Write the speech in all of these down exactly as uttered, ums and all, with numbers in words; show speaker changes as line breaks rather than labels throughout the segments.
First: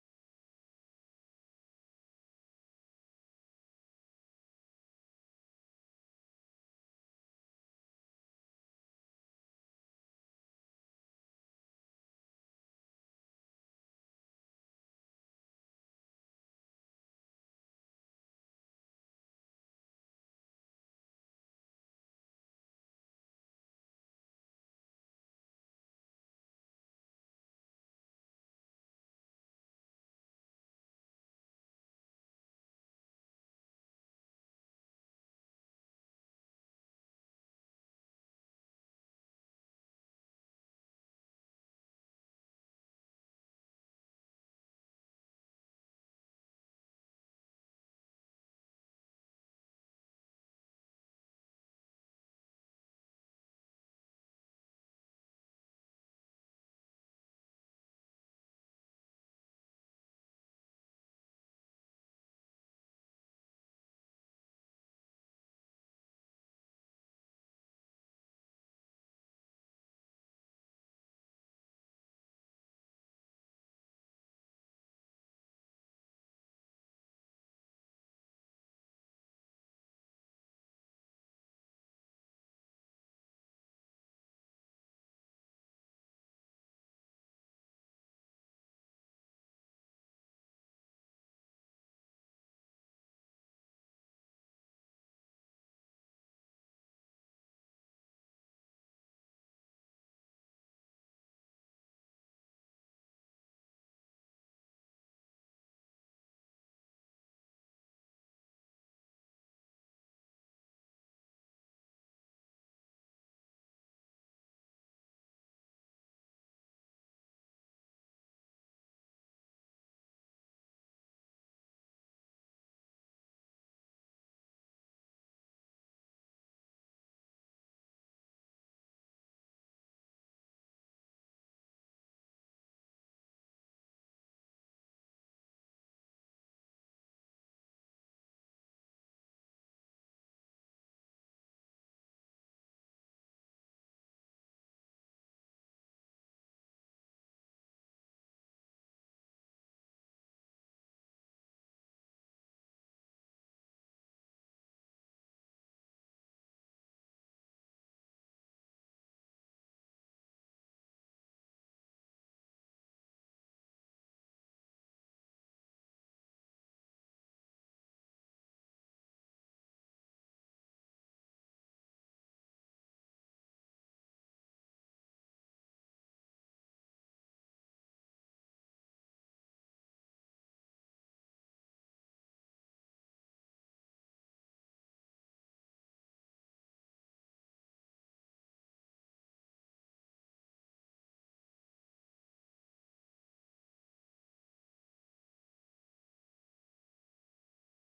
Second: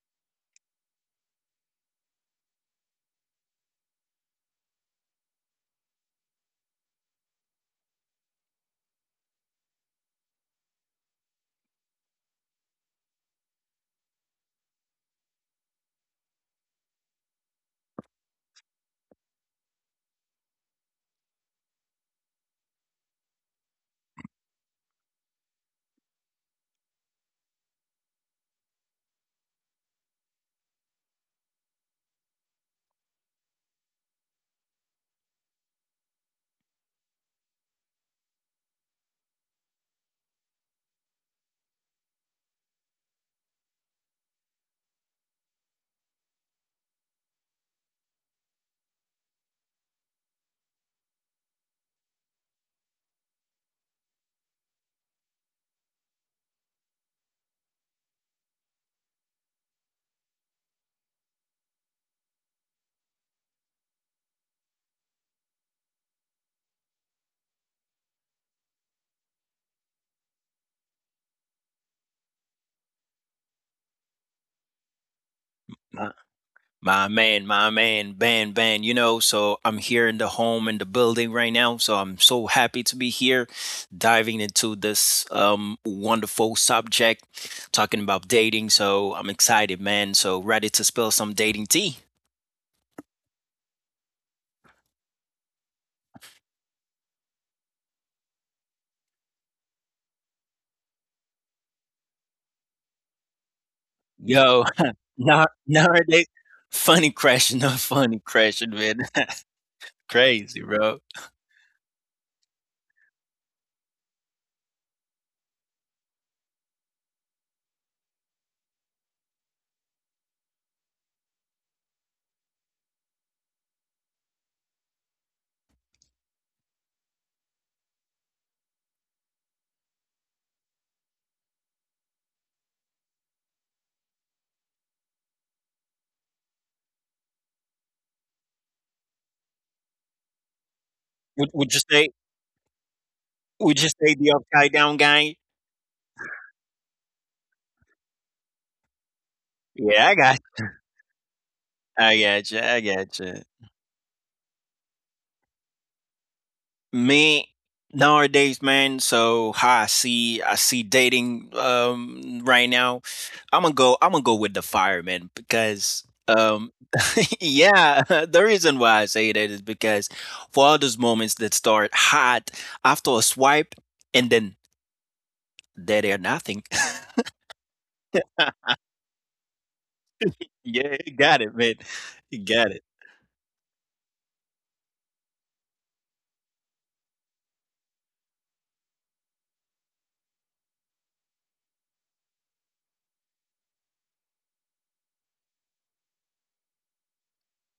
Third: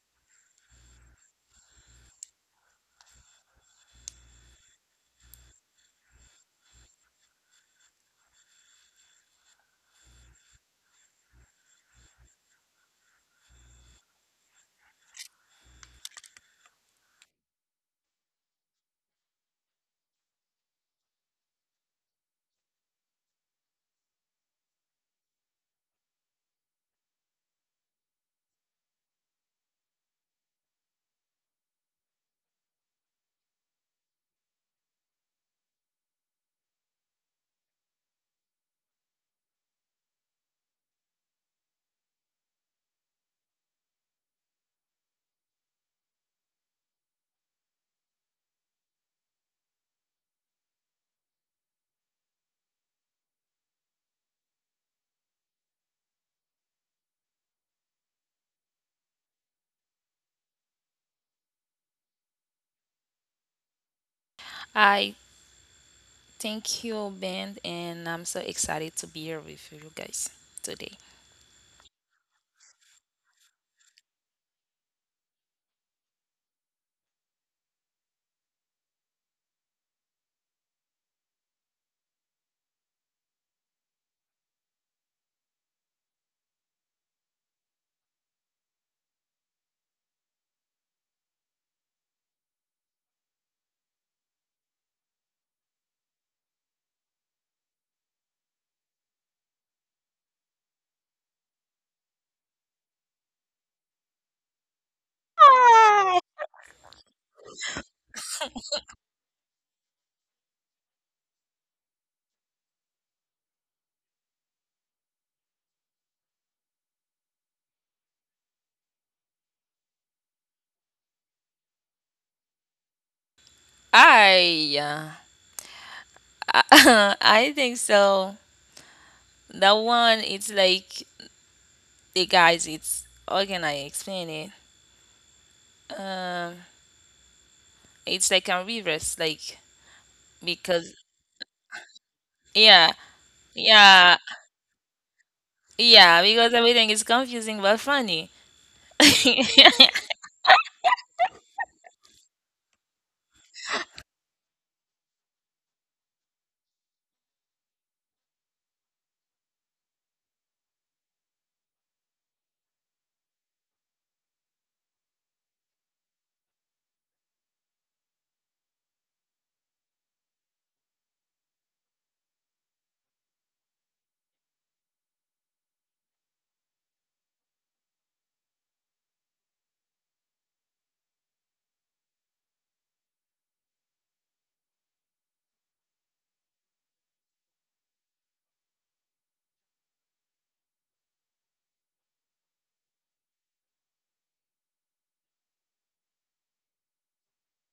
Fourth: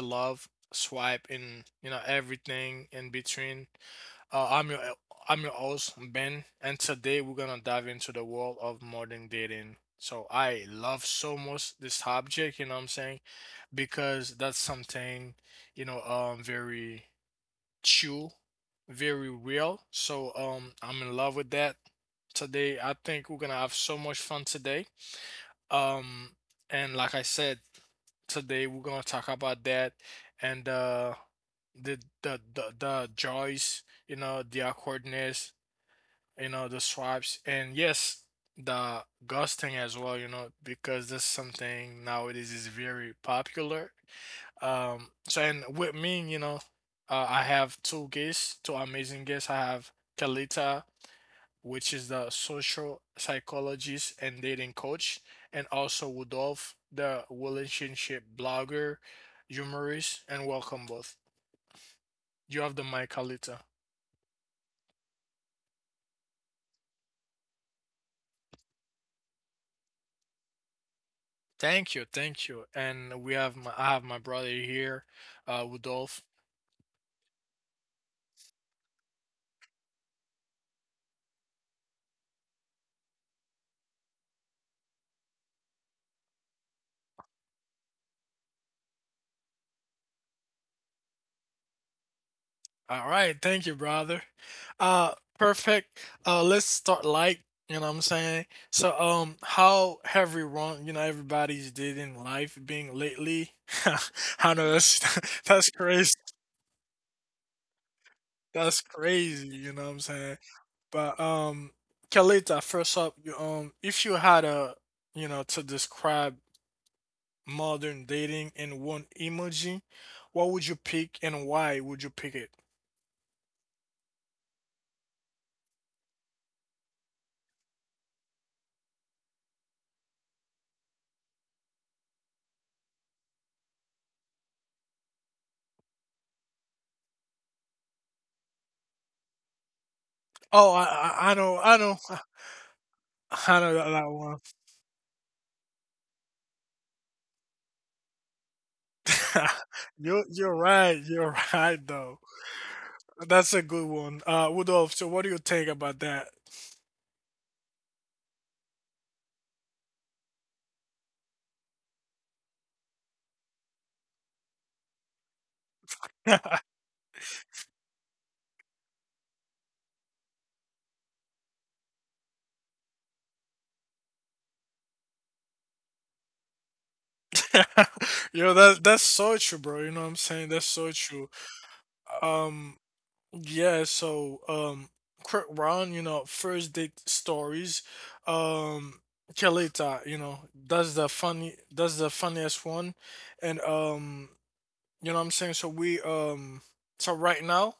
Love Swipe and you know everything in between. Uh, I'm your I'm your host Ben, and today we're gonna dive into the world of modern dating. So I love so much this subject. You know what I'm saying? Because that's something you know um very chew very real. So um I'm in love with that today. I think we're gonna have so much fun today. Um and like I said, today we're gonna talk about that and uh the the the, the joys, you know, the awkwardness, you know, the swipes and yes, the ghosting as well, you know, because that's something nowadays is very popular. Um, so and with me, you know, uh, I have two guests, two amazing guests. I have Kalita, which is the social psychologist and dating coach, and also Rudolph, the relationship blogger, humorist, and welcome both. You have the mic, Kalita.
Hi, thank you, Ben, and I'm so excited to be here with you guys today.
Thank you, thank you. And we have my I have my brother here, uh
My,
Rudolph.
my man, my man, Ban Ban, you know, so I'm here in the home in the building right now. So I'm so happy to be here diving into this um wonderful subject, talking about dating. So I'm excited, man. So ready to spill some dating tea.
All right, thank you, brother. Uh Perfect. Uh, let's start light, you know what I'm saying? So um how have we wrong, you know, everybody's did in life being lately? I
Yo,
know that's
now
that's crazy.
nowadays funny crashing, not funny crashing,
That's
man.
crazy, you know what I'm saying?
Crazy, bro.
But um Kalita, first up, you um if you had a you know to describe modern dating in one emoji, what would you pick and why would you pick it?
I uh, I think so. That one, it's like the guys. It's how can I explain it? Um, it's like a reverse, like
Oh, I
because,
I, I
Would
know, I
would you
know,
say
yeah,
I know
would
that
you
that
say
yeah,
the
one.
upside down guy?
yeah, because everything is confusing but funny.
Yeah, I
You are
got
you're right, you're right though.
I got you. I got you.
That's a good one. Uh, Rudolph, so what do you think about that?
Me nowadays, man. So how I see I see dating um right now. I'm gonna go. I'm gonna go with the fireman because um yeah, the reason why I say that is because for all those moments that start hot after a swipe, and then there they are, nothing.
Yo, that that's so true, bro. You know what I'm saying? That's so
Yeah, you
true.
got it, man. You got
Um,
it.
Yeah, so um Quick Ron, you know, first date stories. Um, Kelita, you know, that's the funny that's the funniest one. And um you know what I'm saying? So we um so right now,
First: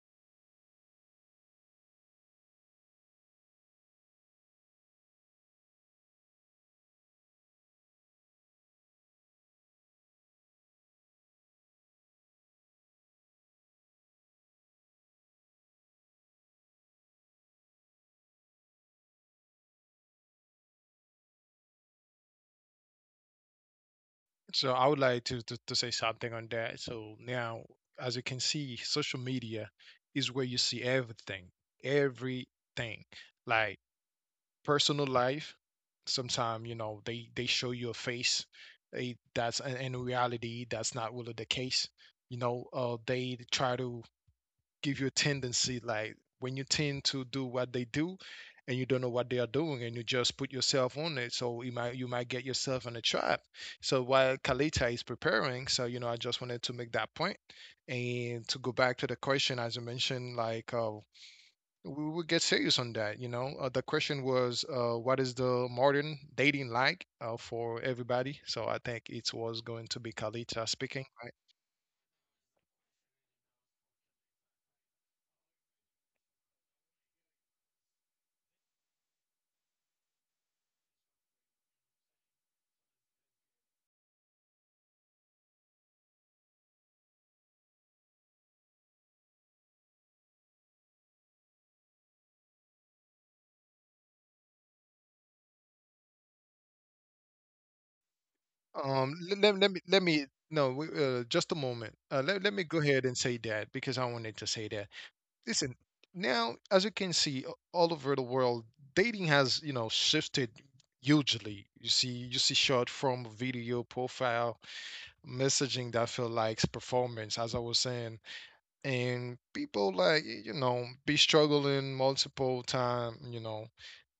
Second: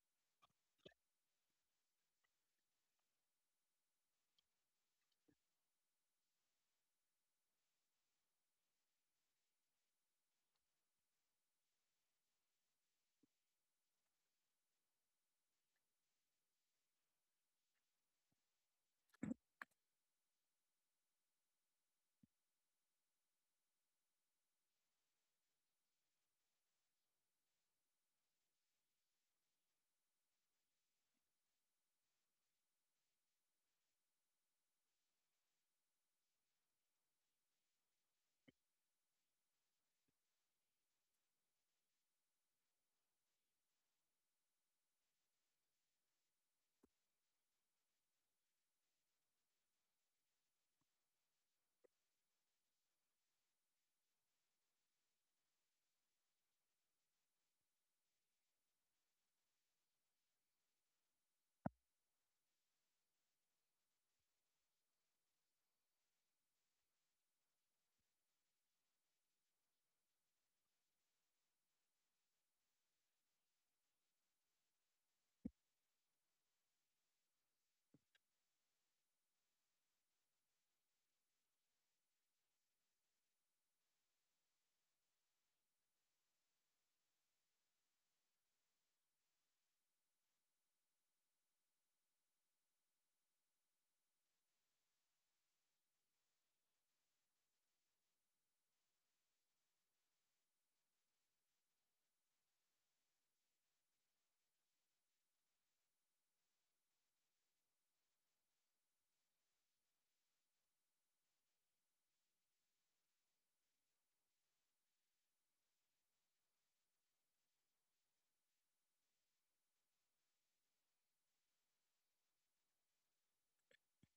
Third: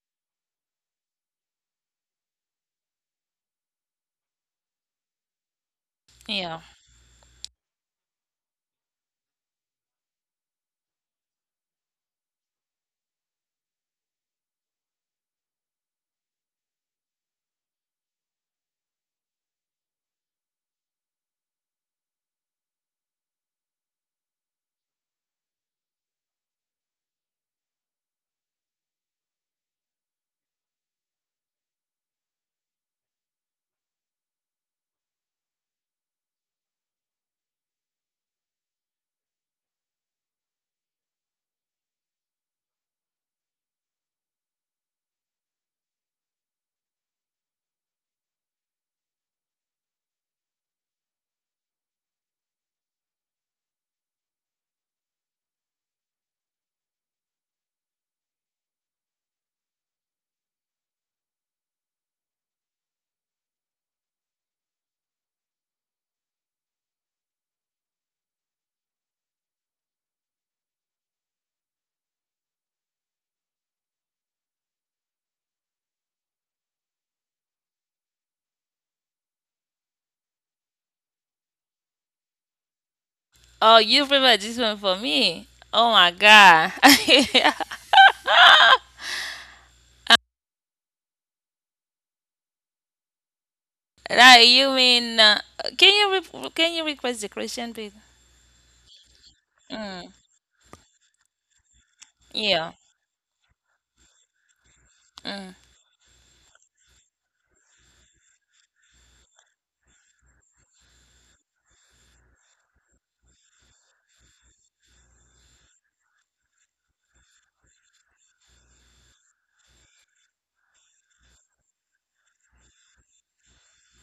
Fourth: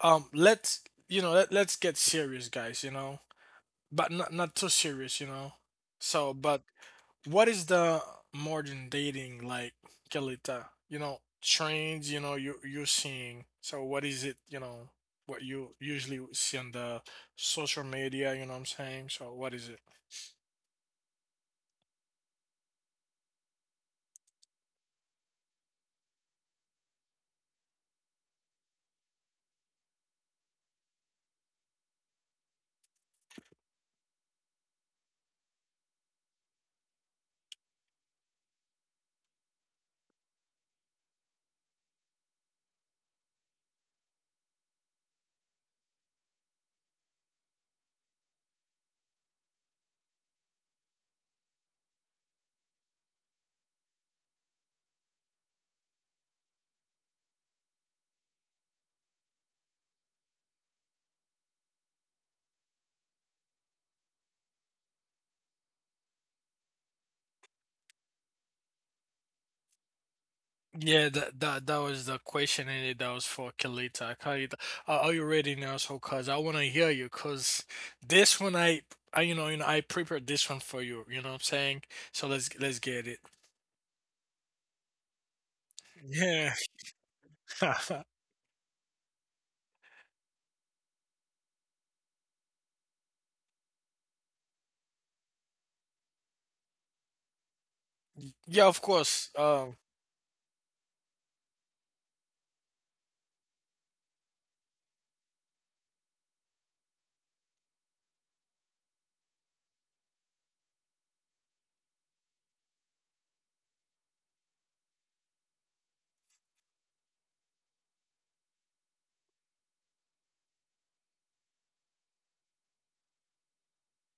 um let's you know, let, let's get serious guys, you know. But not not too serious, you know. So
Yeah.
but what is the modern dating like, Kelita? You know, trends, you know, you you're seeing. So what is it, you know, what you usually see on the social media, you know what I'm saying? So what is it?
So I would like to, to, to say something on that. So now, as you can see, social media is where you see everything, everything, like personal life. Sometimes, you know, they, they show you a face eh, that's in in reality, that's not really the case. You know, uh, they try to give you a tendency like when you tend to do what they do, and you don't know what they are doing and you just put yourself on it, so you might you might get yourself in a trap. So while Kalita is preparing, so you know, I just wanted to make that point point. And to go back to the question as you mentioned, like uh, we will get serious on that, you know. Uh, the question was uh, what is the modern dating like, uh, for everybody? So I think it was going to be Kalita speaking.
Yeah, that that that was the question and it that was for Kalita. Kalita, are, are you ready now? So, cause I wanna hear you, cause this one I, I, you know, you know I prepared this one for you. You know what I'm saying? So let's let's get it.
Oh, you prepared this one for me? Oh my
Yeah,
god. Right, you mean uh, can you re- can you request the question, please?
yeah, of
Um,
course.
let, let, let
Um,
me let me
Mm,
no, we- uh, just a moment. Uh, let let me go
yeah.
ahead and say that, because I wanted to say that.
Mm.
Listen, now as you can see, a- all over the world, dating has, you know, shifted hugely. You see, you see short form video, profile, messaging that feel like performance, as I was saying, and people like y- you know be struggling multiple time. You know,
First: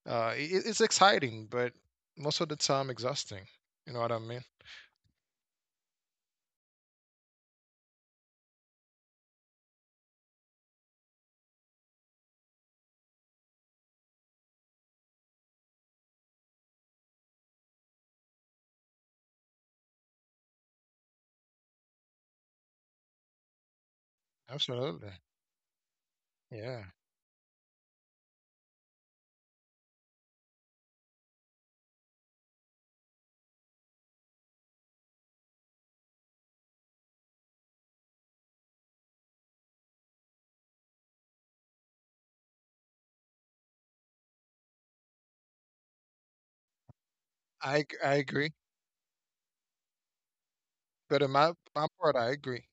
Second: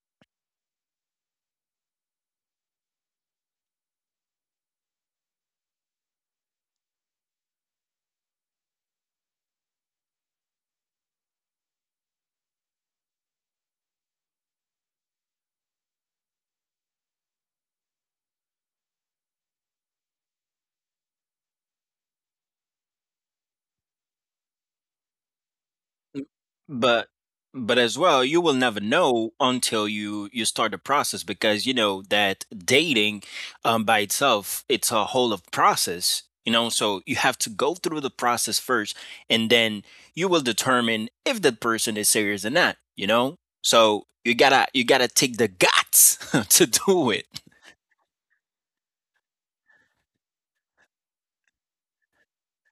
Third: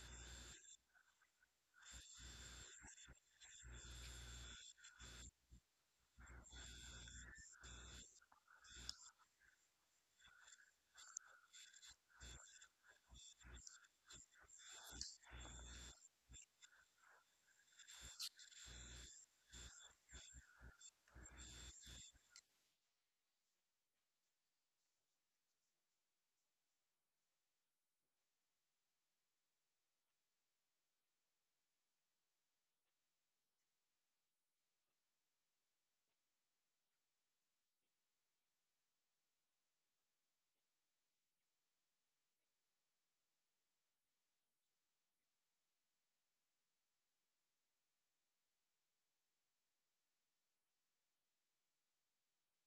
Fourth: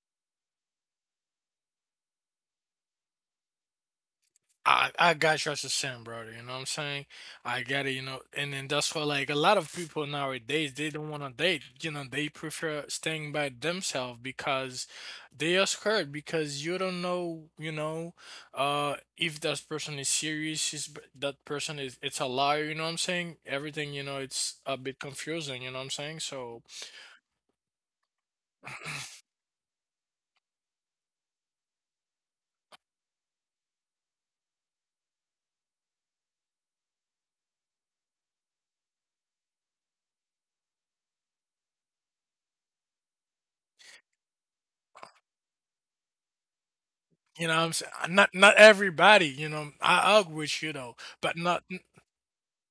uh, it, it's exciting, but most of the time exhausting. You know what I mean?
I I got your sin, brother. You know what I'm saying? I get it. You know, and then that's why like a lot of people nowadays they don't want to date. You know, they prefer staying by themselves because they are scared because you don't know. You know, uh, if that person is serious, is that person is it's a liar. You know what I'm saying? Everything. You know, it's a bit
Absolutely.
confusing. You know what I'm saying?
M
So
Yeah,
But but as well, you will never know until you you start the process, because you know that dating, um, by itself, it's a whole of process, you know? So you have to go through the process first, and then you will determine if the person is serious or not, you know? So you gotta you gotta take the guts to do it.
you know, what I'm
I
saying,
g- I
not
agree.
not everybody. You know, I I agree with you though,
But in
but
my
not.
my part, I agree.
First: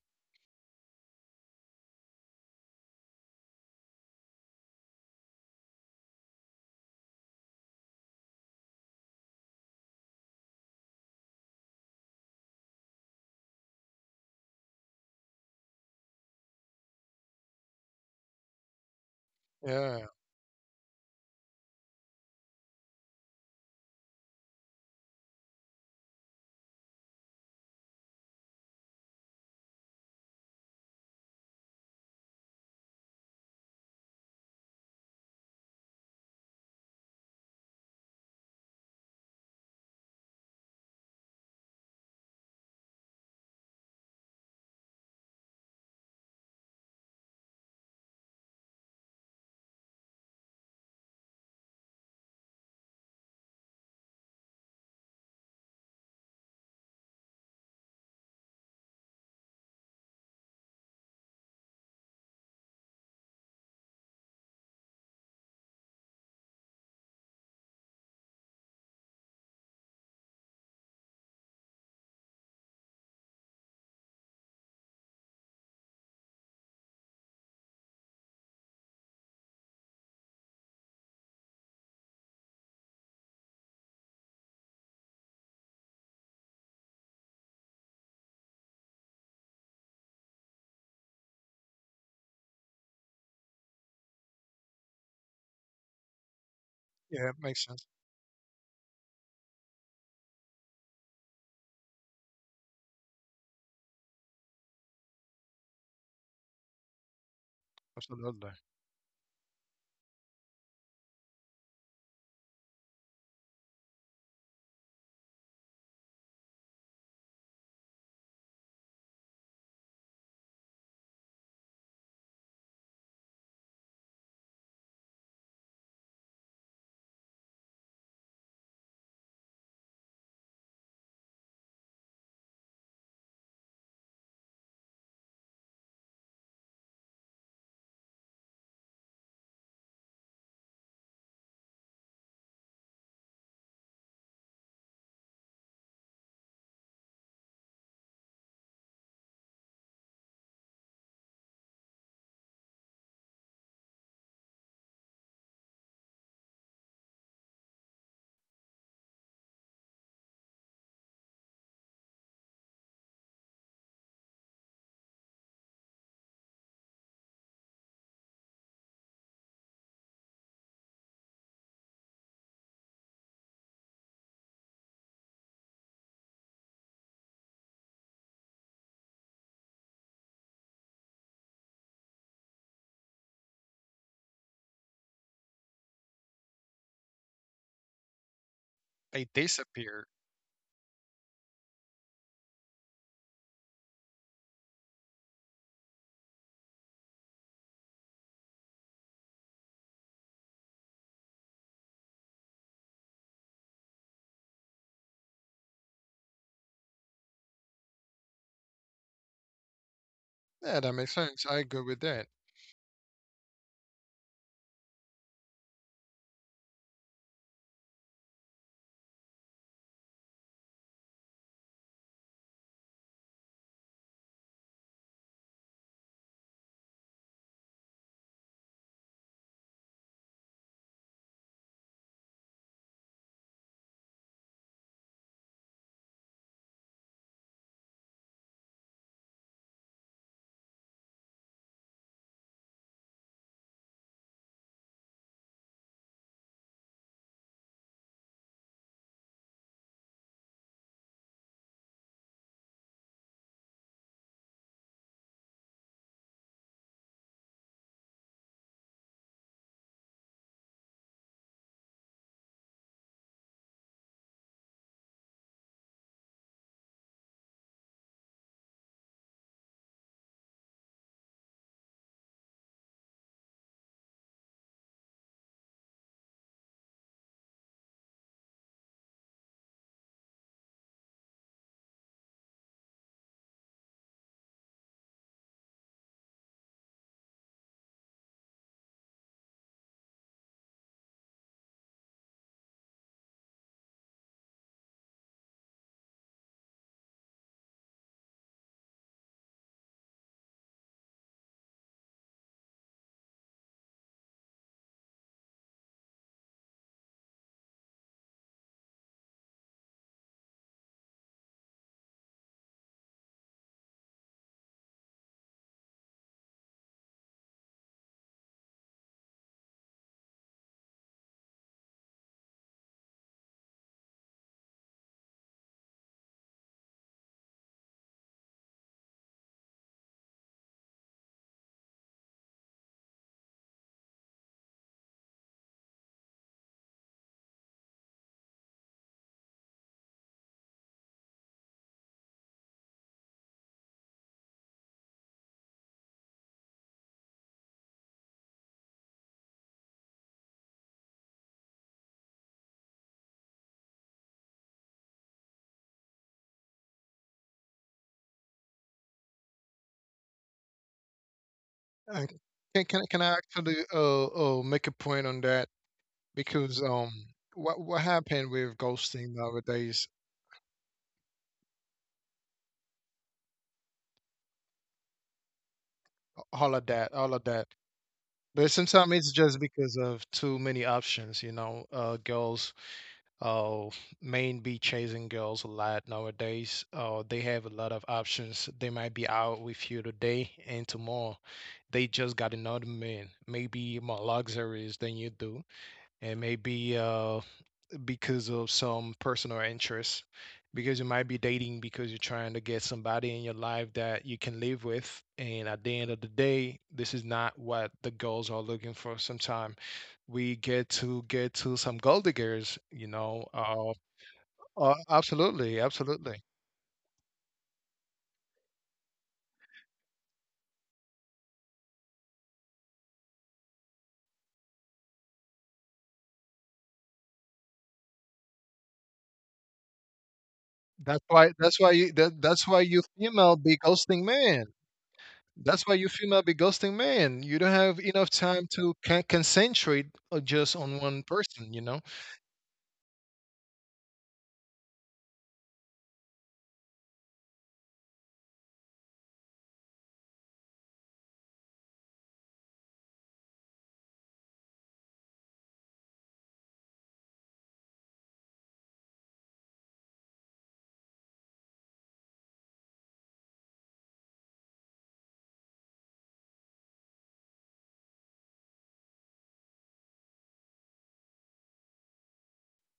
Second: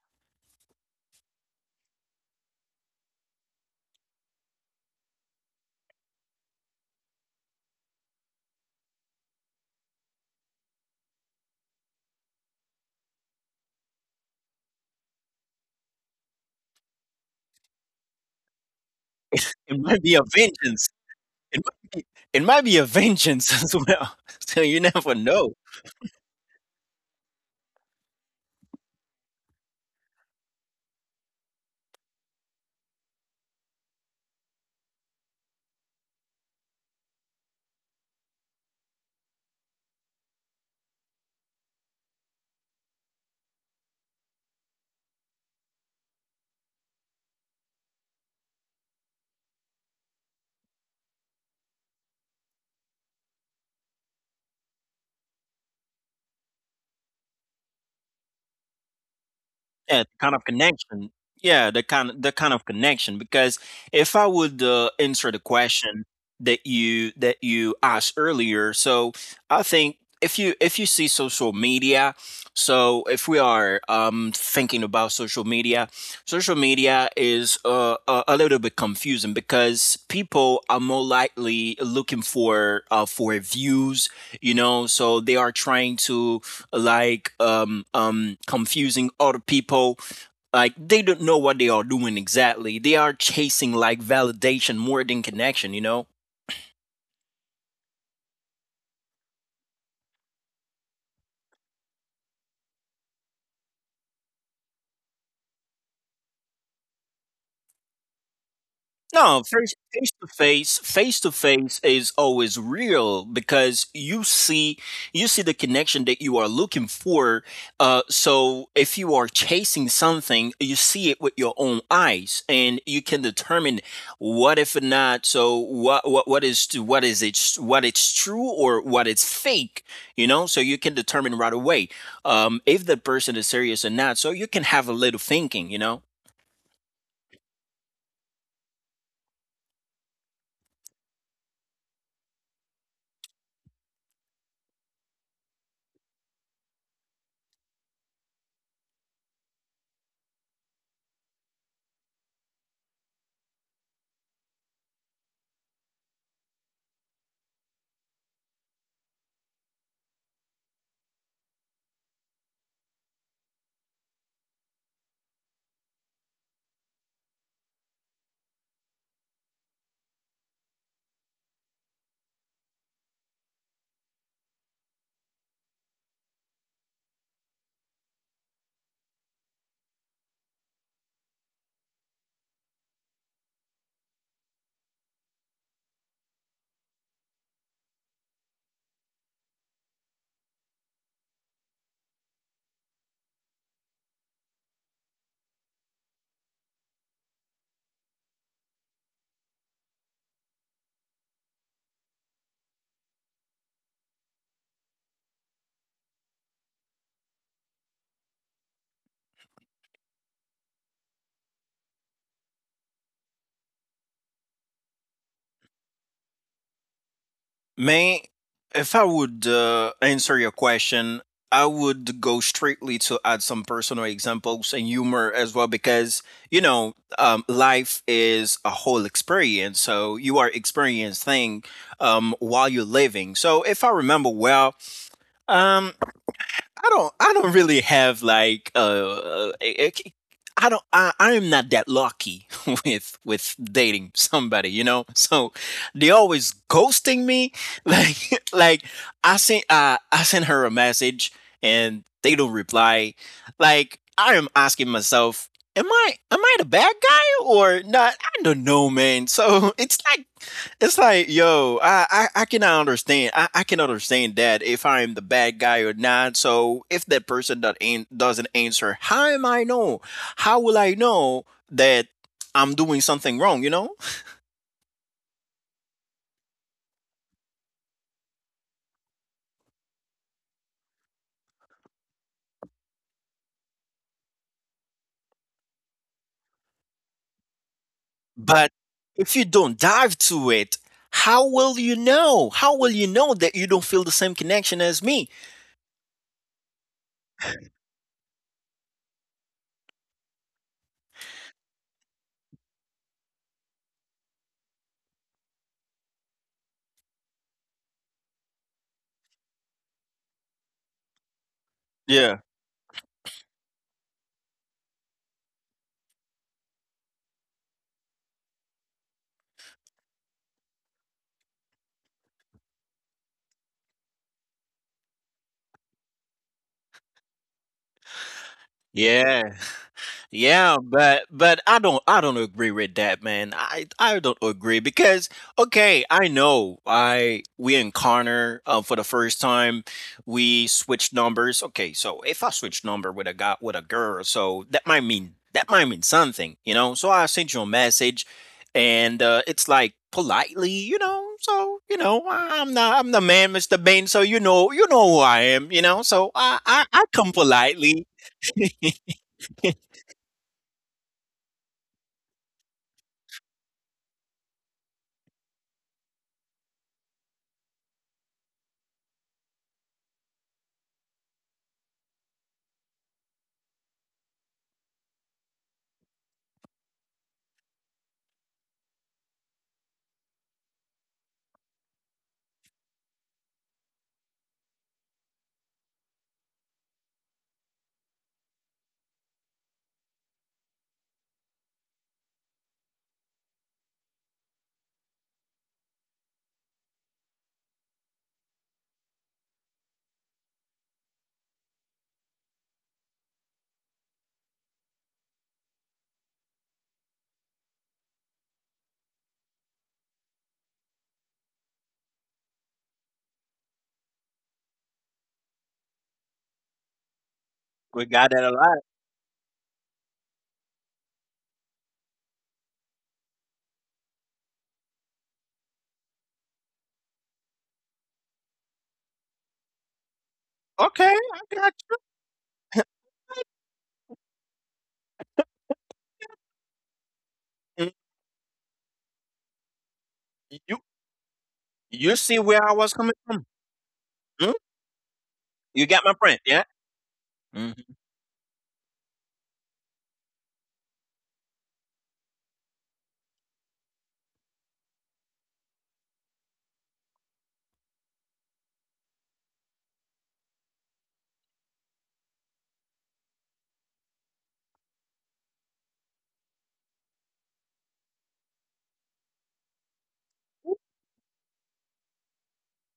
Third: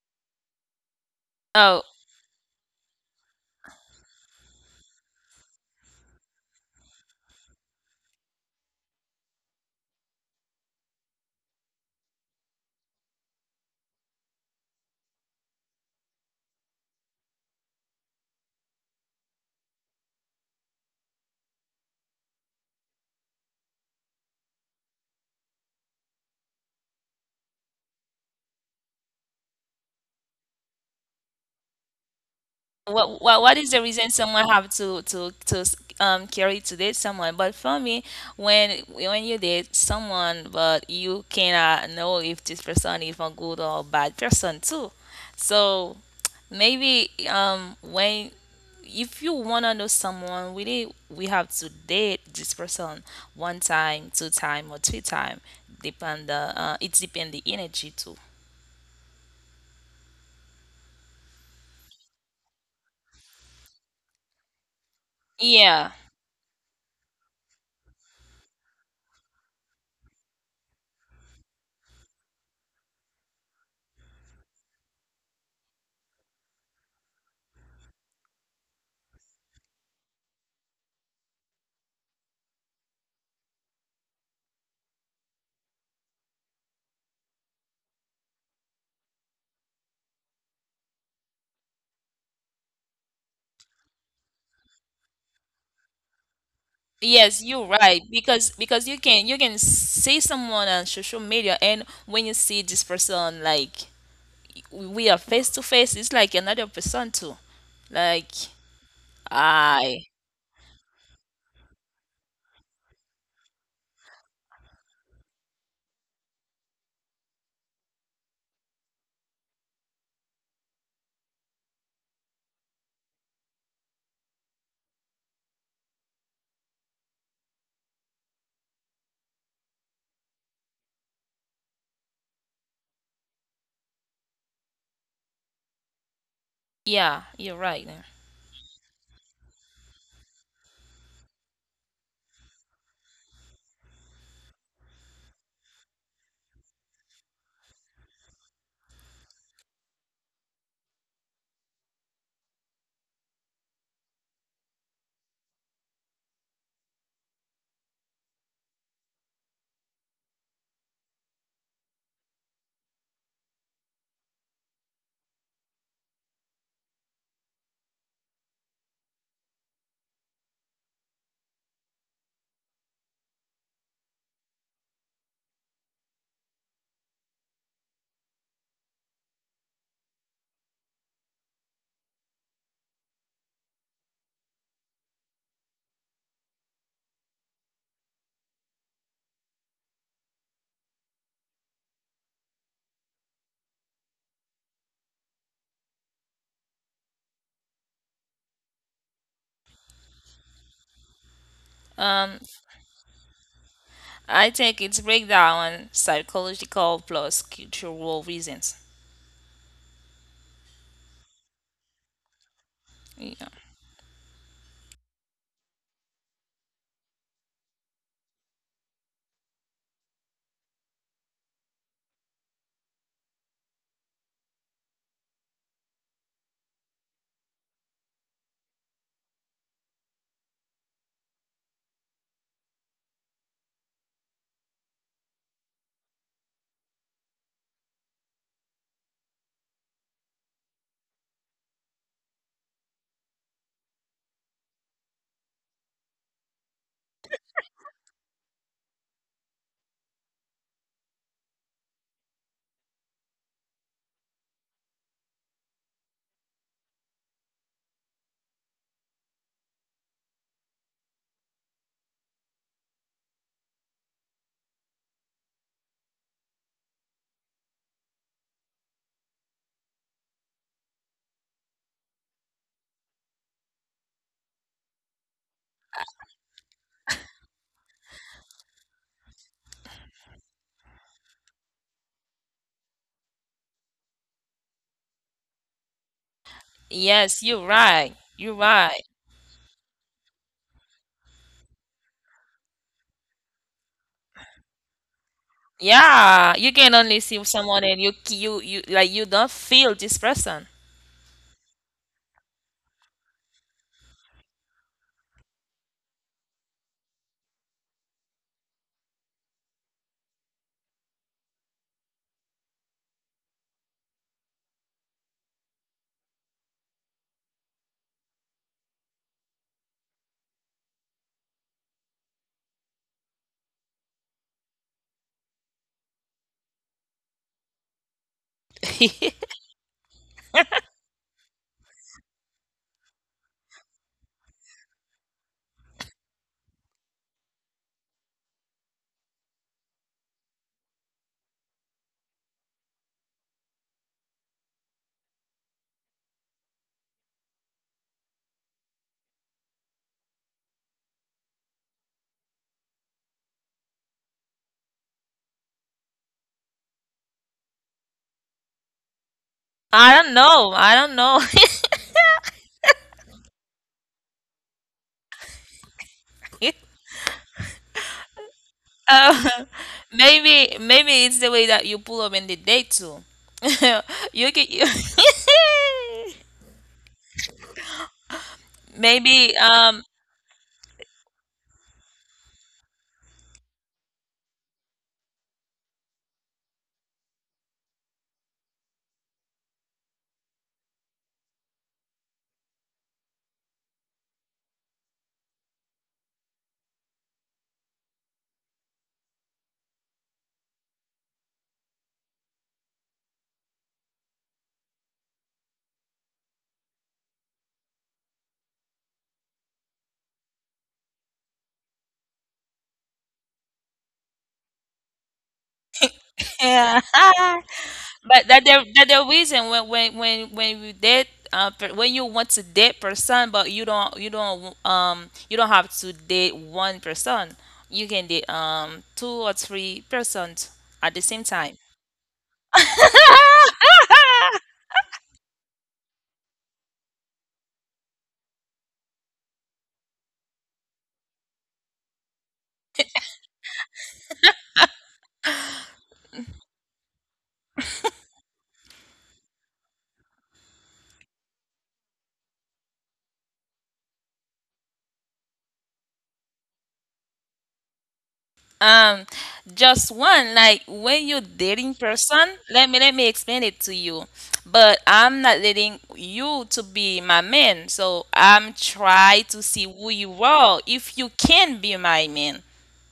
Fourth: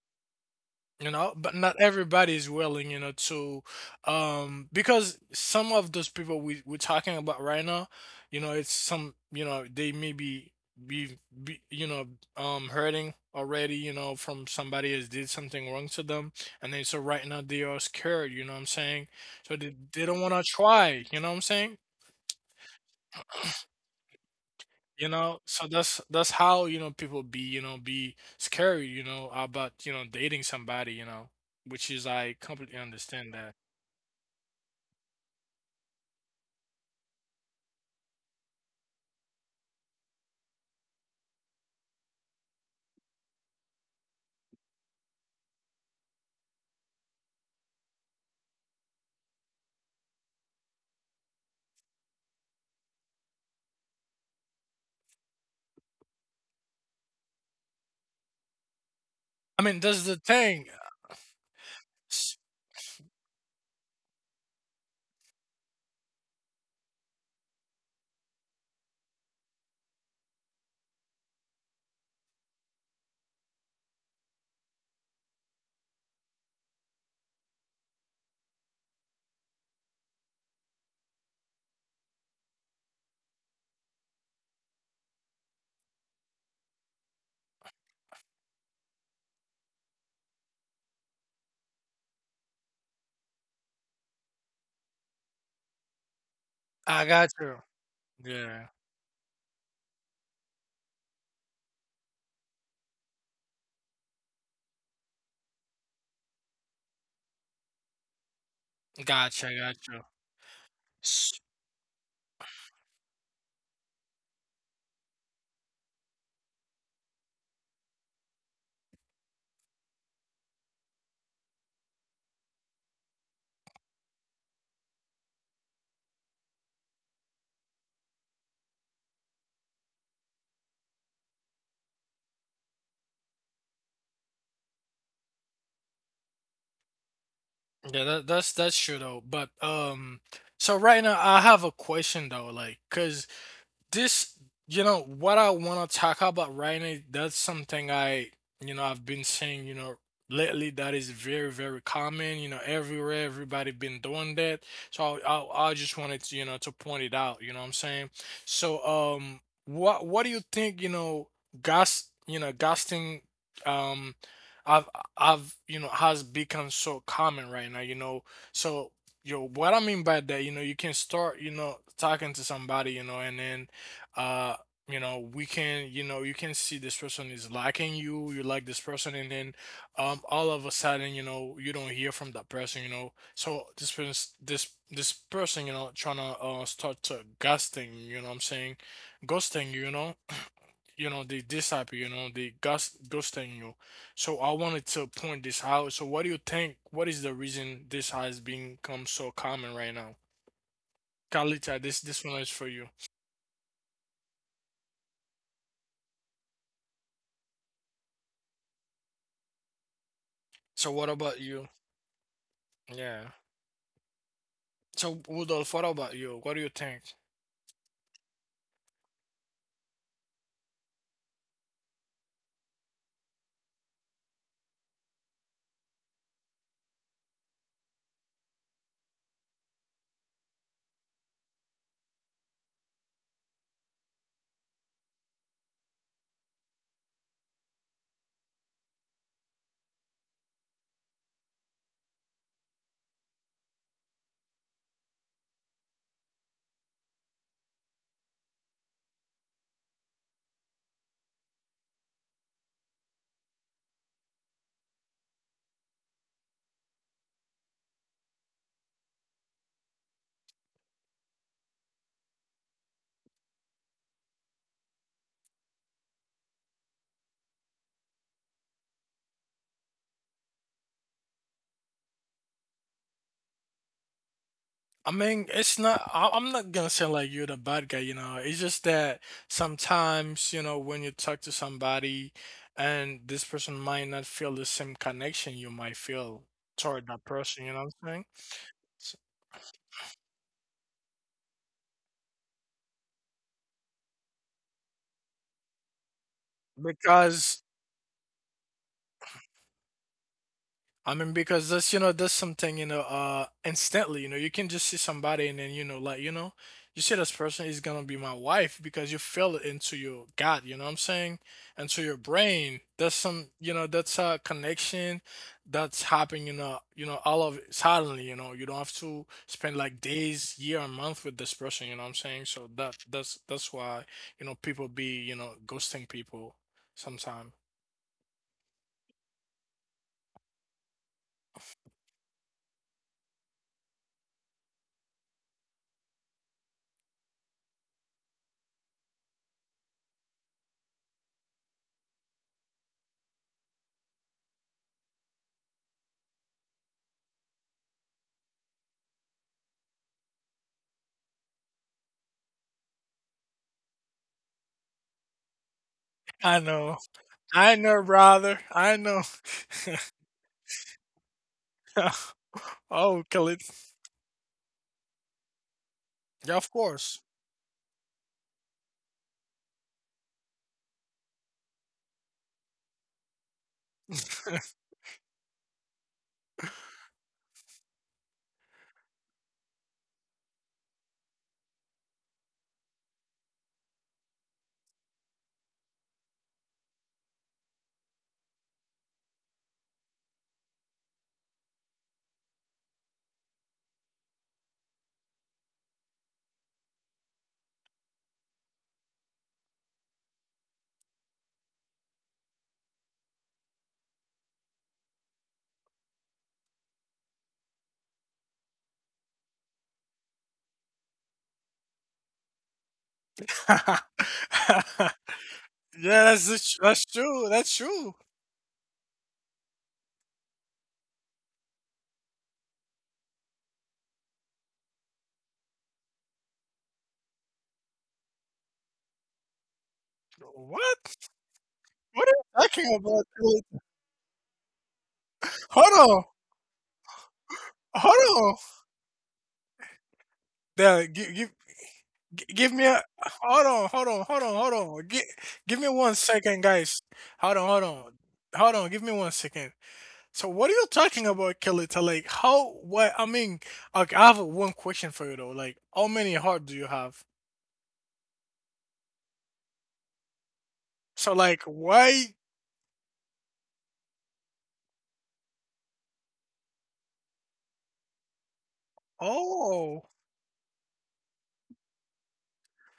You know, but not
Oh,
everybody is willing, you know, to um because some of those people we, we're talking about right now, you know, it's some, you know, they maybe be, be be, you know, um hurting already, you know, from somebody has did something wrong to them, and then so right now they are scared, you know what I'm saying? So they,
It might
they
Yeah,
be
don't
a
want to
vengeance.
try, you know what I'm
It
saying?
might be it might be a vengeance as well. So you
You
never
know,
know.
so that's that's how, you know, people be, you know, be scared, you know, about, you know, dating somebody, you know, which is I completely
what,
understand.
what what is the reason someone have to to to um carry to date someone? But for me, when when you date someone, but you cannot know if this person is a good or bad person too. So maybe um when if you wanna know someone, we did we have to date this person one time, two time, or three time. Depend the uh, It depend the energy too.
I mean, that's
Yeah, the
the
kind of
thing.
connection. Yeah, the kind the
S
kind of connection. Because if I would uh, answer the
Yeah.
question that you that you asked earlier, so I think if you if you see social media, so if we are um, thinking about social media, social media is uh, a, a little bit confusing because people are more likely looking for uh, for views, you know, so they are trying to like um um confusing other people. Like they don't know what they are doing exactly. They are chasing like validation more than connection, you know.
I
yeah,
got
Yes,
it
you're
you.
makes sense.
right. Because
Yeah.
because you can you can see someone on social media, and when you see this person like we are face to face, it's like another person too. Like
Absolutely.
No,
Gotcha,
face
I
gotcha.
face to face, face to
S
face is always real, because you see you see the connection that you are looking for. Uh, so if you are chasing something, you see it with your own eyes, and you can determine what if not. So what what what is to what is it what it's true or what it's fake? You know, so you can determine right away um, if the person is serious or not. So you can have a little thinking, you know.
Yeah, you're right there.
Yeah, that that's that's true though, but, um, so right now I have a question though, like, cause. This, you know, what I want to talk about right now, that's something I, you know, I've been seeing, you know, lately that is very, very common, you know, everywhere, everybody been doing that. So I, I, I just wanted to, you know, to point it out, you know what I'm saying? So, um, what, what do you think, you know, gas, you know, gasting, um, I've, I've, you know, has become so common right now, you know, so, yo, what I mean by that, you know, you can start, you know, talking to somebody, you know, and then uh you know we can you know you can see this person is liking you, you like this person, and then um all of a sudden, you know, you don't hear from that person, you know, so this person, this this person, you know, trying to uh start to ghosting, you know what I'm saying?
They
Ghosting, you
disappear.
know, you know they this type. You know they ghost ghosting you. So I wanted to point this out. So what do you think, what is the reason this has become so common right now? Kalita, this this
Um
one is for you.
I think it's breakdown on psychological plus cultural reasons.
Yeah,
So
that
what
makes
about
sense. I
you,
agree with that.
yeah, so, Rudolph, what about you? What do you think?
May, if I would uh, answer your question, I would go strictly to add some personal examples and humor as well, because, you know, um, life is a whole experience. So you are experiencing um, while you're living. So if I remember well, um, I don't I don't really have like uh uh, eh, eh, I don't I, I am not that lucky with with dating somebody, you know? So they always ghosting me. Like like I sent uh, I sent her a message, and they don't reply. Like I am asking myself, am I am I the bad guy or not? I don't know, man. So it's like it's like, yo, I, I, I cannot understand. I, I can understand that if I'm the bad guy or not. So if that person that ain't, doesn't answer, how am I know? How will I know that I'm doing something wrong? You know.
I mean, it's not, I, I'm not gonna say like you're the bad guy, you know. It's just that sometimes, you know, when you talk to somebody and this person might not feel the same connection you might feel toward
Yes,
that
you're
person, you know what
right.
I'm saying?
You're
But
right.
S-
if you don't dive to it, how will you know? How will you know that you don't feel the same connection as me?
Yeah, you can only see
Because
someone and you you you like you don't feel this person.
I mean, because that's, you know, that's something, you know, uh, instantly, you know, you can just see somebody and then, you know, like, you know, you see this person is gonna be my wife because you feel it into your gut, you know what I'm saying? Into your
Yeah.
brain. That's some, you know, that's a connection that's happening, you know, you know, all of it suddenly, you know, you don't have to spend like days, year, or month with this person, you know what I'm saying? So that that's that's why, you know, people be, you know, ghosting people sometime.
Yeah. Yeah, but but I don't I don't agree with that, man. I I don't agree because okay, I know, I we encounter, uh, for the first time we switch numbers. Okay, so if I switch number with a guy, with a girl, so that might mean that might mean something, you know. So I sent you a message, and uh, it's like politely, you know. So you know, I- I'm not I'm the man, Mister Bain. So you know you know who I am, you know. So I
I
I,
know.
I come
I know,
politely.
brother. I know.
I don't know. I don't know.
I, can can can
Oh,
I
Khalid.
actually uh, uh make a point on that,
Yeah, of
because um,
course.
what what happened with ghosting
Uh,
nowadays?
maybe maybe it's the way that you pull up in the date too. You can. you
All of that, all of that. But sometimes
maybe
it's just
um
because of too many options, you know. Uh, girls uh, men be chasing girls a lot nowadays. Uh, they have a lot of options. They might be out with you today and tomorrow. They just got another man, maybe more luxuries than you do, and maybe uh, because of some personal interests. Because you might be dating because you're trying to get somebody in your life that you can live with. And at the end of the day, this is not what the girls are looking for sometimes. We get to get to some gold diggers, you know, uh.
Yeah,
Oh, absolutely, absolutely.
that's the
Yeah.
tr- that's true. That's
We
true.
But
got
that
that a
the
lot.
that the reason when when when when you date uh, per- when you want to date person, but you don't you don't um you don't have to date one person. You can date um two or three persons
Okay,
at
That's
the
What?
I
same
why.
got
That's
time.
why. You,
What are
that,
you
that's why
talking
you
about,
female
Khalid?
be ghosting man. That's why you
Hold on.
female be ghosting man. You don't
you. Mm,
have enough
Hold on.
time to can- concentrate, uh, just
You
on
There,
one
give, give,
person. You know.
you see
G-
where
give
I
me
was
a.
coming from?
Hold on. Hold on. Hold
Mm,
on. Hold on. Give, give
You
me
get my
one
point,
second,
yeah?
guys. Hold on. Hold
Mhm.
on. Hold on. Give me one second. So, what are you talking about, Khalid? Like, how? What? I mean, okay, I have one question for you though. Like, how many heart do you have?
um just one, like when
So,
you're
like,
dating
why?
person, let me let me explain it to you. But I'm not letting you to be my man, so I'm trying to see who
Oh,
you are, if you can be my man.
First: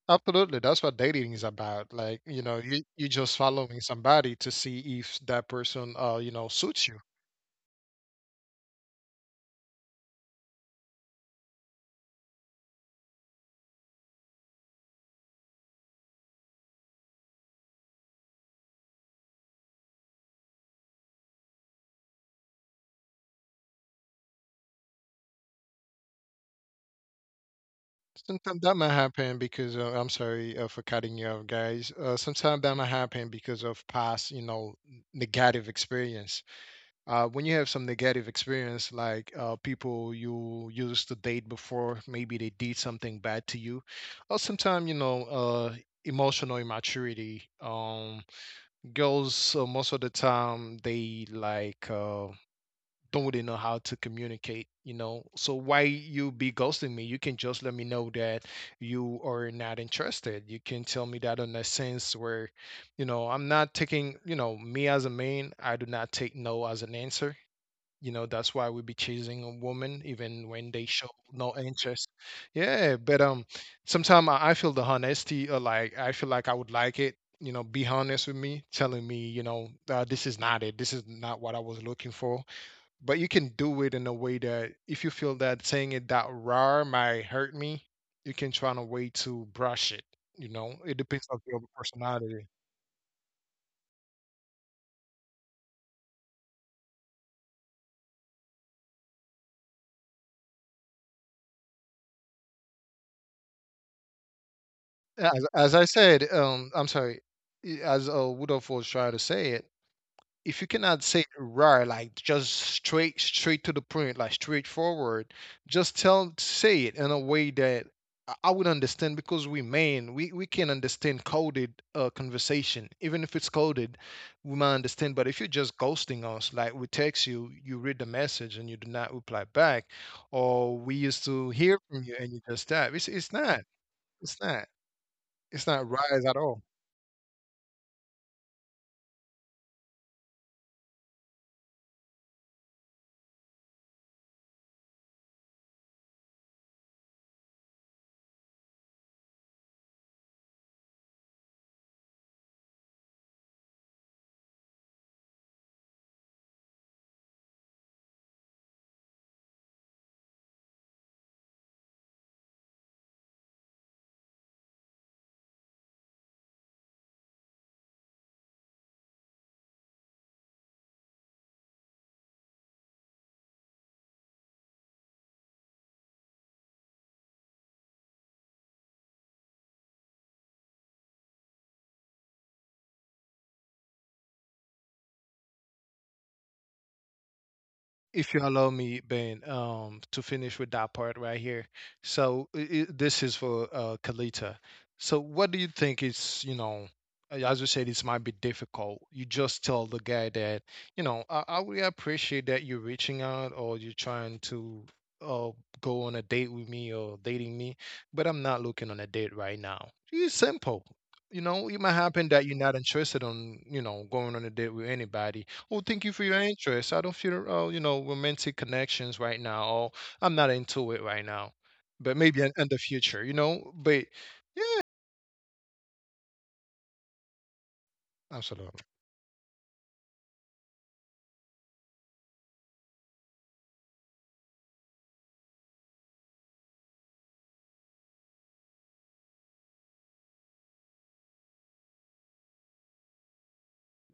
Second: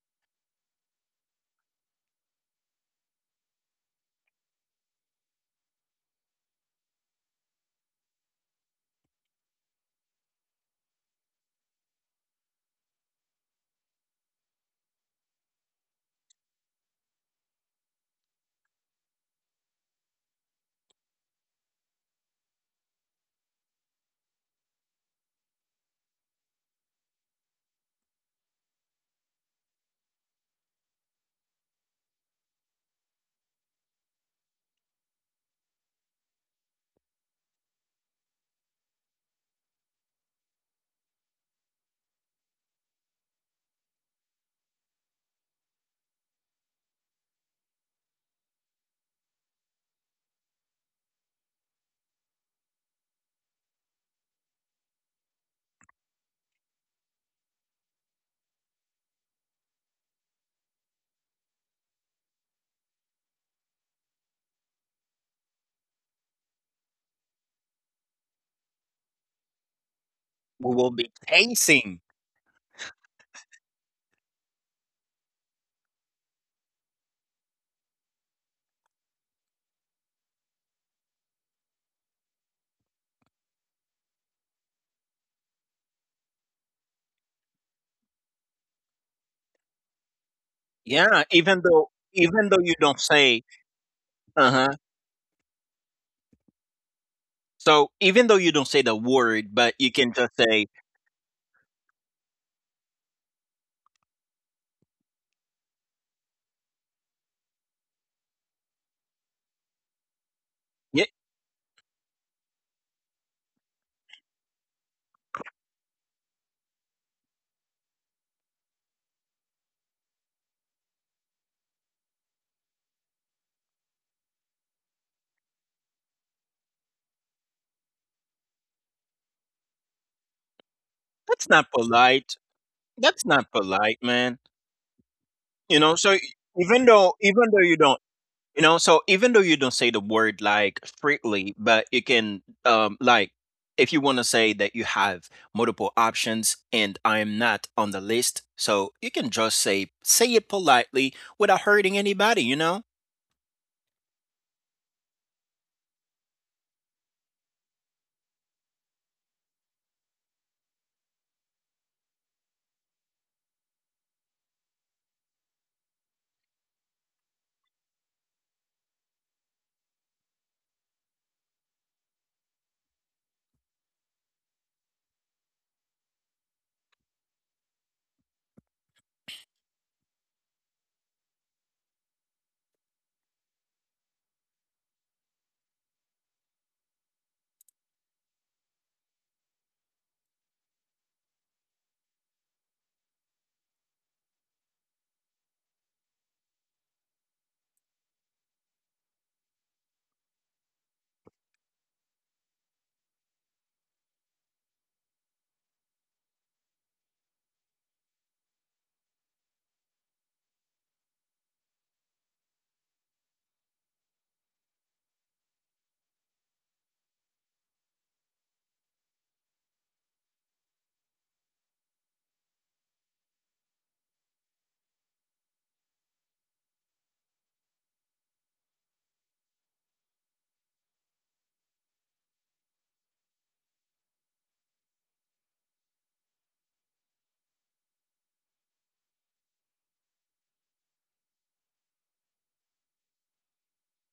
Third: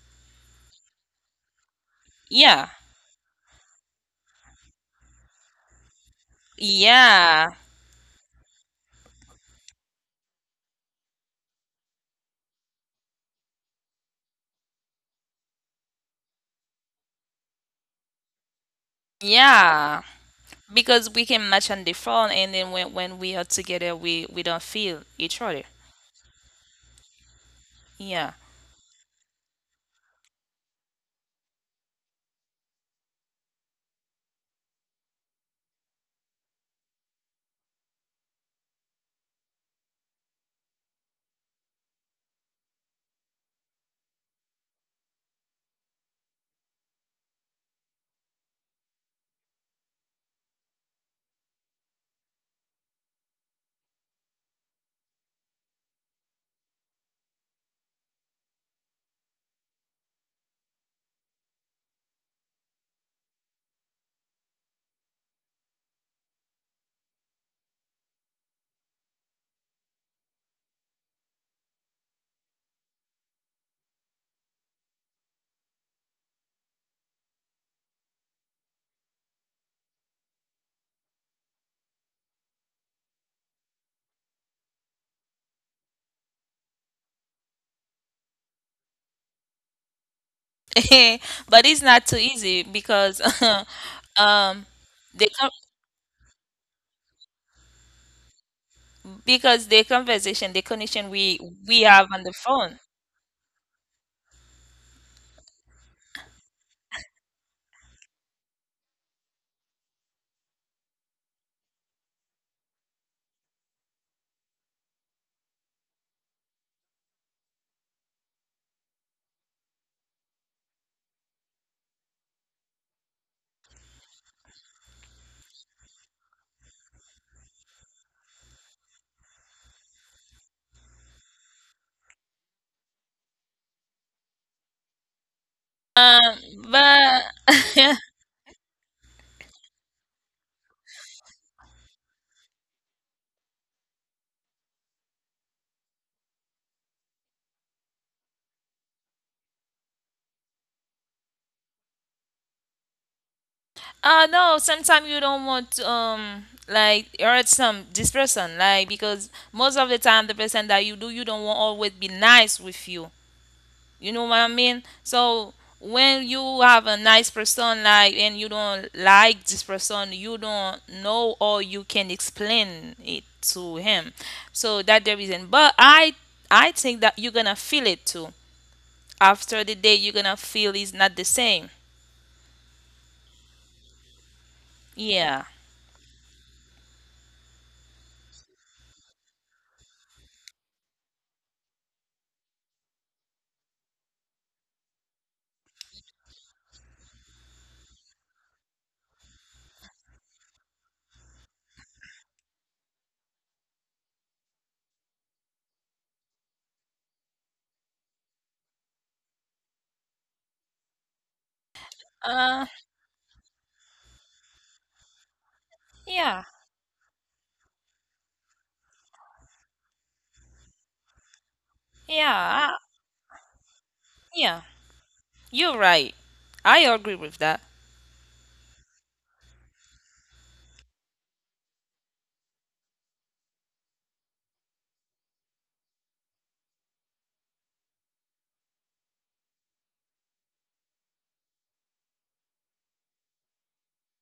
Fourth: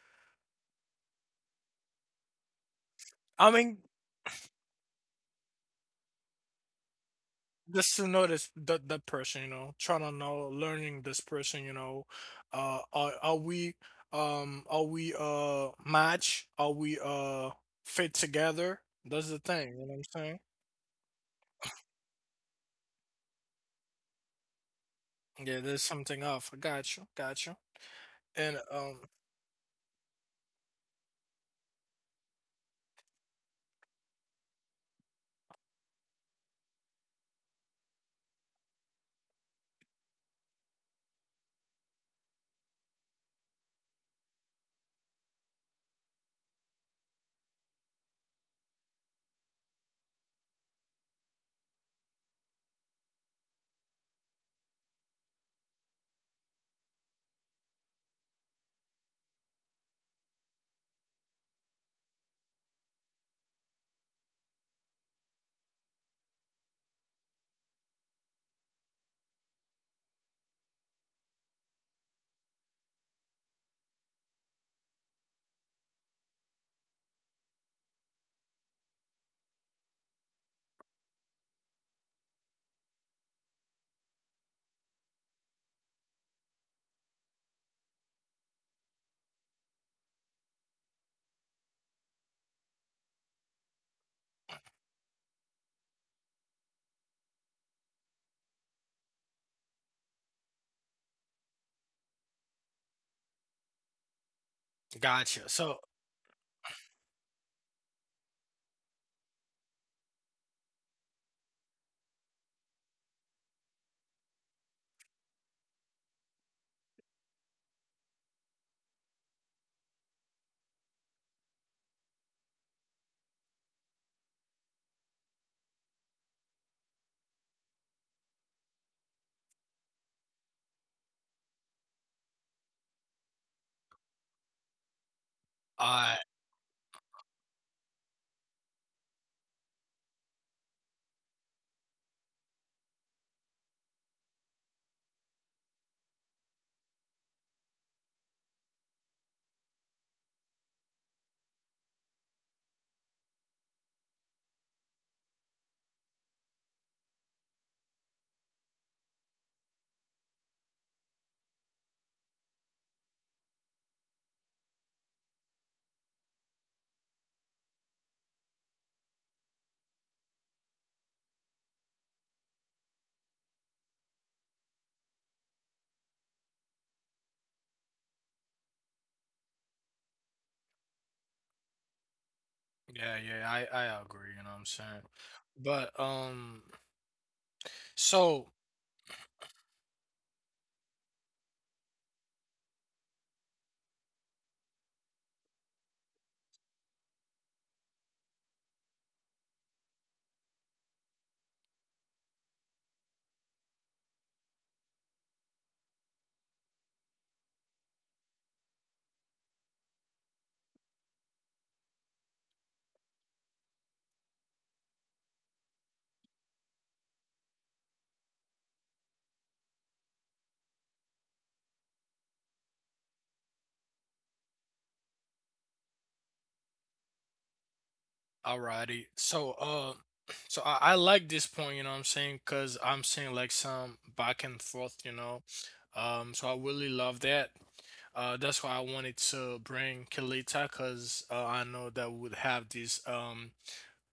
Absolutely. That's what dating is about. Like, you know,
Yeah,
you you just
I mean,
following somebody to see if that person, uh, you know, suits you.
yeah,
just to know this that that person, you know, trying to know, learning this person, you know, uh, are are we, um, are we uh match? Are we uh fit together? That's the thing, you
yeah.
know what I'm saying?
Because we can match on the phone, and then when when we are together, we we don't feel each other.
Yeah, there's something off. Got you, got you,
Yeah,
and
Sometimes that might
um,
happen because uh, I'm sorry uh, for cutting you off, guys. Uh, sometimes that might happen because of past, you know, negative experience. Uh, when you have some negative experience, like uh, people you used to date before, maybe they did something bad to you, or sometimes you know, uh, emotional immaturity. Um, girls, uh, most of the time they like, uh, don't really know how to communicate. You know, so why you be ghosting me? You can just let me know that you are not interested. You can tell me that in a sense where, you know, I'm not taking. You know, me as a man, I do not take no as an answer. You know, that's why we be chasing a woman even when
We
they
will
show
be
no
chasing,
interest. Yeah, but um, sometimes I, I feel the honesty, or like, I feel like I would like it, you know, be honest with me, telling me, you know, uh, this is not it, this is not what I was looking for. But you can do it in a way that if you feel that saying it that raw might hurt me, you can try in a way to brush it. You know, it
yeah.
depends on your
Even though
but it's not
personality.
too
even though you
easy
don't say,
because
uh huh.
um the con-
So even though you don't say the word, but you
because the
can just say,
conversation, the connection we we have on the phone.
as,
gotcha.
as
So
I said, um, I'm sorry, i- as uh, Woodolph was trying to say it, if you cannot
yeah,
say raw, like just straight, straight to the point, like straightforward, just tell, say it in a way that I I would understand, because we man, we, we can understand coded uh, conversation. Even if it's coded, we might understand. But if you're just ghosting us, like we text you, you read the message and you do not reply back, or we used
that's
to
not
hear from you and
polite.
you just tap, it's,
That's
it's
not
not,
polite, man.
it's not, it's
You
not
know. So
I,
rise at
Um,
all.
even though
but
even though you don't. You know, so even though you don't say the word like strictly, but you can um like, if you want to say that you have multiple options and I am not on the list, so you can just say say it politely without hurting anybody, you know?
uh no, sometimes you don't want to um like hurt some this person, like because most of the time the person that you do you don't want always be nice with you. You know what I mean? So when you have a nice person, like, and you don't like this person, you don't know or you can explain it to him. So that the reason. But I I think that you're gonna feel it too. After the day, you're gonna feel it's not the same.
yeah, yeah, I I agree, you know what I'm saying?
Yeah.
But um,
If you
so
allow me, Ben, um, to finish with that part right here. So i i this is for uh, Kalita. So what do you think is, you know, uh, as you said, it might be difficult. You just tell the guy that, you know, I, I really appreciate that you're reaching out, or you're trying to uh, go on a date with me, or dating me, but I'm not looking on a date right now. It's simple. You know, it might happen that you're
Uh
not interested on, you know, going on a date with anybody. Well, thank you for
yeah.
your interest. I don't feel, uh, you know, romantic connections right now. Or I'm not into it right now, but maybe in, in
Yeah. I,
the future, you know. But
yeah.
yeah,
You're right. I agree with that.
absolutely.
alrighty. So, uh, so I, I like this point, you know what I'm saying? Because I'm seeing like some back and forth, you know. Um, so I really love that. Uh, that's why I wanted to bring Kalita because uh, I know that would have this um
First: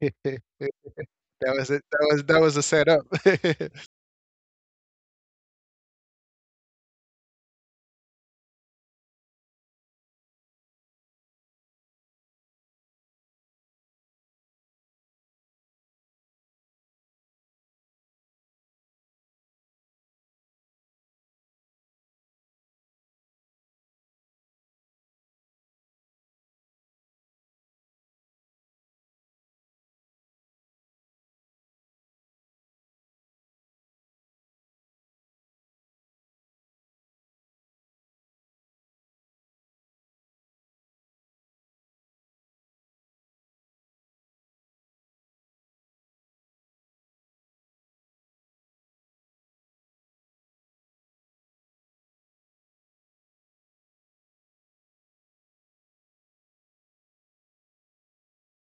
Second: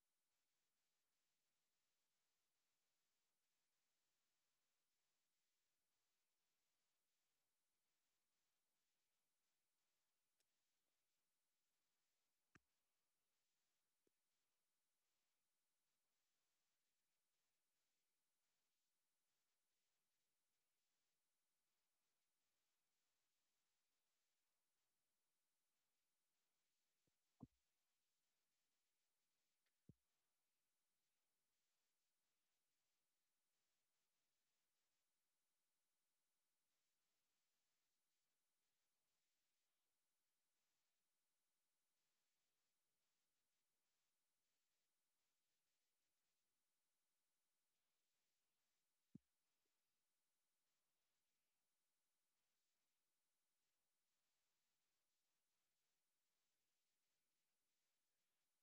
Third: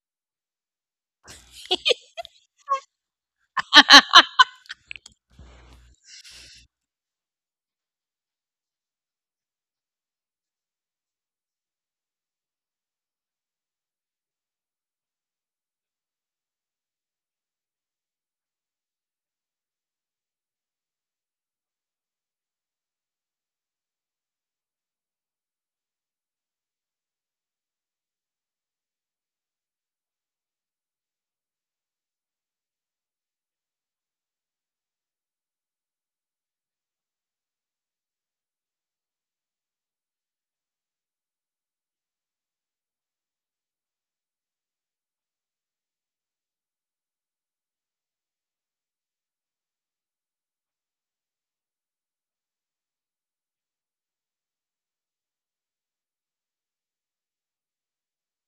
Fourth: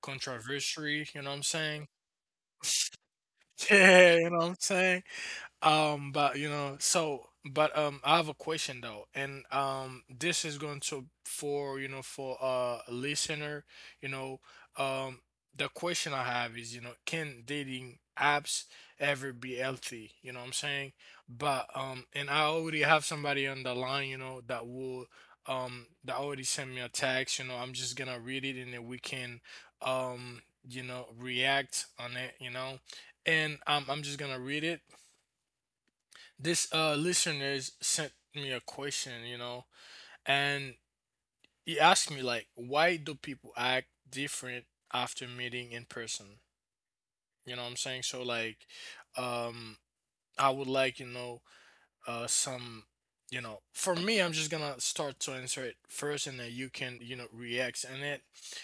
that
controversy, you know what I'm
was it.
saying?
That was that was a setup.
Yeah, you know what I'm saying? Um, but you know, so but um, I have a question though, and um, this is going to for you know for a listener, you know, um, the question I have is, you know, can dating apps ever be healthy? You know what I'm saying? But um, and I already have somebody on the line, you know, that will um that already sent me a text. You know, I'm just gonna read it and then we can um you know react on it. You know, and um, I'm just gonna read it. This uh listeners sent me a question, you know, and he asked me like, why do people act different after meeting in person? You know what I'm saying? So like, um, I would like, you know, uh, some, you know, for me, I'm just gonna start to answer it first, and then you can, you know, react in it.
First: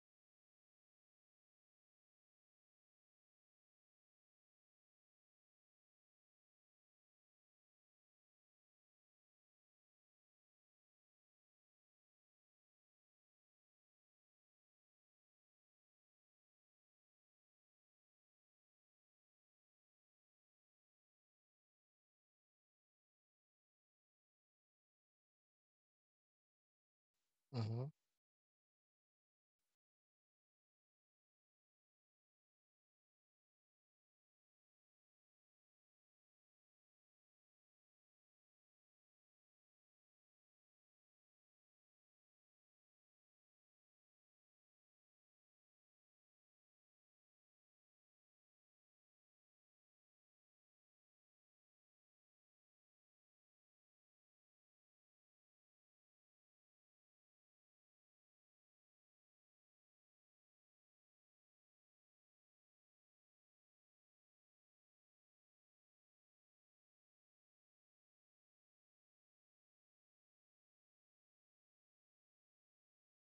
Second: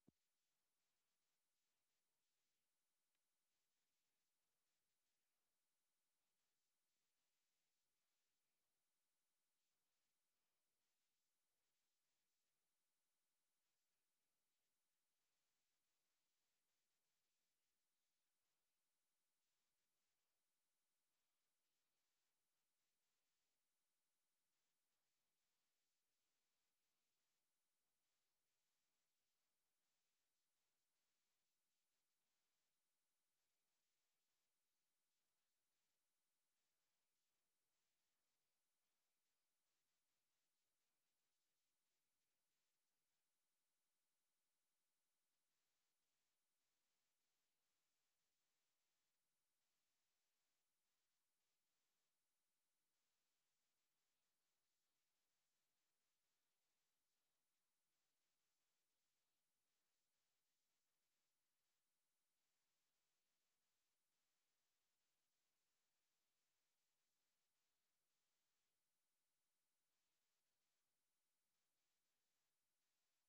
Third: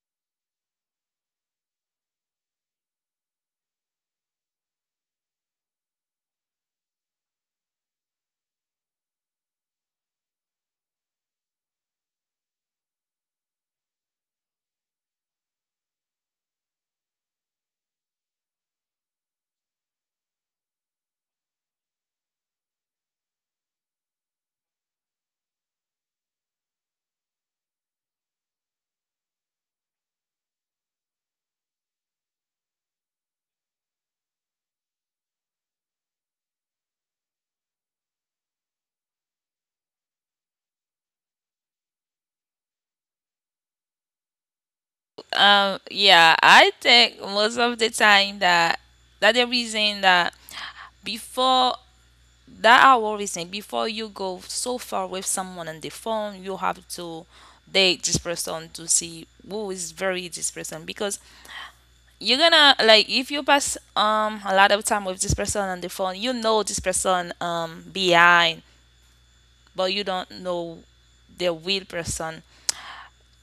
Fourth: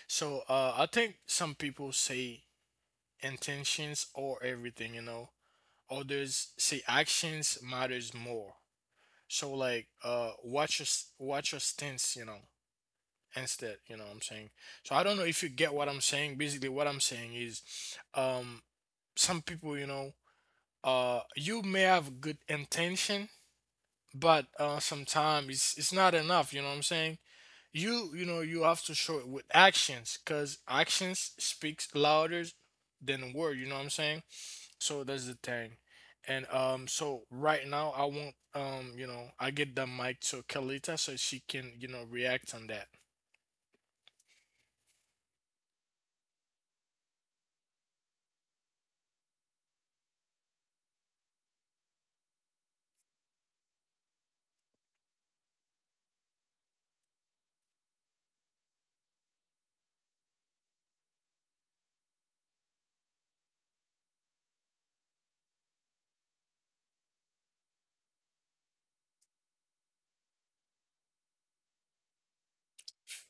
So uh, I think some people say intentions or everything, you know. Others say actions matters more. So like uh watch your s- watch your stints, you know, instead, you know what I'm saying? So I don't know if you get what I'm saying. Basically what I'm saying is um some people, you know, uh you may have good intention, but uh sometimes it's it's not enough, you know what I'm saying?
Hmm.
You you know you have to show it with actions because actions speaks louder than word. You know what I'm saying? So that's the thing. And um, so right now I want um, you know, I get the mic to Kalita so she can you know react on that
Um, yeah, I think most of the time that that the reason that before that I always think before you go so far with someone on the phone, you have to date this person to see who is very this person, because you're gonna like if you pass um a lot of time with this person on the phone, you know this person um behind, but you don't know the real person.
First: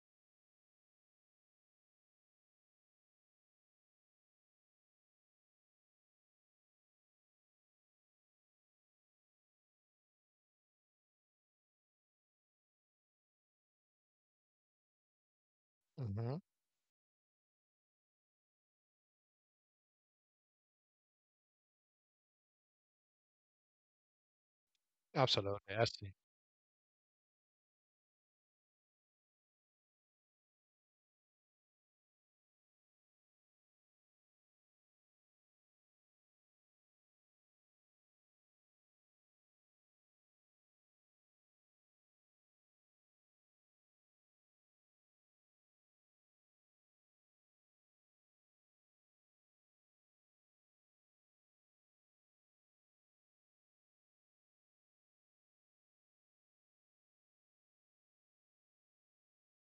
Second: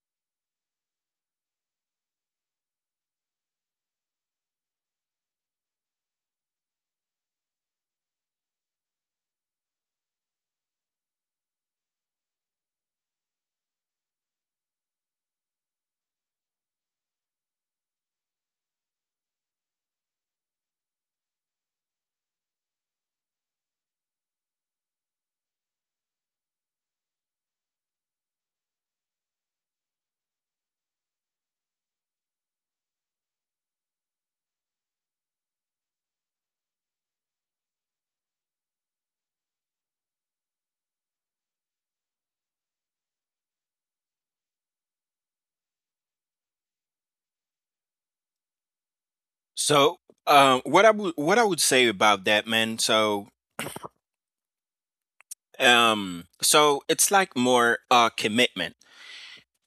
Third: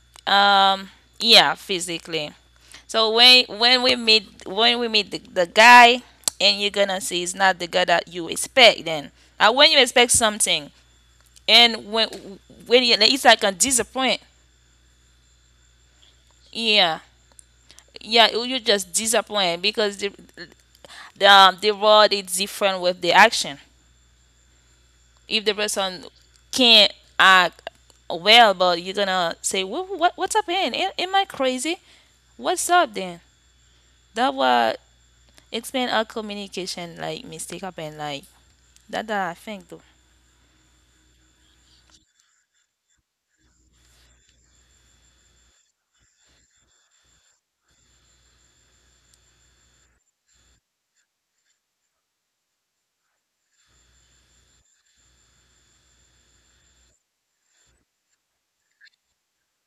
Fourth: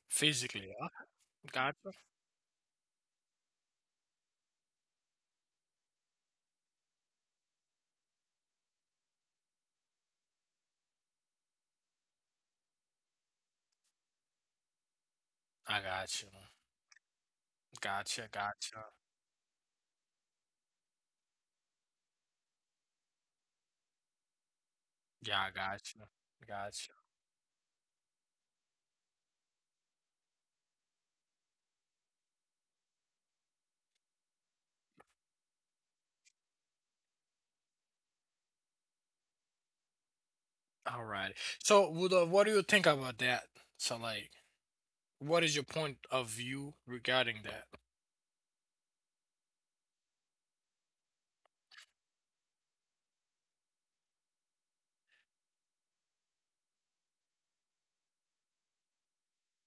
physically. Uh,
Um yeah,
Gotcha.
physically. So when when we meet when we meet the, the guy, and you're gonna see it's not the guy that you expect then. And when you expect something, and when when you, it's like a disappoint.
I got you.
Hmm.
Yeah,
Gotcha.
yeah, you
Gotcha.
you just disappoint because the the, um, the world is different with the action.
Yeah,
If
I
the
Absolutely.
got
I
you.
person
see.
Gotcha.
can't act well, but you're gonna say what, what what's up in am, am I crazy, what's up then, that what explain our communication, like mistake happen, like that that I think though.
All right. So, Wudo, what do you think about that? So, like, what is your point of view regarding that?
So um what I would what I would say about that, man, so um so it's like more uh commitment,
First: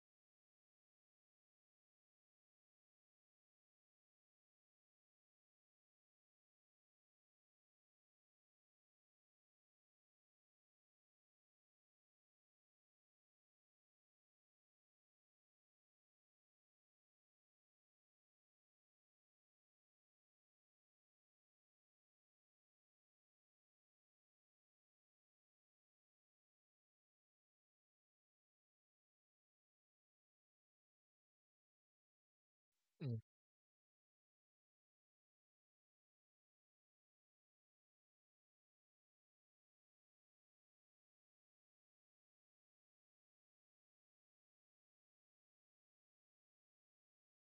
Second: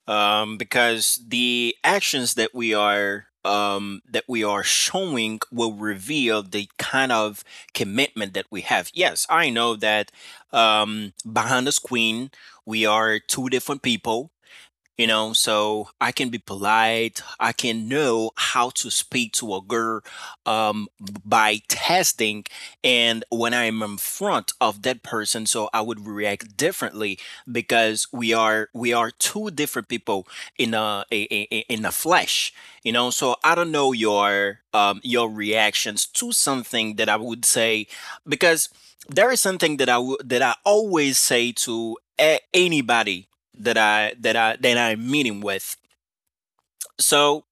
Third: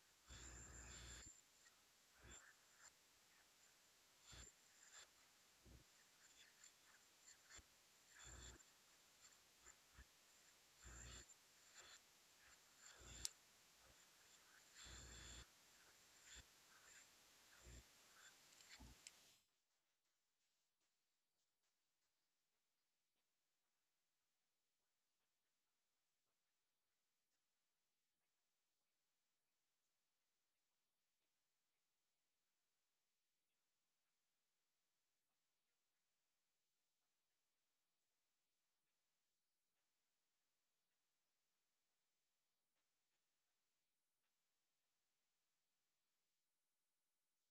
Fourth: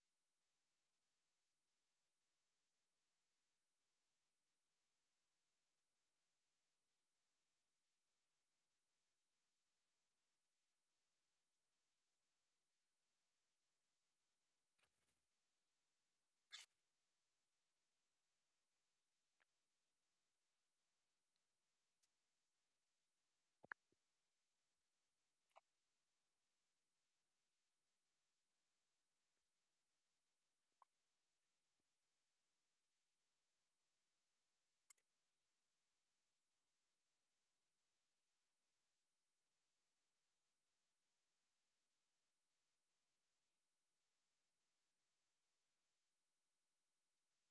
um, because the actions that we are um, that we are showing will reveal the kind of commitment that we have. Yes, I know that, um, behind the screen we are two different people, you know. So I can be polite, I can know how to speak to a girl um, by testing, and when I'm in front of that person, so I would react differently, because we are we are two different people in a, a, a- in the flesh, you know.
Mm.
So I don't know your, um, your reactions to something that I would say, because there is something that i would that i always say to a- anybody that I that I that I'm meeting with. So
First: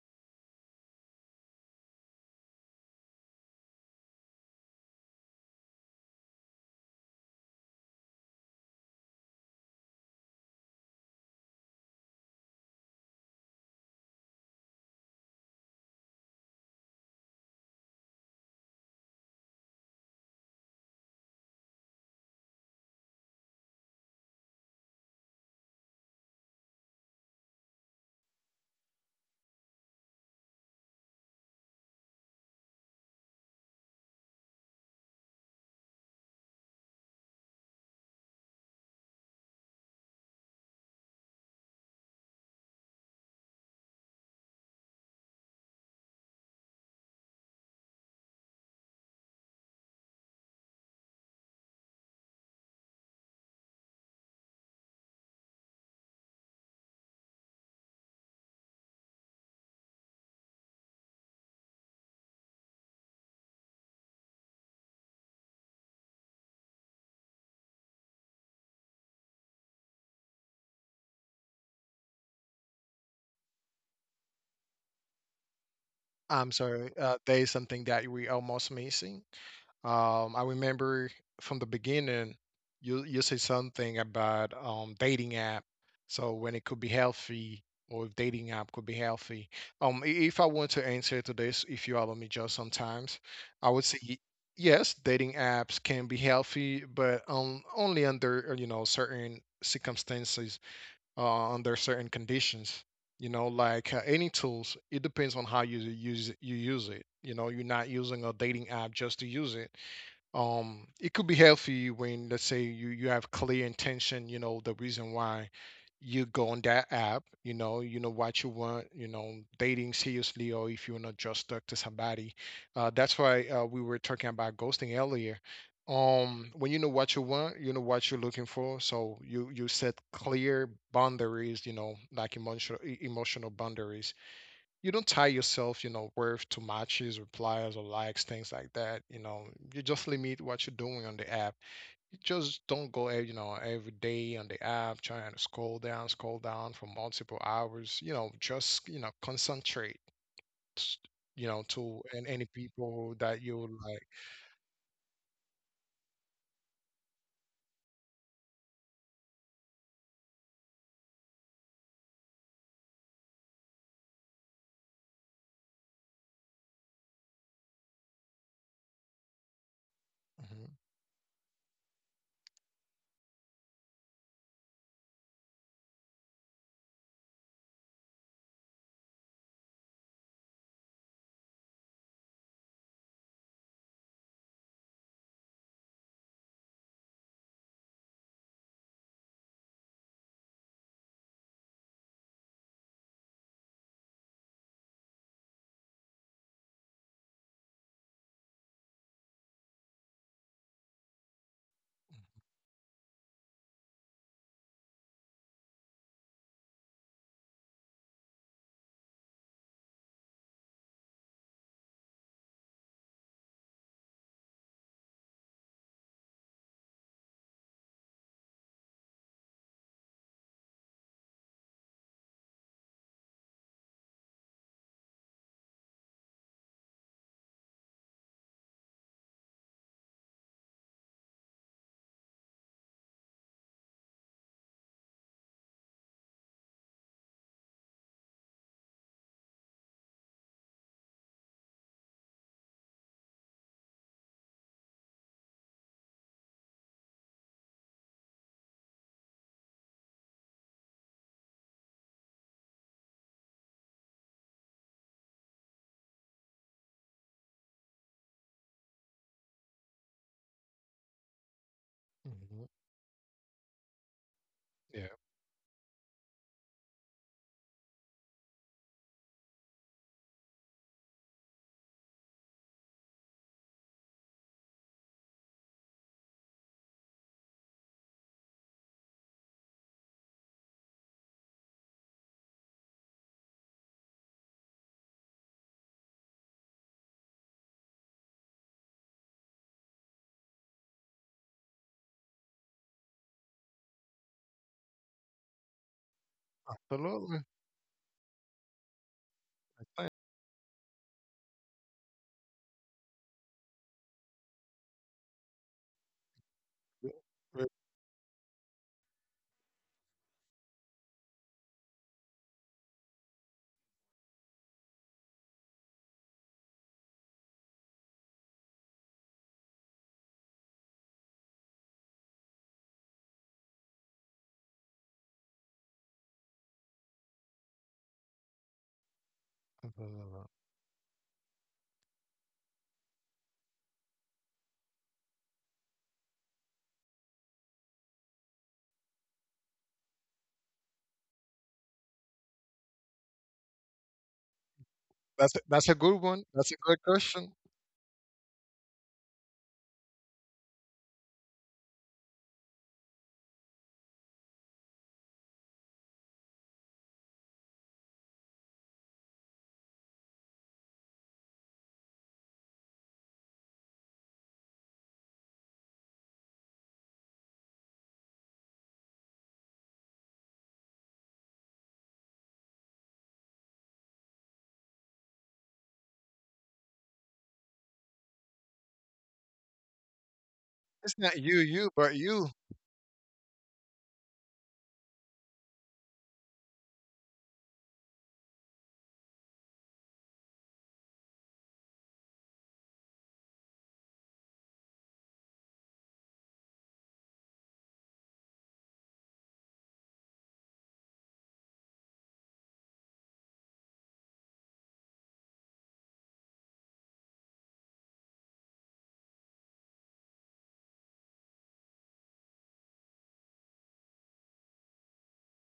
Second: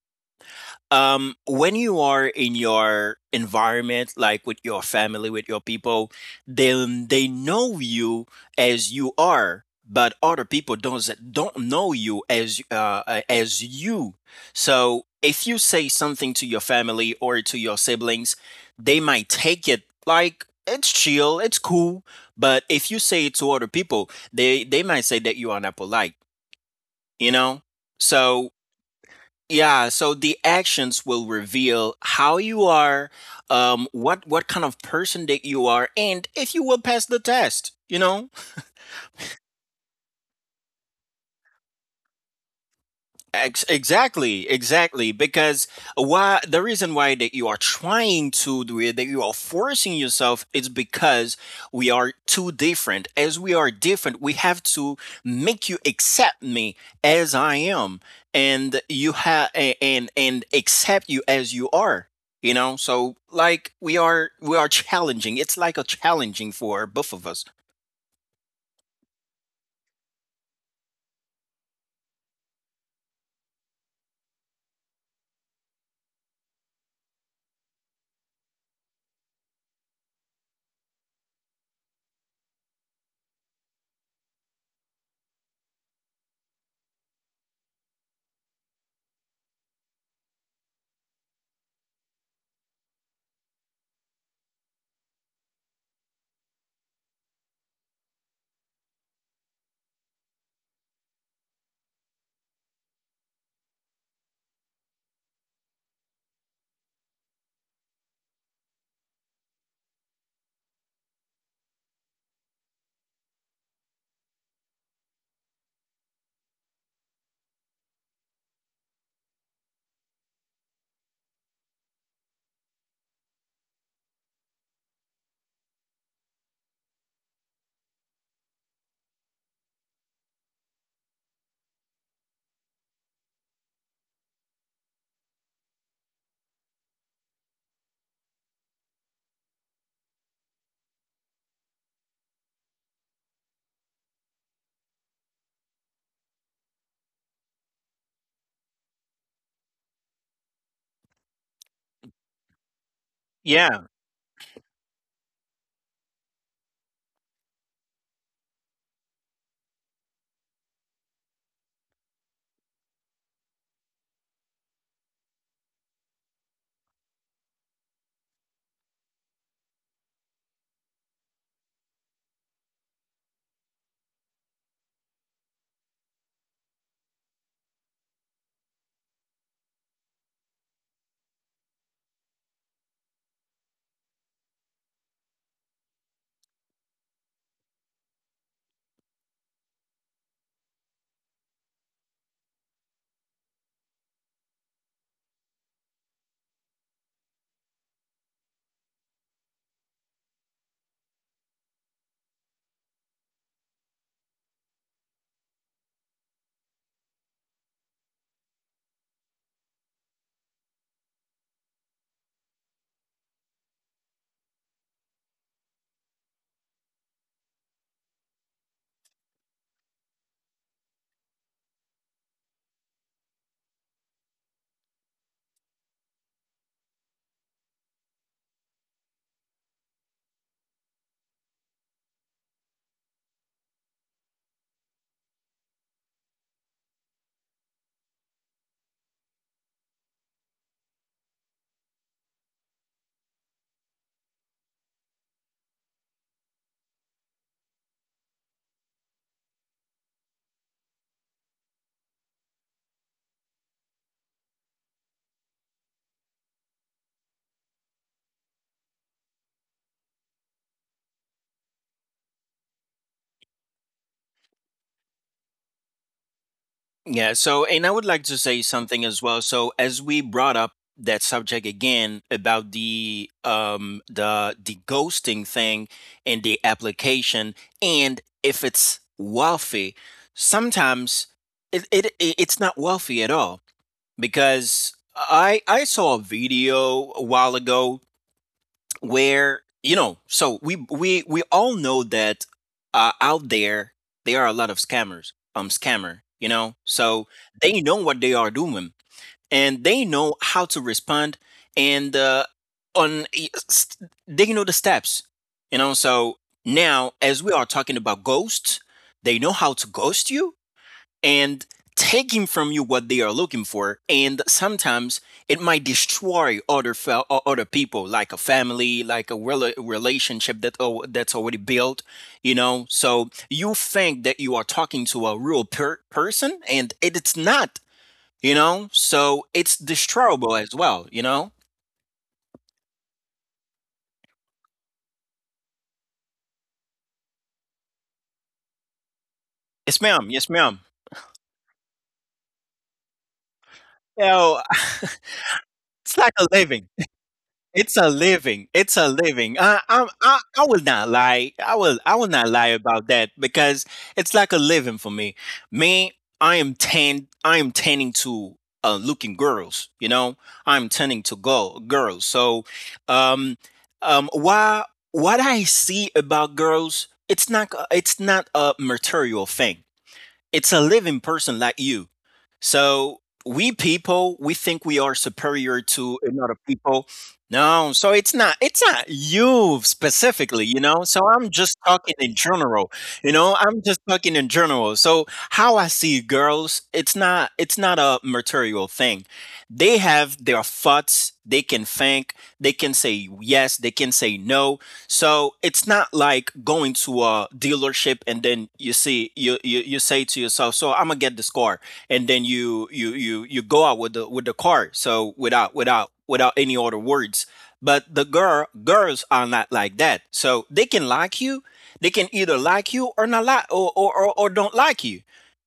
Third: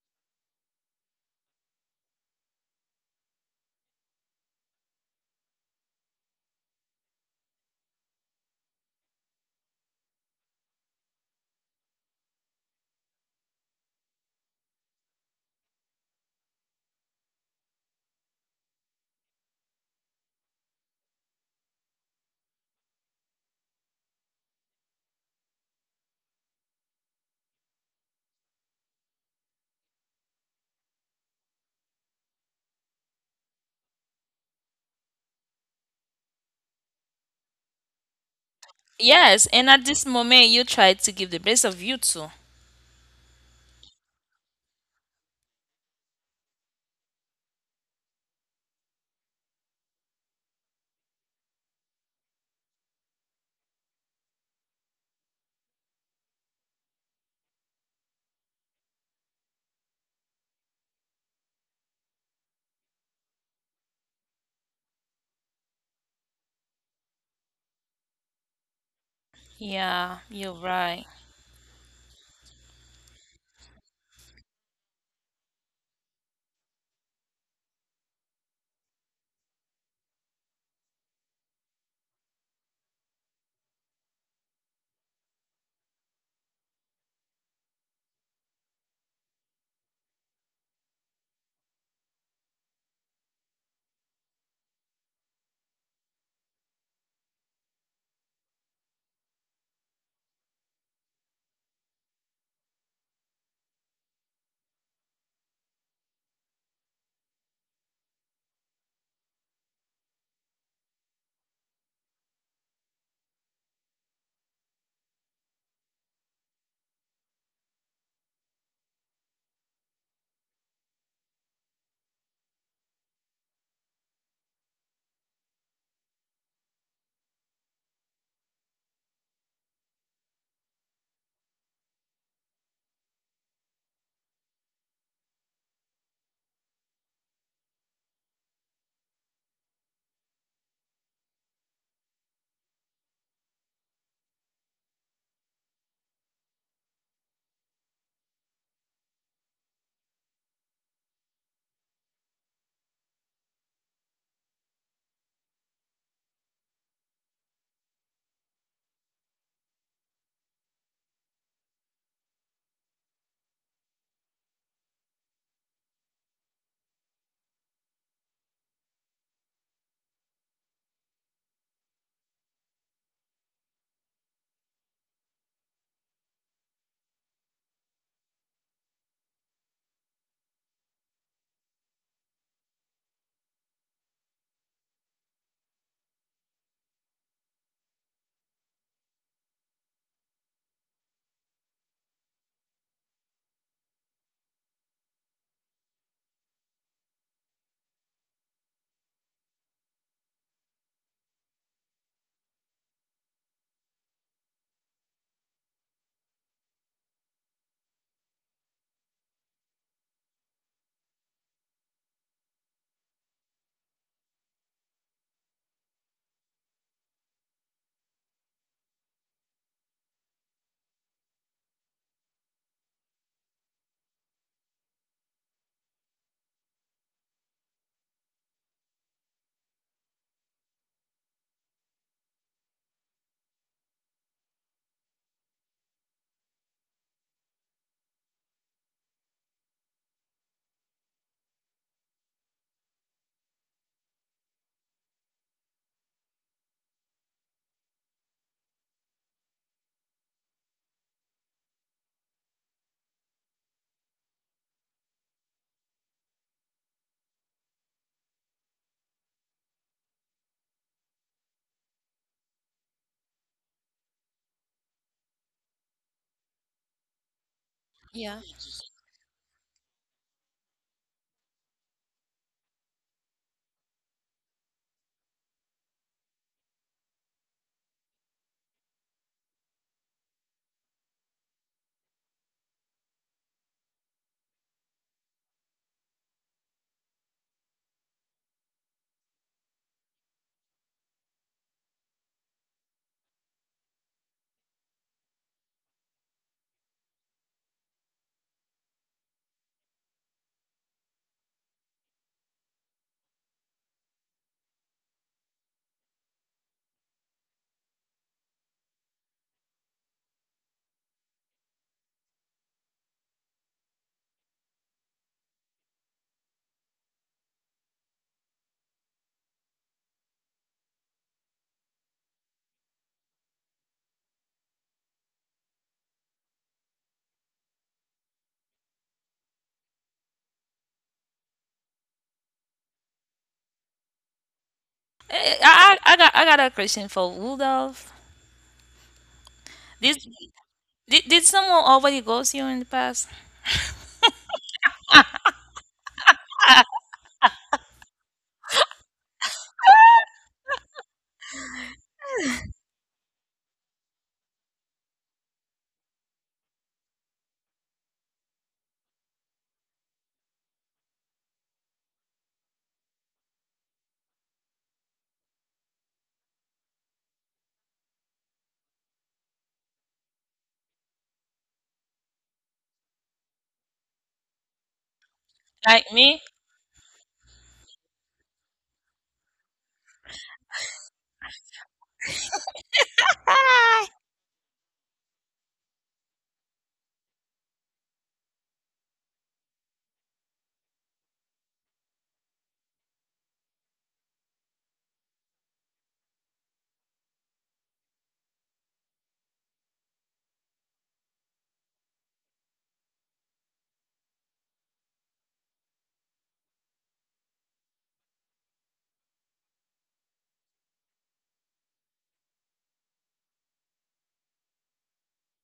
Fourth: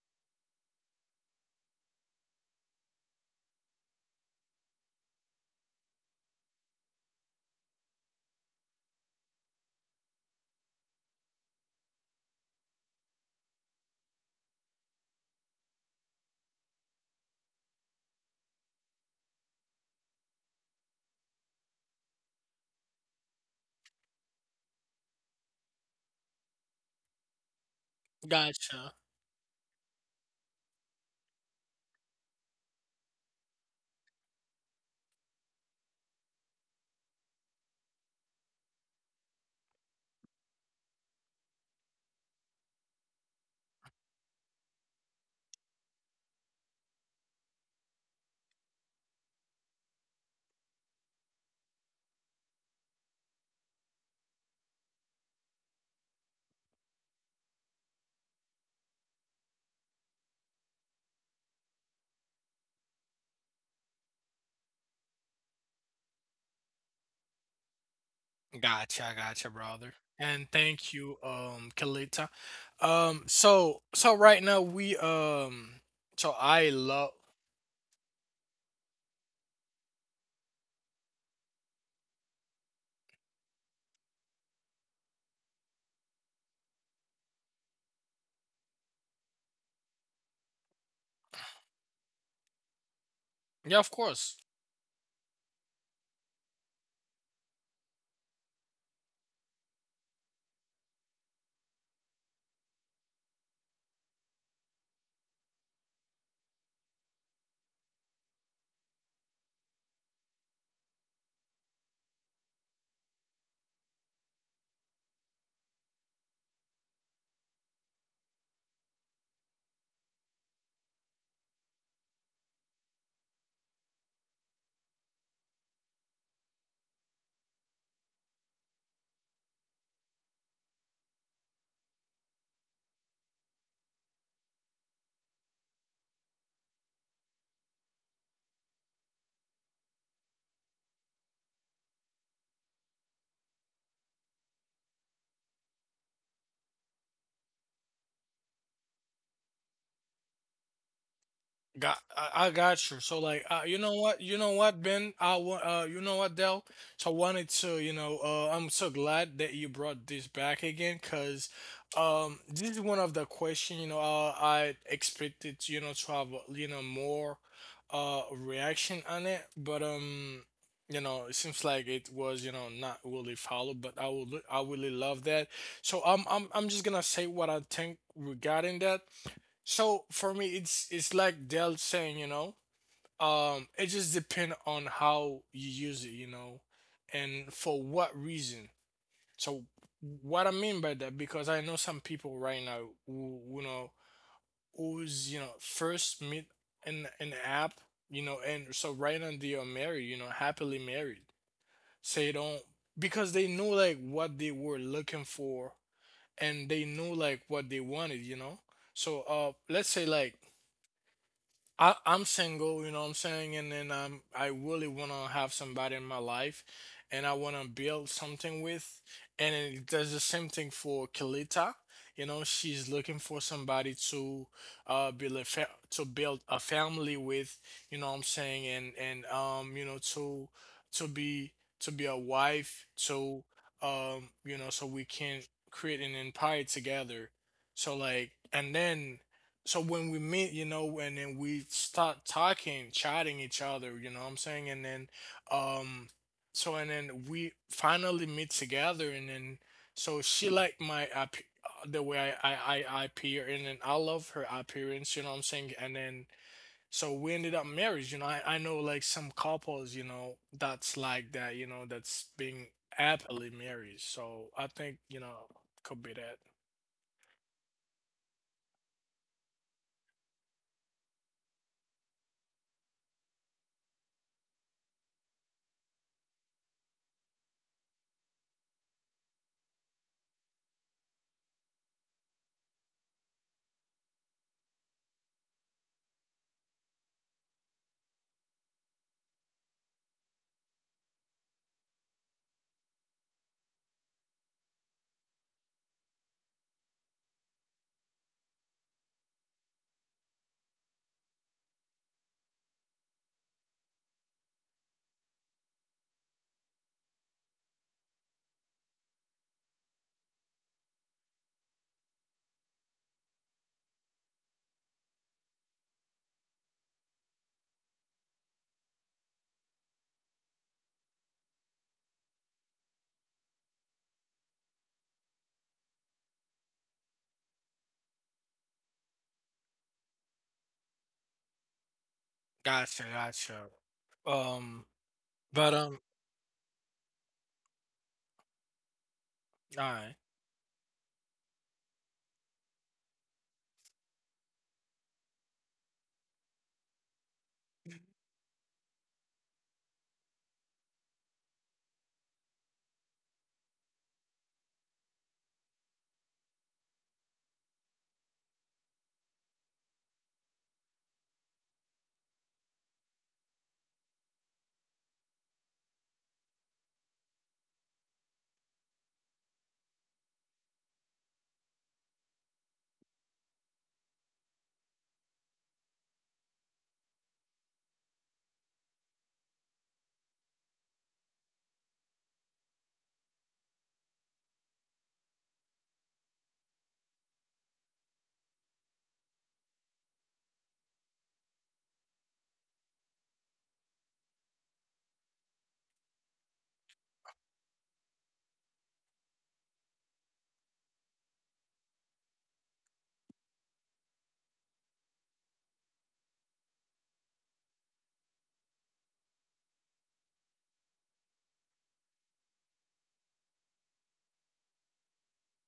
um, when you are in your environment, like with your family, with your people, then they know you as you are, but other people don't don't know you as uh, uh, as you. So if you say something to your family or to your siblings, they might take it like it's chill, it's cool. But if you say it to other people, they they might say that you are not polite, you know? So,
Gotcha.
yeah, so the actions will reveal how you are, um, what what kind of person that you are, and if you will pass the test, you know?
Yes, and at this moment you try to give the best of you too.
Ex- exactly, exactly. Because why the reason why that you are trying to do it, that you are forcing yourself, is because we are too different. As we are different, we have to make you accept me as I am, and you have and and accept you as you are. You know, so like we are we are challenging. It's like a challenging for both of us.
Gotcha, gotcha, brother.
Yeah,
And
you're
thank
right.
you, um, Kalita. Um, so so right now we um so
I'm
I
sorry.
love
Uh, there is something that we almost missing. Um, I remember from the beginning, you you say something about um, dating app, so when it could be healthy, or if dating app could be healthy. Um, i- if I want to answer to this, if you allow me just sometimes, I
yeah,
would
of
say y-
course.
yes, dating apps can be healthy, but um, only under uh, you know certain circumstances, uh, under certain conditions. You know, like uh, any tools, it depends on how you use you use it. You know, you're not using a dating app just to use it. Um it could be healthy when, let's say, you you have clear intention, you know the reason why you go on that app, you know, you know what you want, you know, dating seriously, or if you're not just stuck to somebody. Uh that's why uh, we were talking about ghosting earlier. Um when you know what you want, you know what you're looking for, so you you set clear boundaries, you know, like emotional e- emotional boundaries. You don't tie yourself, you know, worth to matches, replies, or likes, things like that. You know, you just limit what you're doing on the app. You just don't go, ev- you know, every day on the app trying to scroll down, scroll down for multiple hours. You know, just you know, concentrate. s- You know,
Got,
to and any
I, I got you.
people
So
that
like,
you
uh,
would
you
Yeah.
know
like.
what, you know what, Ben, I want, uh, you know what, Dell. So I wanted to, you know, uh, I'm so glad that you brought this back again, cause, um, this is one of the question, you know, uh, I expected, you know, to have, you know, more, uh, reaction on it, but um,
Mhm,
you know, it seems like it was, you know, not really followed. But I would, I really love that. So I'm, I'm, I'm just gonna say what I think regarding that. So for me, it's it's like Dell saying, you know, um, it just depends on how you use it, you know, and for what reason. So what I mean by that, because I know some people right now who you know who's you know first meet an an app, you know, and so right now they are married, you know, happily married. So they don't, because they know like what they were looking for and they know like what they wanted, you know. So uh, let's say like I, I'm single, you know what I'm saying? And then um, I really want to have somebody in my life and I want to build something with. And it does the same thing for Kelita. You know, she's looking for somebody to uh, build a fa- to build a family with, you know what I'm saying? And and um, you know, to to be to be a wife, to um, you know, so we can create an empire together. So like, and then so when we meet, you know, and then we start talking, chatting each other, you know what I'm saying? And then um so and then we finally meet together and then so she liked my app, uh, the way I, I, I, I appear and then I love her appearance, you know what I'm saying? And then so we ended up married, you know. I, I know like some couples, you know, that's like that, you know, that's
mhm.
being happily married. So I think,
Yeah,
you know, could be that.
Yeah. So, and I would like to say something as well. So, as we brought up that subject again about the um the the ghosting thing and the application, and if it's wealthy, sometimes it, it it- it's not wealthy at all, because I I saw a video a while ago where, you know, so we we we all know that, uh, out there there are a lot of scammers um scammer, you know. So
absolutely.
they know what they are doing, and they
Thank
know how to respond, and uh on st- they know the steps, you know. So
you.
now as we
Re-
are talking about ghosts, they know how to ghost you, and taking from you what they are looking for, and sometimes it might destroy other fel- o- other people, like a family, like a rela- relationship that oh, that's already built, you know. So you think that you are talking to a real per- person, and it, it's not, you know. So it's
absolutely.
destroyable as well, you know.
Gotcha, gotcha. Um,
Eh,
but
I,
um,
I, I got I got a question for Rudolph.
Yes,
Alright.
Did,
ma'am, yes, ma'am.
did did someone already ghost you in the past,
So
That's a, that's a good
it's like
one.
a
That's a
living.
good question.
It's a living. It's a living. Uh, I, I I will not lie. I will I will not lie about that, because it's like a living for me. Me, I am ten. I am tending to uh, looking girls. You know, I'm tending to go girls. So, um, um, why what I see about girls, it's not uh, it's not a material thing. It's a living person like you. So we people, we think we are superior
like
to
me?
another people. No, so it's not it's not you specifically, you know.
It's
So
not
I'm
you,
just
you, but
talking in
you,
general, you know. I'm just
Hi.
talking in general. So how I see girls, it's not it's not a material thing. They have their thoughts. They can think. They can say yes. They can say no. So it's not like going to a dealership, and then you see you you, you say to yourself, "So I'm gonna get this car," and then you you you you go out with the with the car. So without without without any other words. But the girl girls are not like that. So they can like you. They can either like you or not like, or or, or, or don't like you.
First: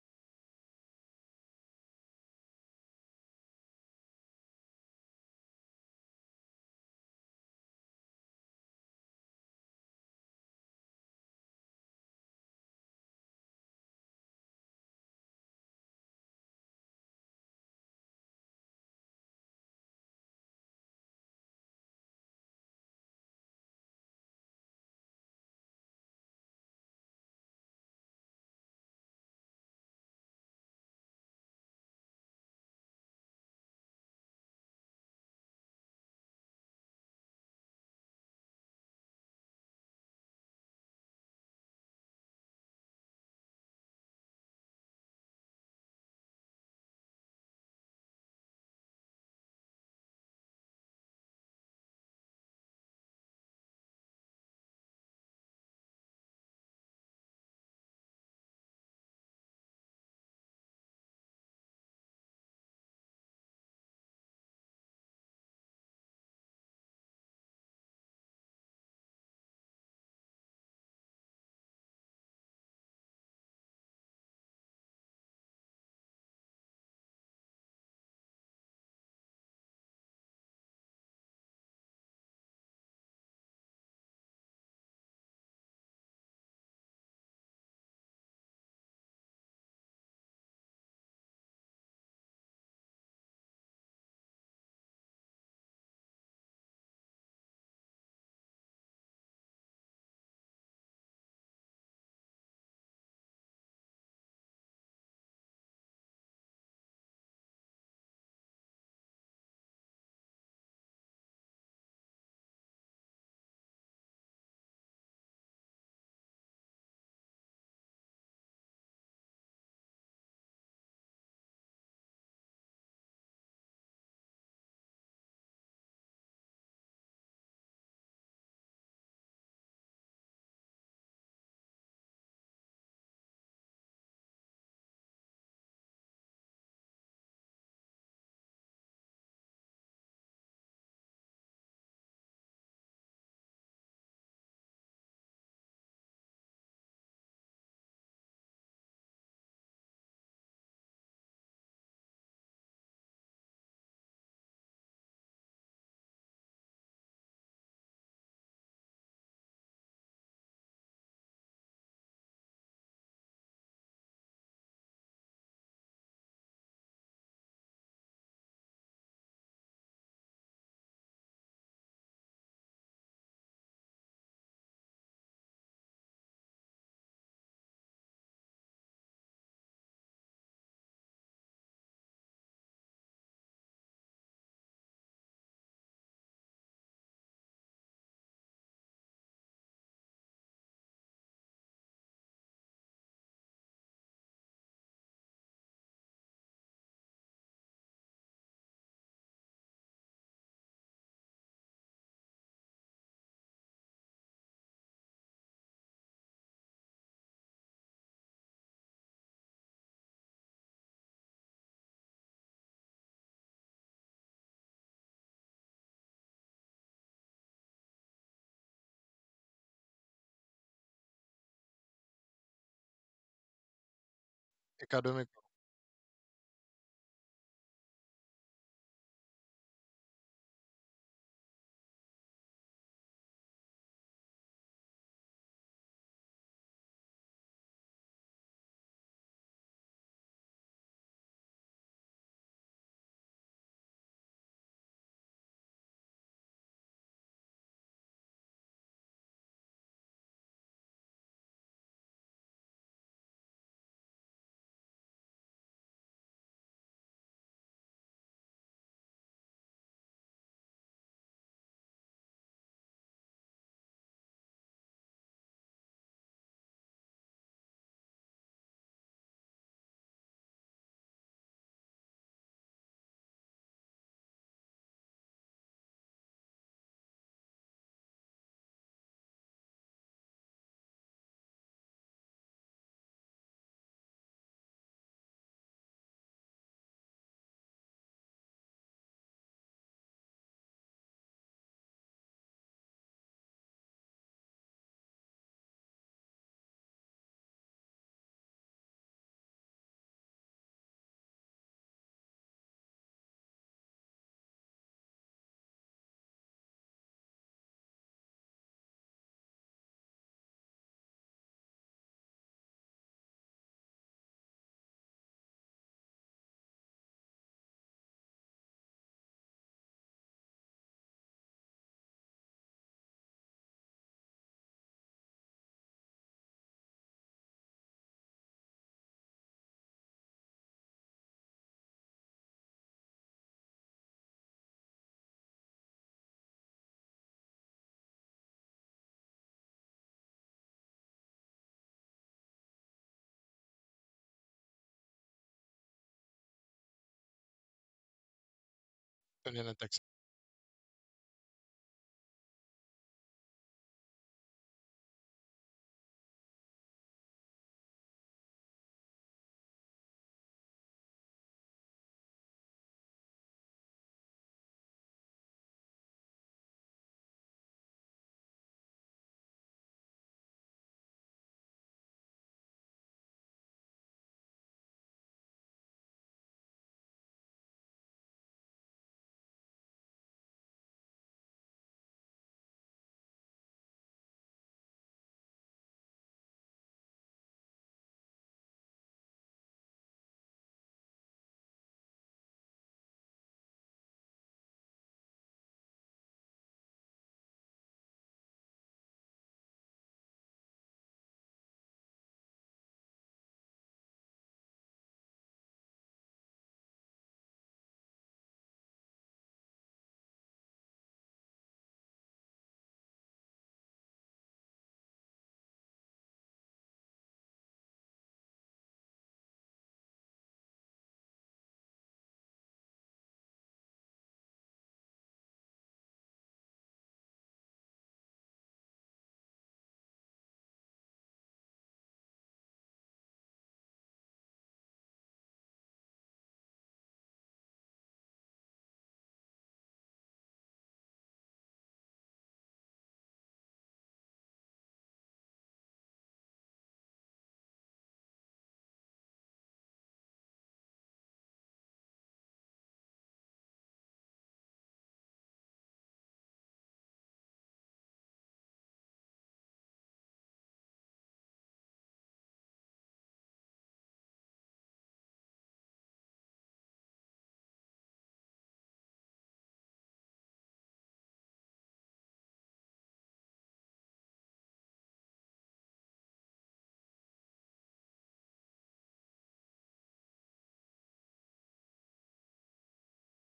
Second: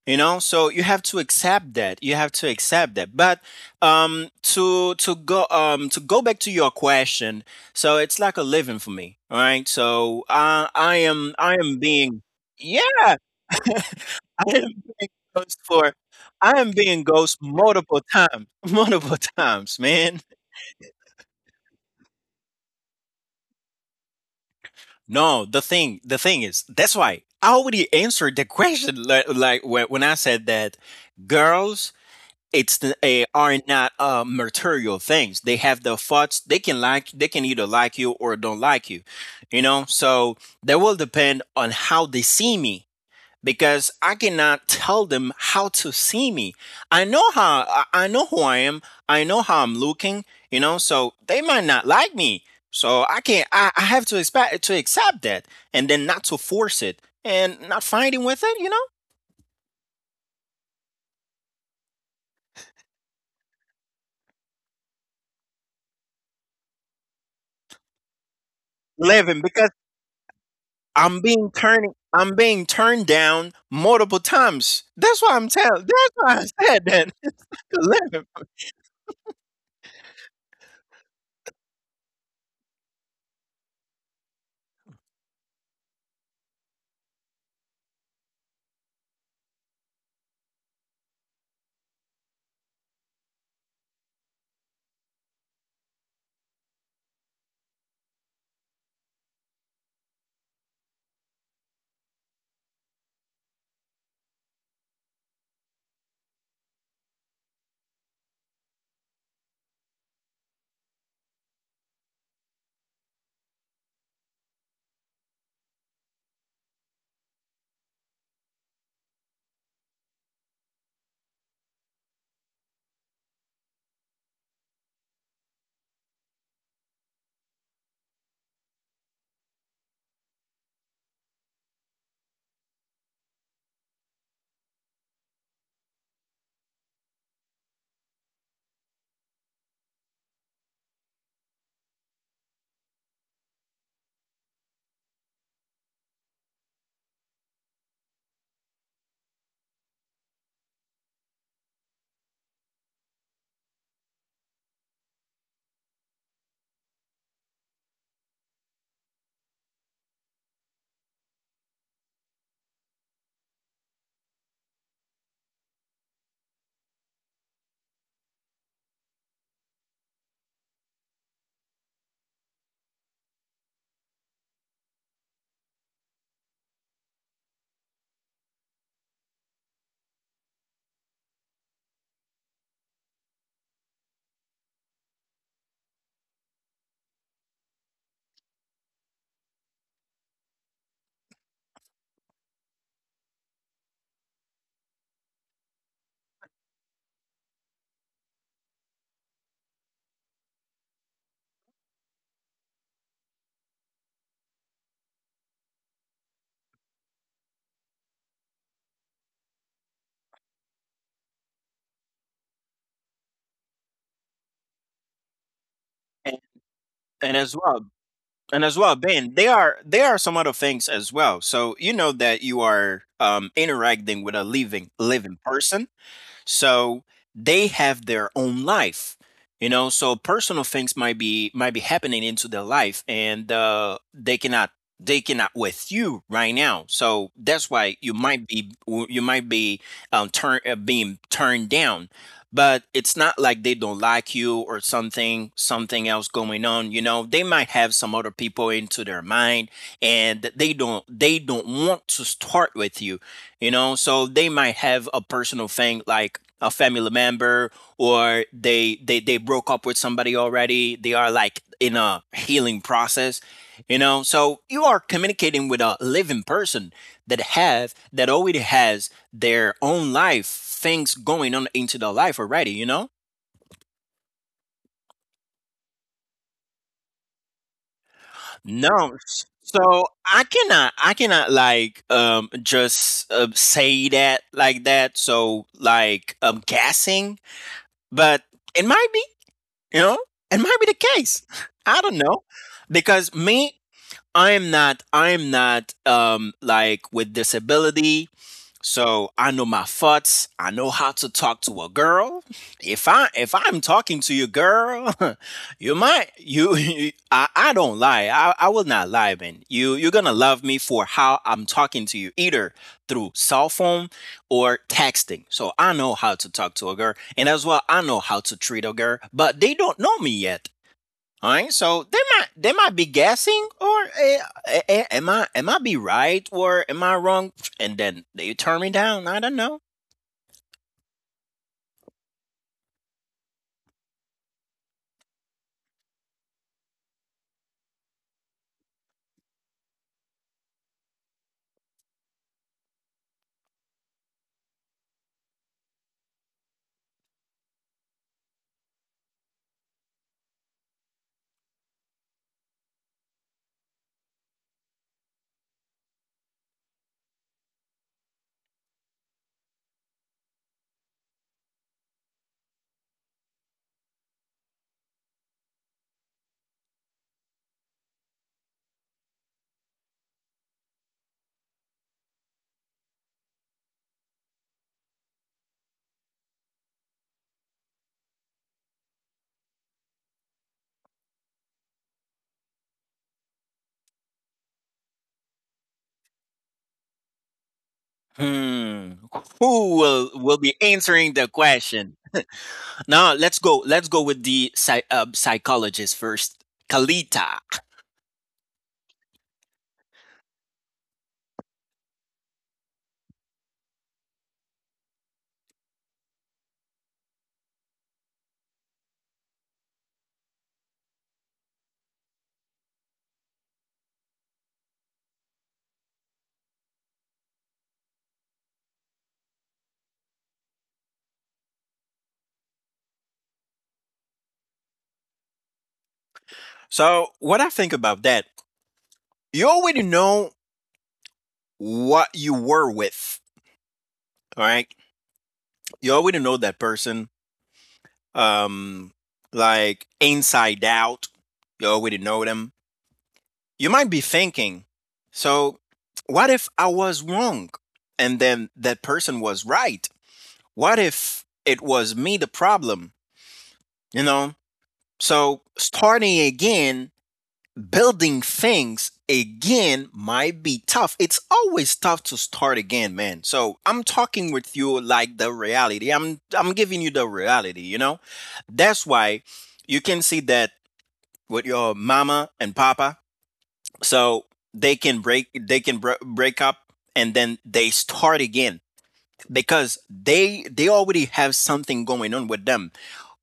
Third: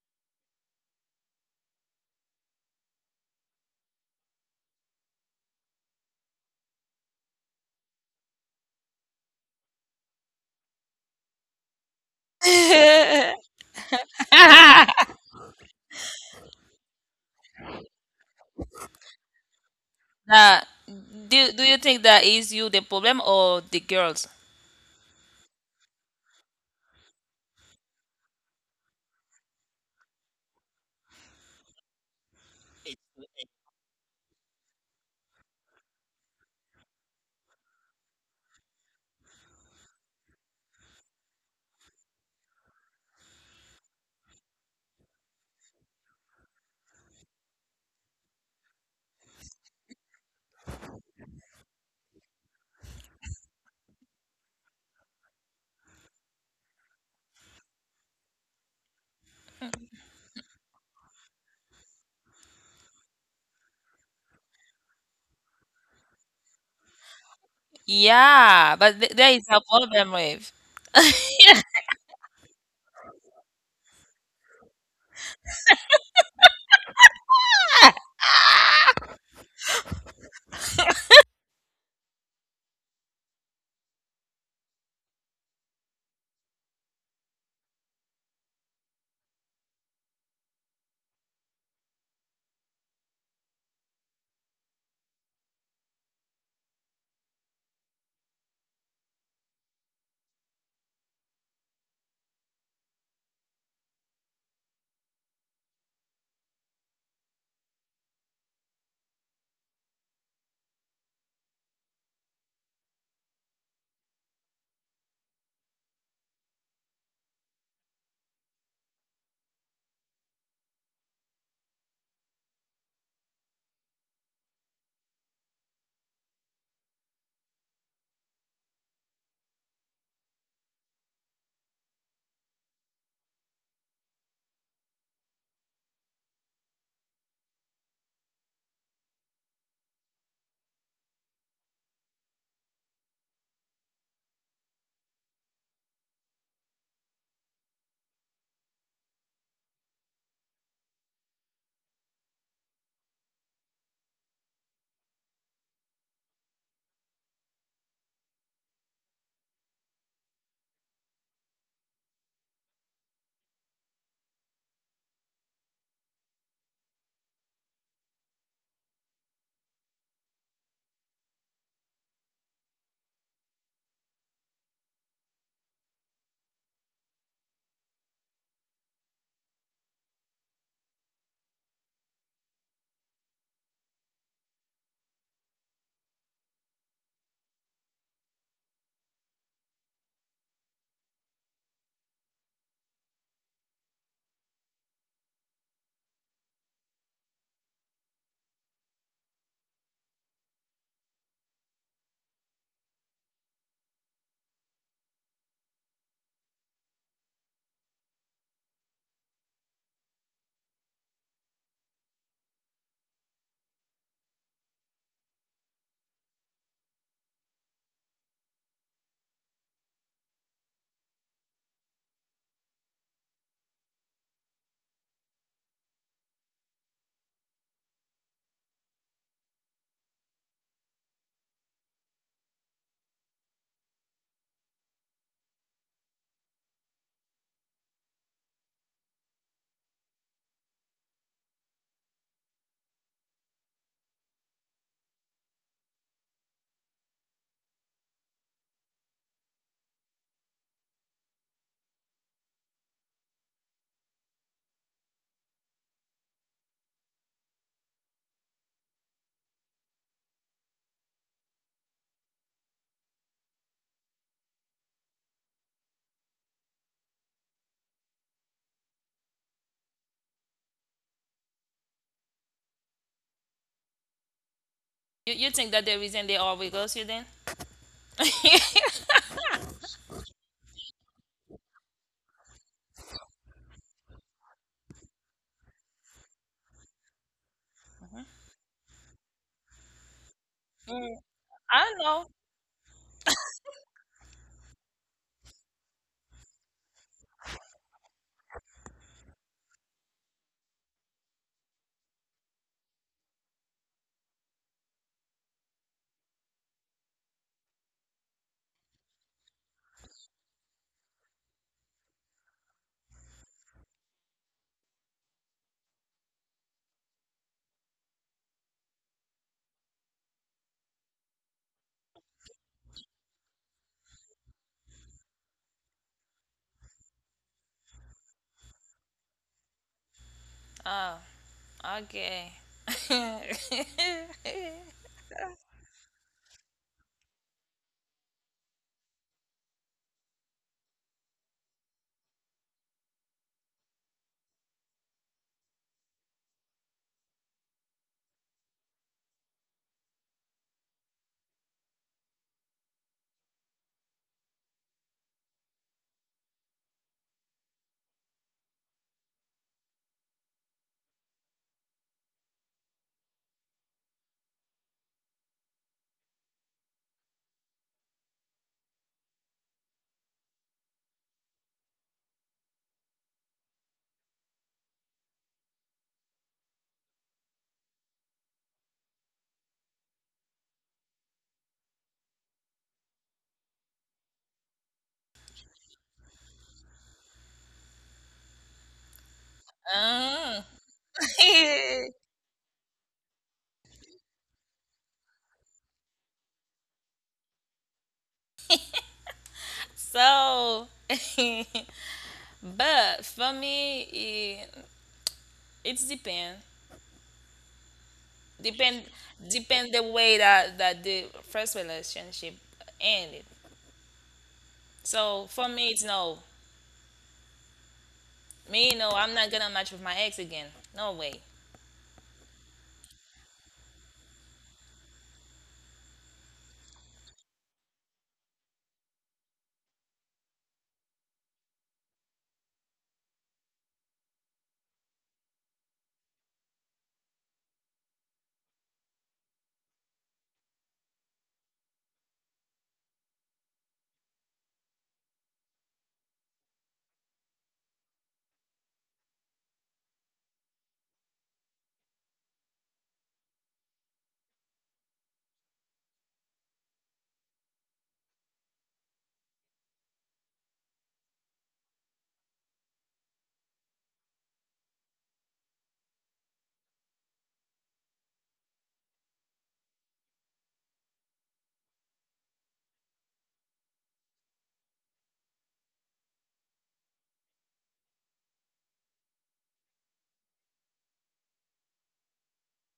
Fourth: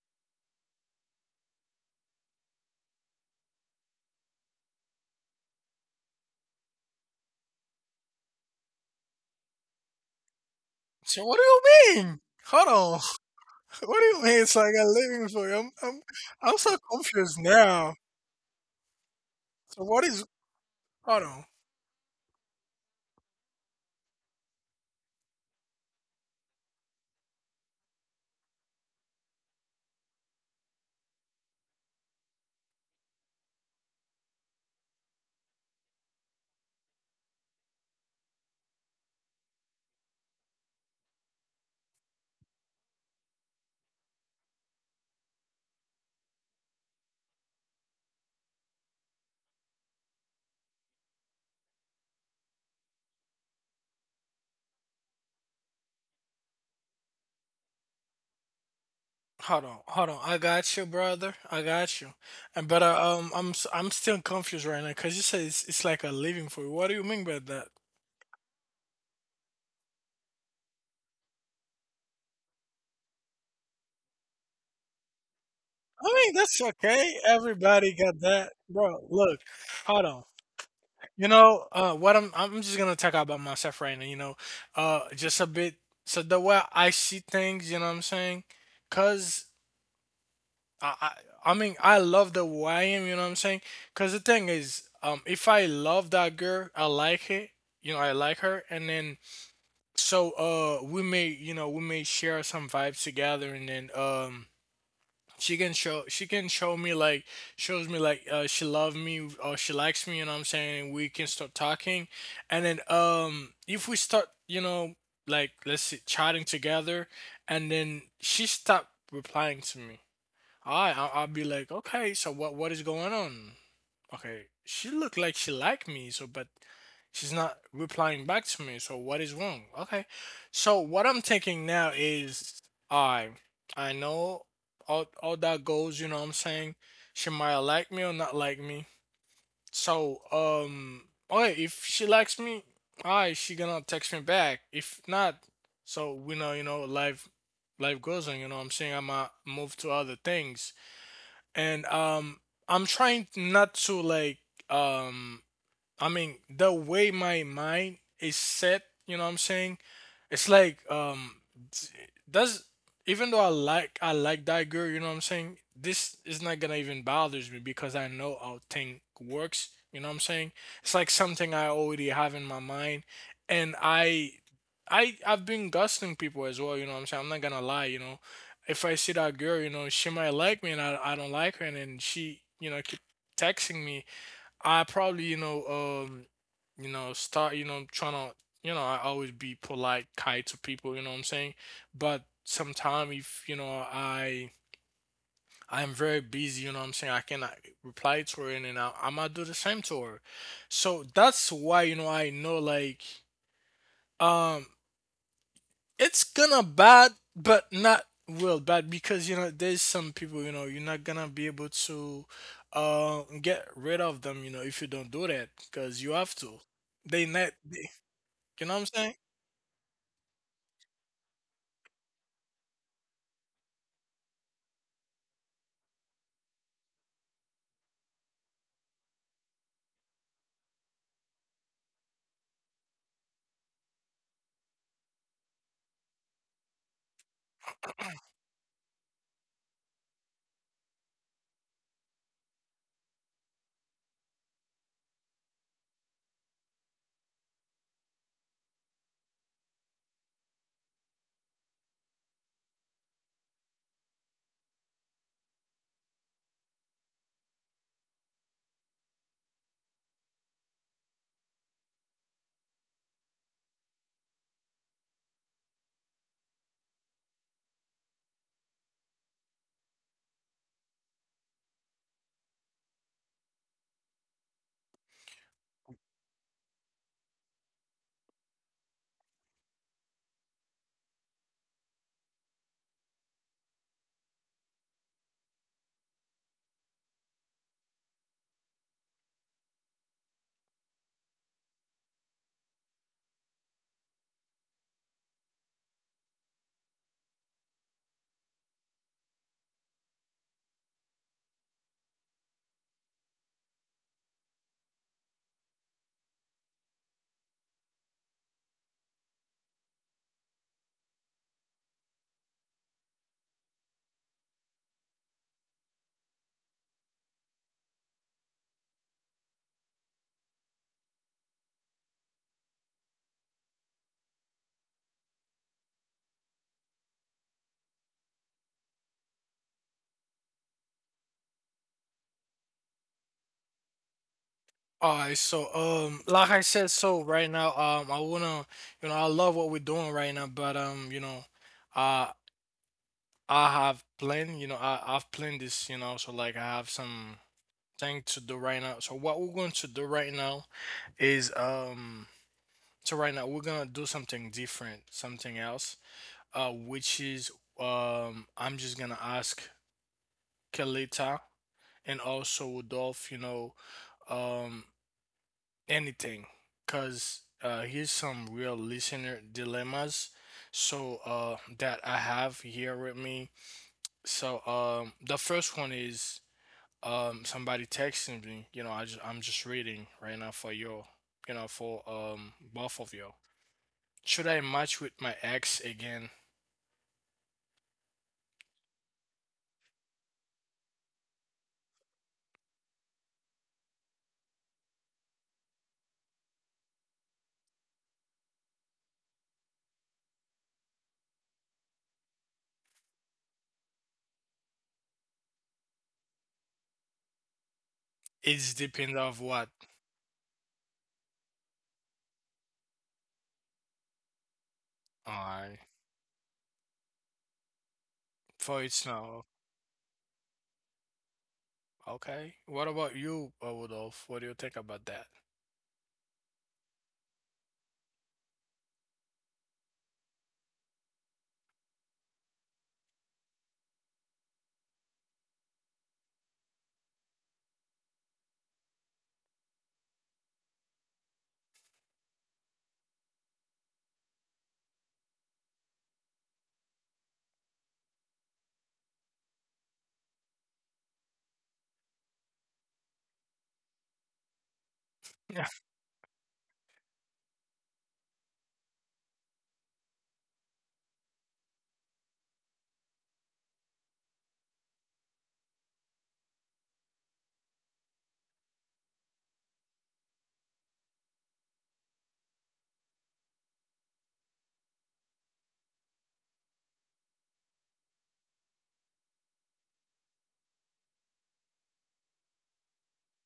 You know, so you have to accept that. You have to accept that. But um, to to go um, to go back to your question, so it's like a living for me, all right? So I I
So
am
what do
I
you
am
mean?
being
Hold
Yeah,
on.
I
What do you mean? It's
am
like I
being
living for you.
ghost
I'm
for
I'm I'm
I am
so
being
confused
ghost
now.
multiple times, multiple times,
So what
man.
is
Nah,
hold on.
do do you think that is you the problem or the girls?
No, the thing the thing is that's why I already answered the question, like, like when when I said that girls it's the, eh, are not uh, material things. They have their thoughts. They can like they can either like you or don't like you, you know. So that will depend on how they see me, because I cannot tell them how to see me. I know how I- know who I am. I know how I'm looking, you know, so they might not like me. So I can't I, I have to expect to accept that, and then not to force it and not fighting with it, you know?
Hold on, hold on. I got you, brother. I got you. And but uh, um, I'm s- I'm still confused right now because you said it's, it's like a living for you. What do you mean by that?
Yeah, but th- there
Living
is a
because
problem with
I'm being turned I'm being turned down multiple times. That's why I'm telling that's
I mean
why
that's
I said that.
okay. Everybody got
Living
that, bro. Look, hold on. You know, uh, what I'm I'm just gonna talk about myself right now. You know, uh, just a bit. So the way I see things, you know what I'm saying? Cause I, I I mean I love the way I am. You know what I'm saying? Cause the thing is, um, if I love that girl, I like it. You know, I like her, and then so uh, we may you know we may share some vibes together, and then um she can show she can show me like shows me like uh she loves me or she likes me, you know what I'm saying? We can start talking, and then um if we start, you know, like let's see chatting together, and then she stop replying to me. I I- i'll be like okay, so what what is going on. Okay, she looked like she liked me, so but she's not replying back to me. So what is wrong? Okay, so what I'm thinking now is I I know all all that goes. You know what I'm saying? She might like me or not like me. So um, okay, if she likes me, I she gonna text me back. If not, so we know, you know, life life goes on. You know what I'm saying? I'ma move to other things and um I'm trying not to like um I mean, the way my mind is set, you know what I'm saying? It's like um t- does, even though I like I like that girl, you know what I'm saying? This is not gonna even bothers me because I know how thing works, you know what I'm saying? It's like something I already have in my mind and I I I've been ghosting people as well, you know what I'm saying? I'm not gonna lie, you know. If I see that girl, you know, she might like me and I, I don't like her and then she, you know, keep texting me. I probably, you know, um, you know, start, you know, trying to, you know, I always be polite, kind to people, you know what I'm saying? But sometime if, you know, I I'm very busy, you know what I'm saying? I cannot reply to her and then I, I might do the same to her. So that's why, you know, I know like um it's gonna bad, but not well bad because you know there's some people you know you're not gonna be able to uh, get rid of them, you know, if you don't do that because you have
and,
to. They
and
net,
as well
they,
And
you know
as
what I'm
well,
saying?
Ben, there are there are some other things as well. So you know that you are um, interacting with a living
academic
living person. So they have their own life, you know. So personal things might be might be happening into their life, and uh, they cannot they cannot with you right now. So that's why you might be you might be um, turn uh, being turned down. But it's not like they don't like you or something something else going on. You know, they might have some other people into their mind, and they don't they don't want to start with you. You know so they might have a personal thing like a family member, or they they they broke up with somebody already. They are like in a healing process, you know so you are communicating with a living person that have that already has their own life, things going on into their life already you know
you. You think that the reason they always ghost you then?
No, so i cannot I cannot like um just uh, say that like that, so like I'm guessing. But it might be. You know, it might be the
Mm,
case. I
I
don't
don't
know,
know.
because me, I am not. I am not um like with disability. So I know my thoughts. I know how to talk to a girl. If I if I'm talking to you, girl, you might you, you I, I don't lie. I, I will not lie, man. You you're gonna love me for how I'm talking to you, either through cell phone or texting. So I know how to talk to a girl, and as well I know how to treat a girl, but they don't know me yet. All right, so they might they might be guessing, or eh, eh, eh, am I am I be right, or am I wrong? And then they turn me down. I don't know.
Oh, okay.
All right, so um, like I said, so right now, um, I wanna, you know, I love what we're doing right now, but um, you know, uh, I have planned, you know, I I've planned this, you know, so like I have some thing to do right now. So what we're
opinion
going
and
to do
text.
right now is um. So right now we're gonna do something different, something else, uh, which is um, I'm just gonna ask Kelita and also Rudolph, you know, um, anything, cause uh, here's some real listener dilemmas. So uh, that I have here with me. So um, the first one is um, somebody texting me. You know, I just, I'm just reading right now for you, you know, for um, both of you. Should I match with my ex again?
Hmm. Who will will be
Mm.
answering the question? Now let's go. Let's go with the psy- uh, psychologist first, Kalita.
So. But for me, it, it's depend
It's depend of
depend
what?
depend the way that that the first relationship ended.
Alright.
So for me, it's no.
For it's
Me,
now.
no, I'm not gonna match with my ex again. No way.
Okay. What about you, uh, Rudolph? What do you think about that?
So what I think about that? You already know what you were with. All right. You already know that person, um, like Inside Out, you already know them. You might be thinking, so what if I was wrong and then that person was right? What if it was me the problem, you know? So
Yeah.
starting again, building things again might be tough. It's always tough to start again, man. So I'm talking with you like the reality. I'm I'm giving you the reality, you know? That's why you can see that with your mama and papa, so they can break they can br- break up and then they start again, because they they already have something going on with them.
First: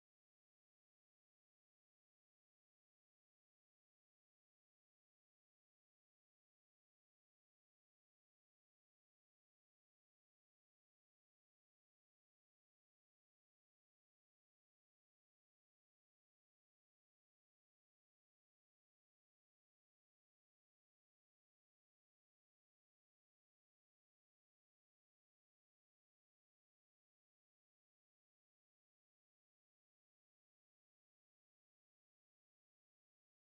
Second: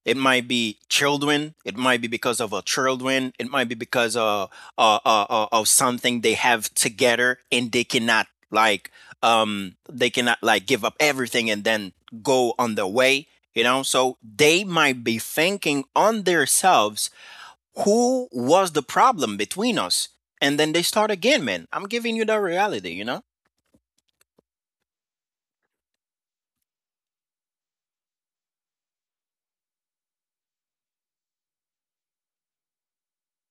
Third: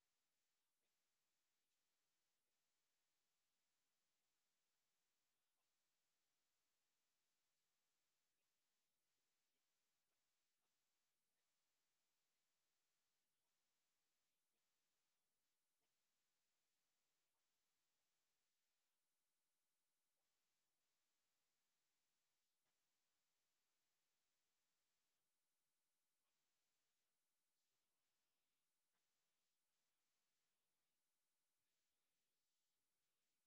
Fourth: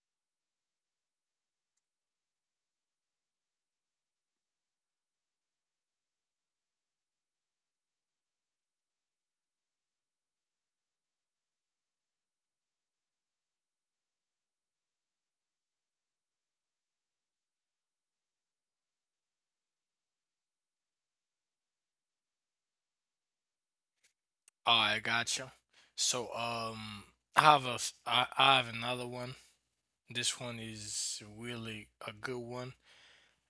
It might be children, it might be because of a children, it might be because of uh, uh, uh, of something they have together, and they cannot like um they cannot like give up everything and then go on their way. You know so they might be thinking on themselves, who was the problem between us? And then they start again, man. I'm giving you the reality, you know?
I gotcha. So, um, I have a, s- I, I have another one. This one is really a good one.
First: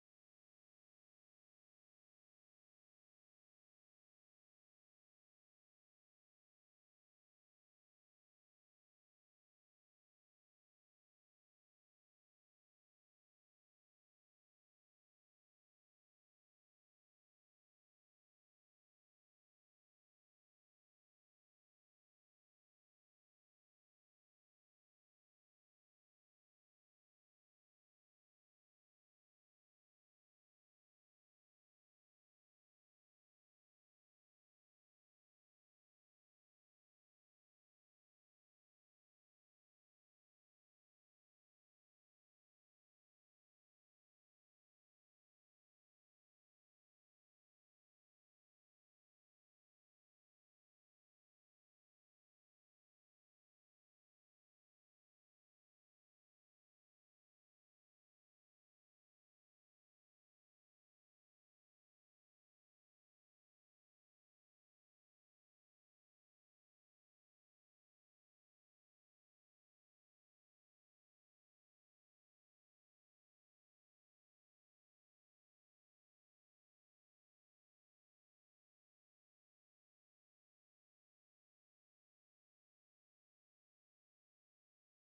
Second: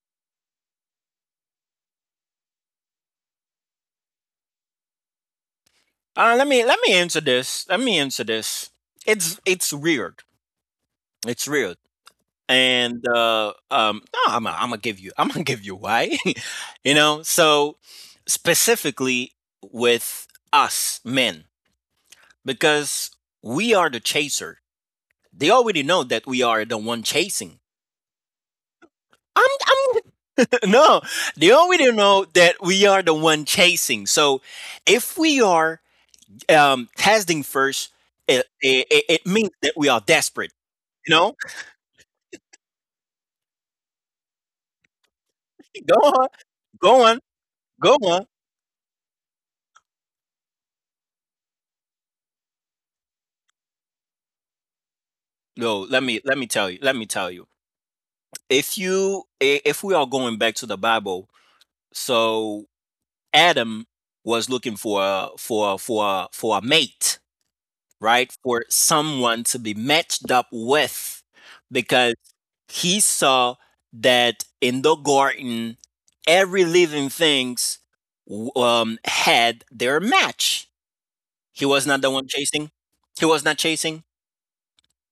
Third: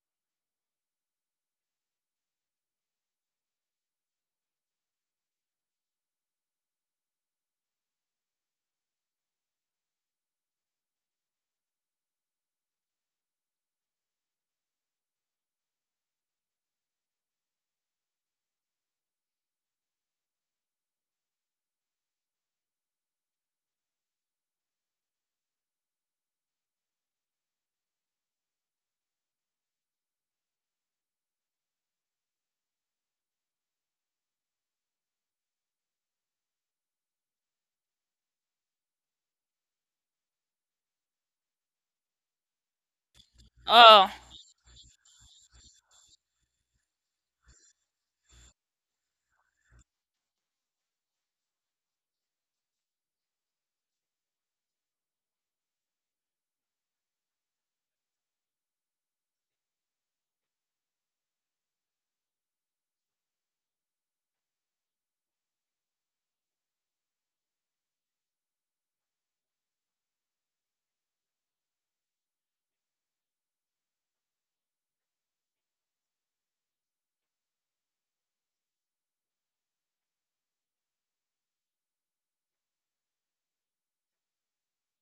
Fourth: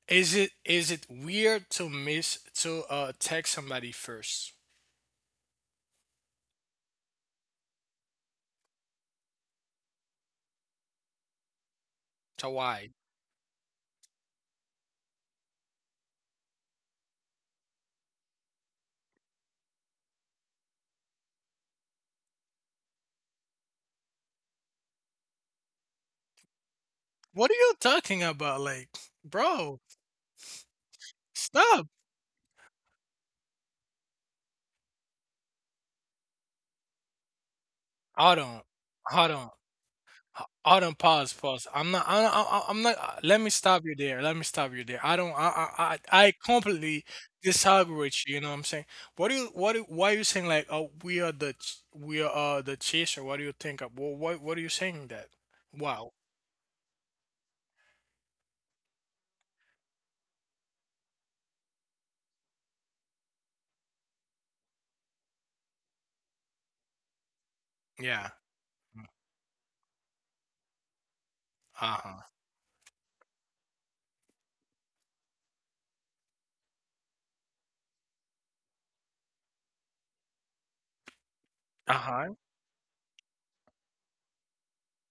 Is it is it weird to miss to uh text somebody first?
Uh, let me let me answer this. Let me answer this. It's it's weird. It's weird.
So why?
And uh um no, I'm i I'm gonna give you I'm gonna give you why. you know, so specifically, with us men, because we are the chaser. They already know that we are the one
What are
chasing.
you talking about? Like,
I'm
bro,
I'm No, they
stop.
already know that we are the one chasing. So if we are um, testing first,
Hold
it,
on.
it, it it
Hold
means
on.
that we are
Ho
desperate.
Autumn,
You know,
pause, pause. I'm not I I I'm not uh, let me stop you
Oh,
there, let me stop you there. I don't I
Go
I
on,
I I
go
completely
on, go
disagree
on.
with you, you know what I'm saying? What do you what do why are you saying like, "Oh, we are the ch we are, uh, the chaser"? What do you think of? Well, what what are you saying that?
No, let
Wow.
me let me tell you. Let me tell you. If you I- If we are going back to the Bible, so Adam was looking for a, for a- for a- for a mate,
Yeah.
right? For
Mm.
someone to be matched up with,
Uh-huh.
he saw that in the garden, every living things um, had their match. He was not the one
Uh-huh.
chasing. He was not chasing.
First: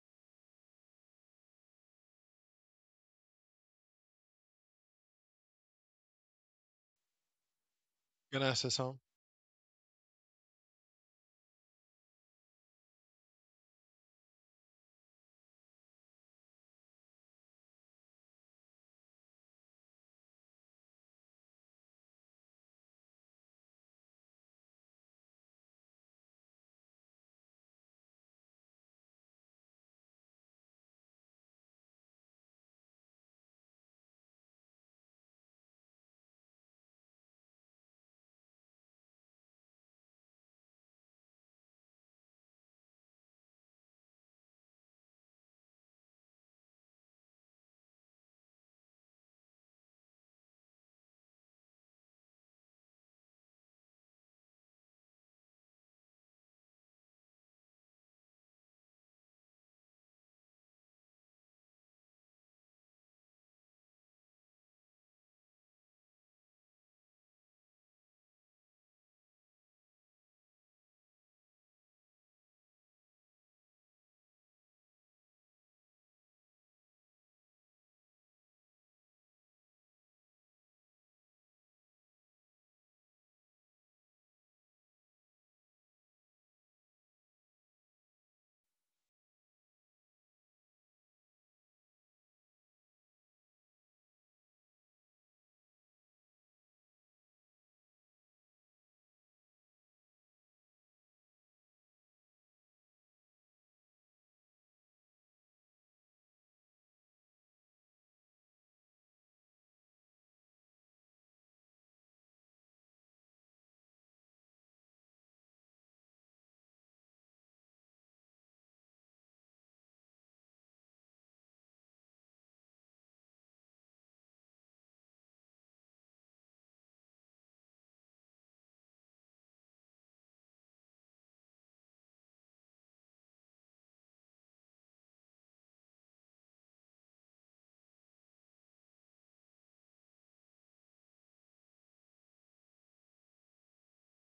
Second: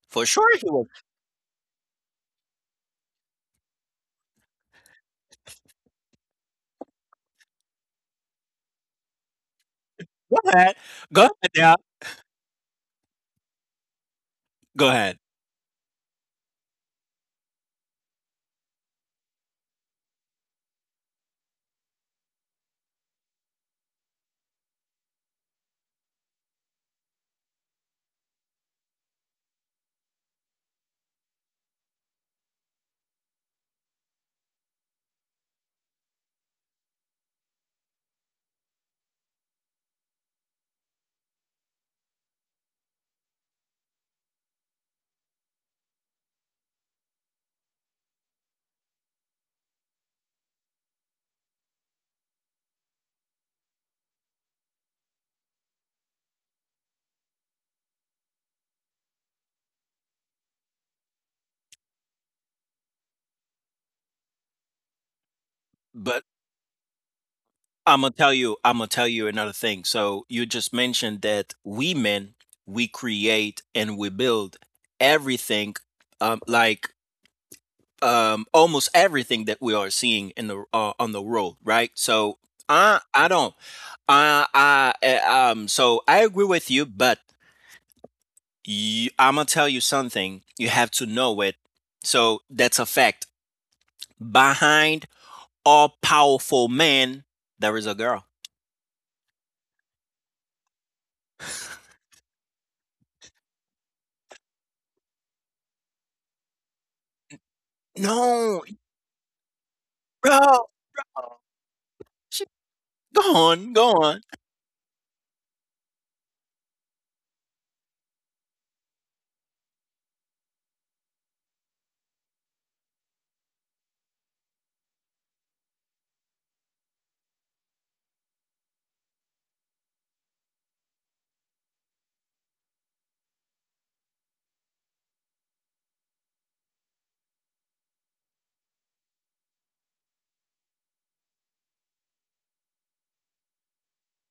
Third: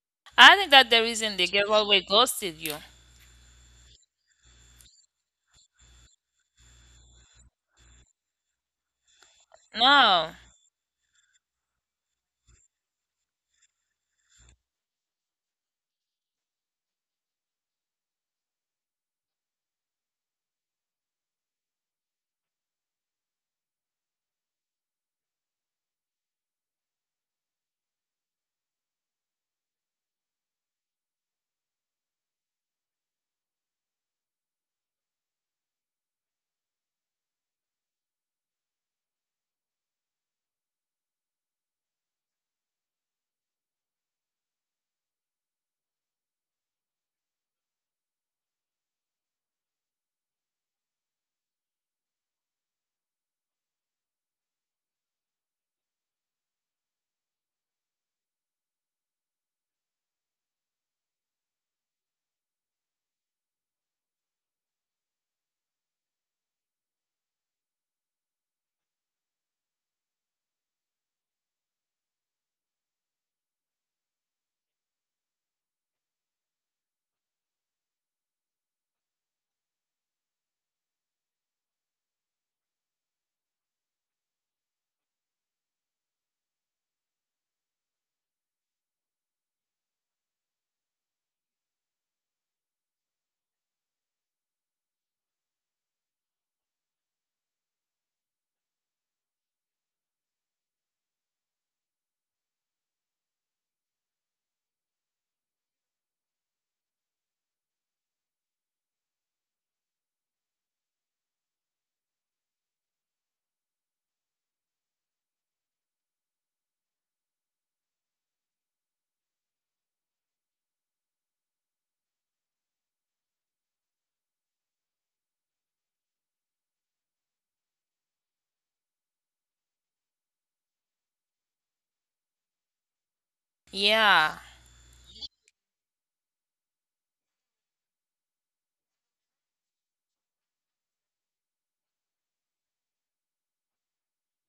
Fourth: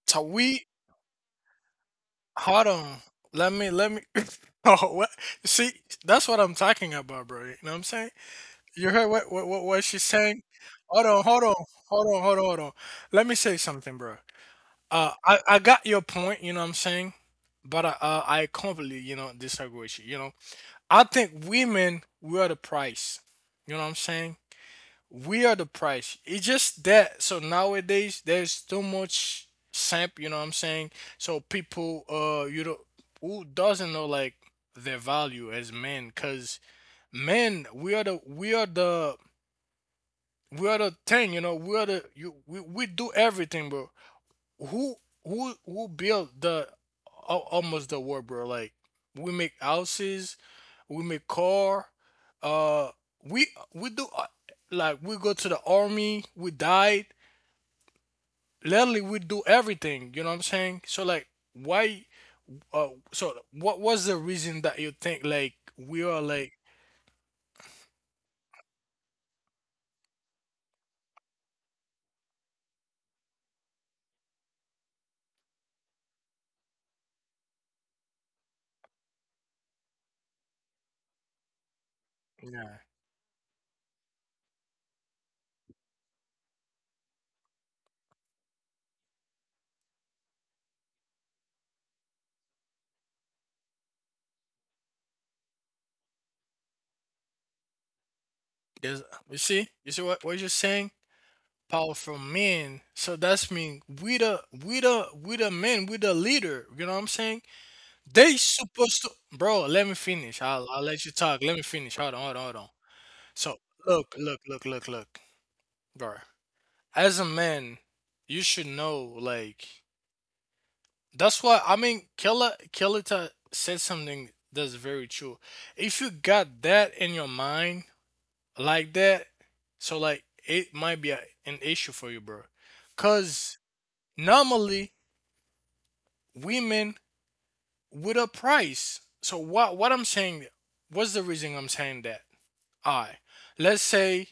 So
For sure,
I
he
we
think
was.
that the reason the girl always ghosted
hold
you.
on. Let me let me Oh, what? See, that's what I'm talking about, bro. You know what I'm saying?
Can I say
You
something?
heard what what what, what she's
No.
Go
saying?
ahead.
Hold
Go
on,
ahead.
hold on,
Now.
hold on, hold on, hold on. Let me say something, bro.
Go
Uh,
ahead.
I I got your point. You know what I'm saying, but I uh, I completely, you know, disagree with you. You know, I think women, we are the price. You know what I'm saying? We are the price. It's just that. So nowadays there's too much samp. You know what I'm saying? So people uh you know who doesn't know like their value as men, cause men we are the we are the we are the thing, you know. We are the you. We, we do everything, bro. Who who who built the al- almost the world, bro? Like we make houses, we make car. Uh, we we do uh, like we go to the army. We died. Literally, we do everything. You know what I'm saying? So like, why? Uh, so what was the reason that you think like we are
But
like?
I'm gonna tell you. I'm gonna tell you another thing. So you just mentioned that we men we create and we build everything. Um, like um, almost everything that we are seeing in the uh, on the road, right? So
Yeah.
I I don't I I uh, um so I agree with you, but you, I'm gonna tell you something. You have to know it. So that's a fact. Behind all powerful man, there is a girl.
There's, you see, you see what what you're saying? Powerful men. So that's mean we the we the we the men, we the leader. You know what I'm saying? They
No,
supposed to, bro. Let me finish. I'll
bro.
I'll let you talk. Let me finish. Hold on, hold on,
She,
hold on.
Go
So
on, go
look,
on.
look, look, look, look, bro. As a man, you should know. Like that's why I mean, Killa Killita said something that's very true. If you got that in your mind like that, so like it might be a, an issue for you, bro. Cause
Yeah.
normally women with a price. So what what I'm saying, what's the reason I'm saying that? Alright. Let's say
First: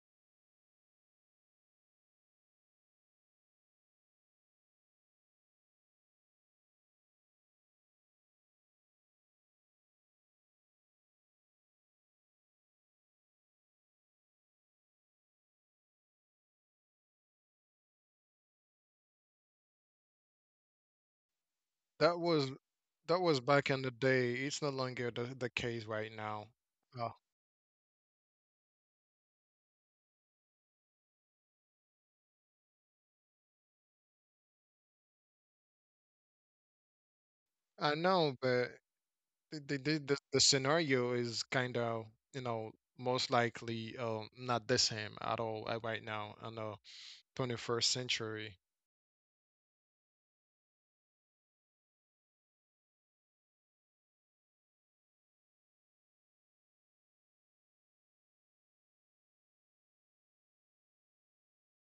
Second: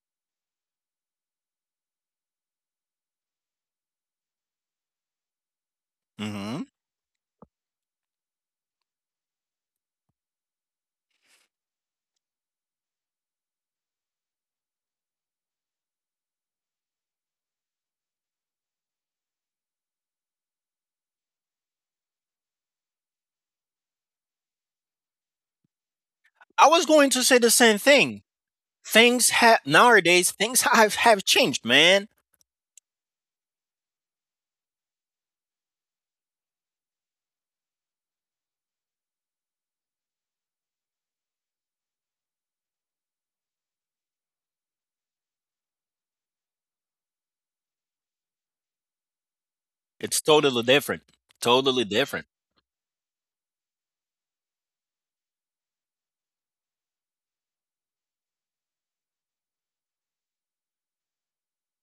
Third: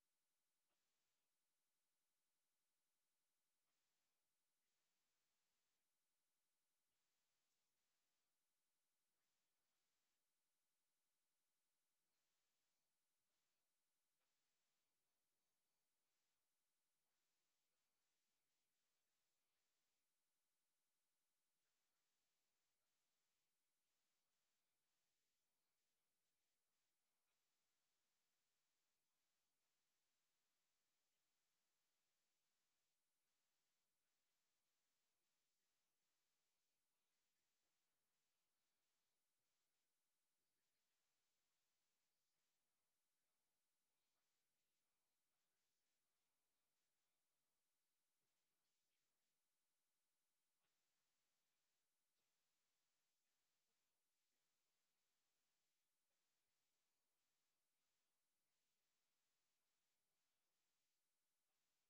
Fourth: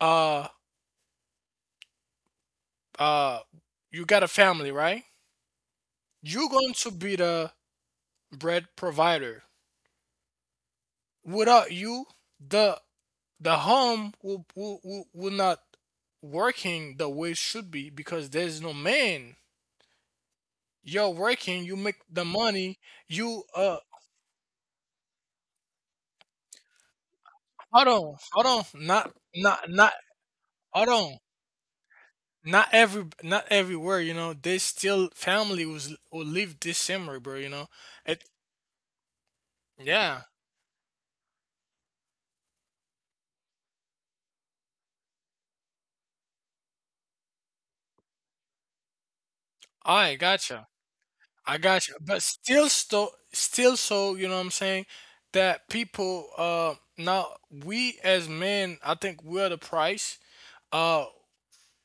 uh uh you got a family, right? You're
Hmm.
going to be the bread provider. Without you, the the home will will, will, will not working the way it should be because there's no man. You're working, you make
That
the
was,
money,
that was
you
back
uh
in the day. It's no longer the, the case right now.
I was going
Uh,
to say the same
hold on,
thing.
hold on, not
Things have
not not
nowadays. Things
hold
have
on.
have changed, man.
Not every not everywhere, you know, there's still family who's who live this similar, bro, you know
I
it.
know, but the the, the
Yeah,
the scenario is kind of, you know, most likely uh, not the same at all uh, right now in the twenty-first century.
I
It's totally
gotcha.
different.
I
Totally
gotcha, but
different.
still, so still, so you know what I'm saying that people uh now we as men, I think we're the price. uh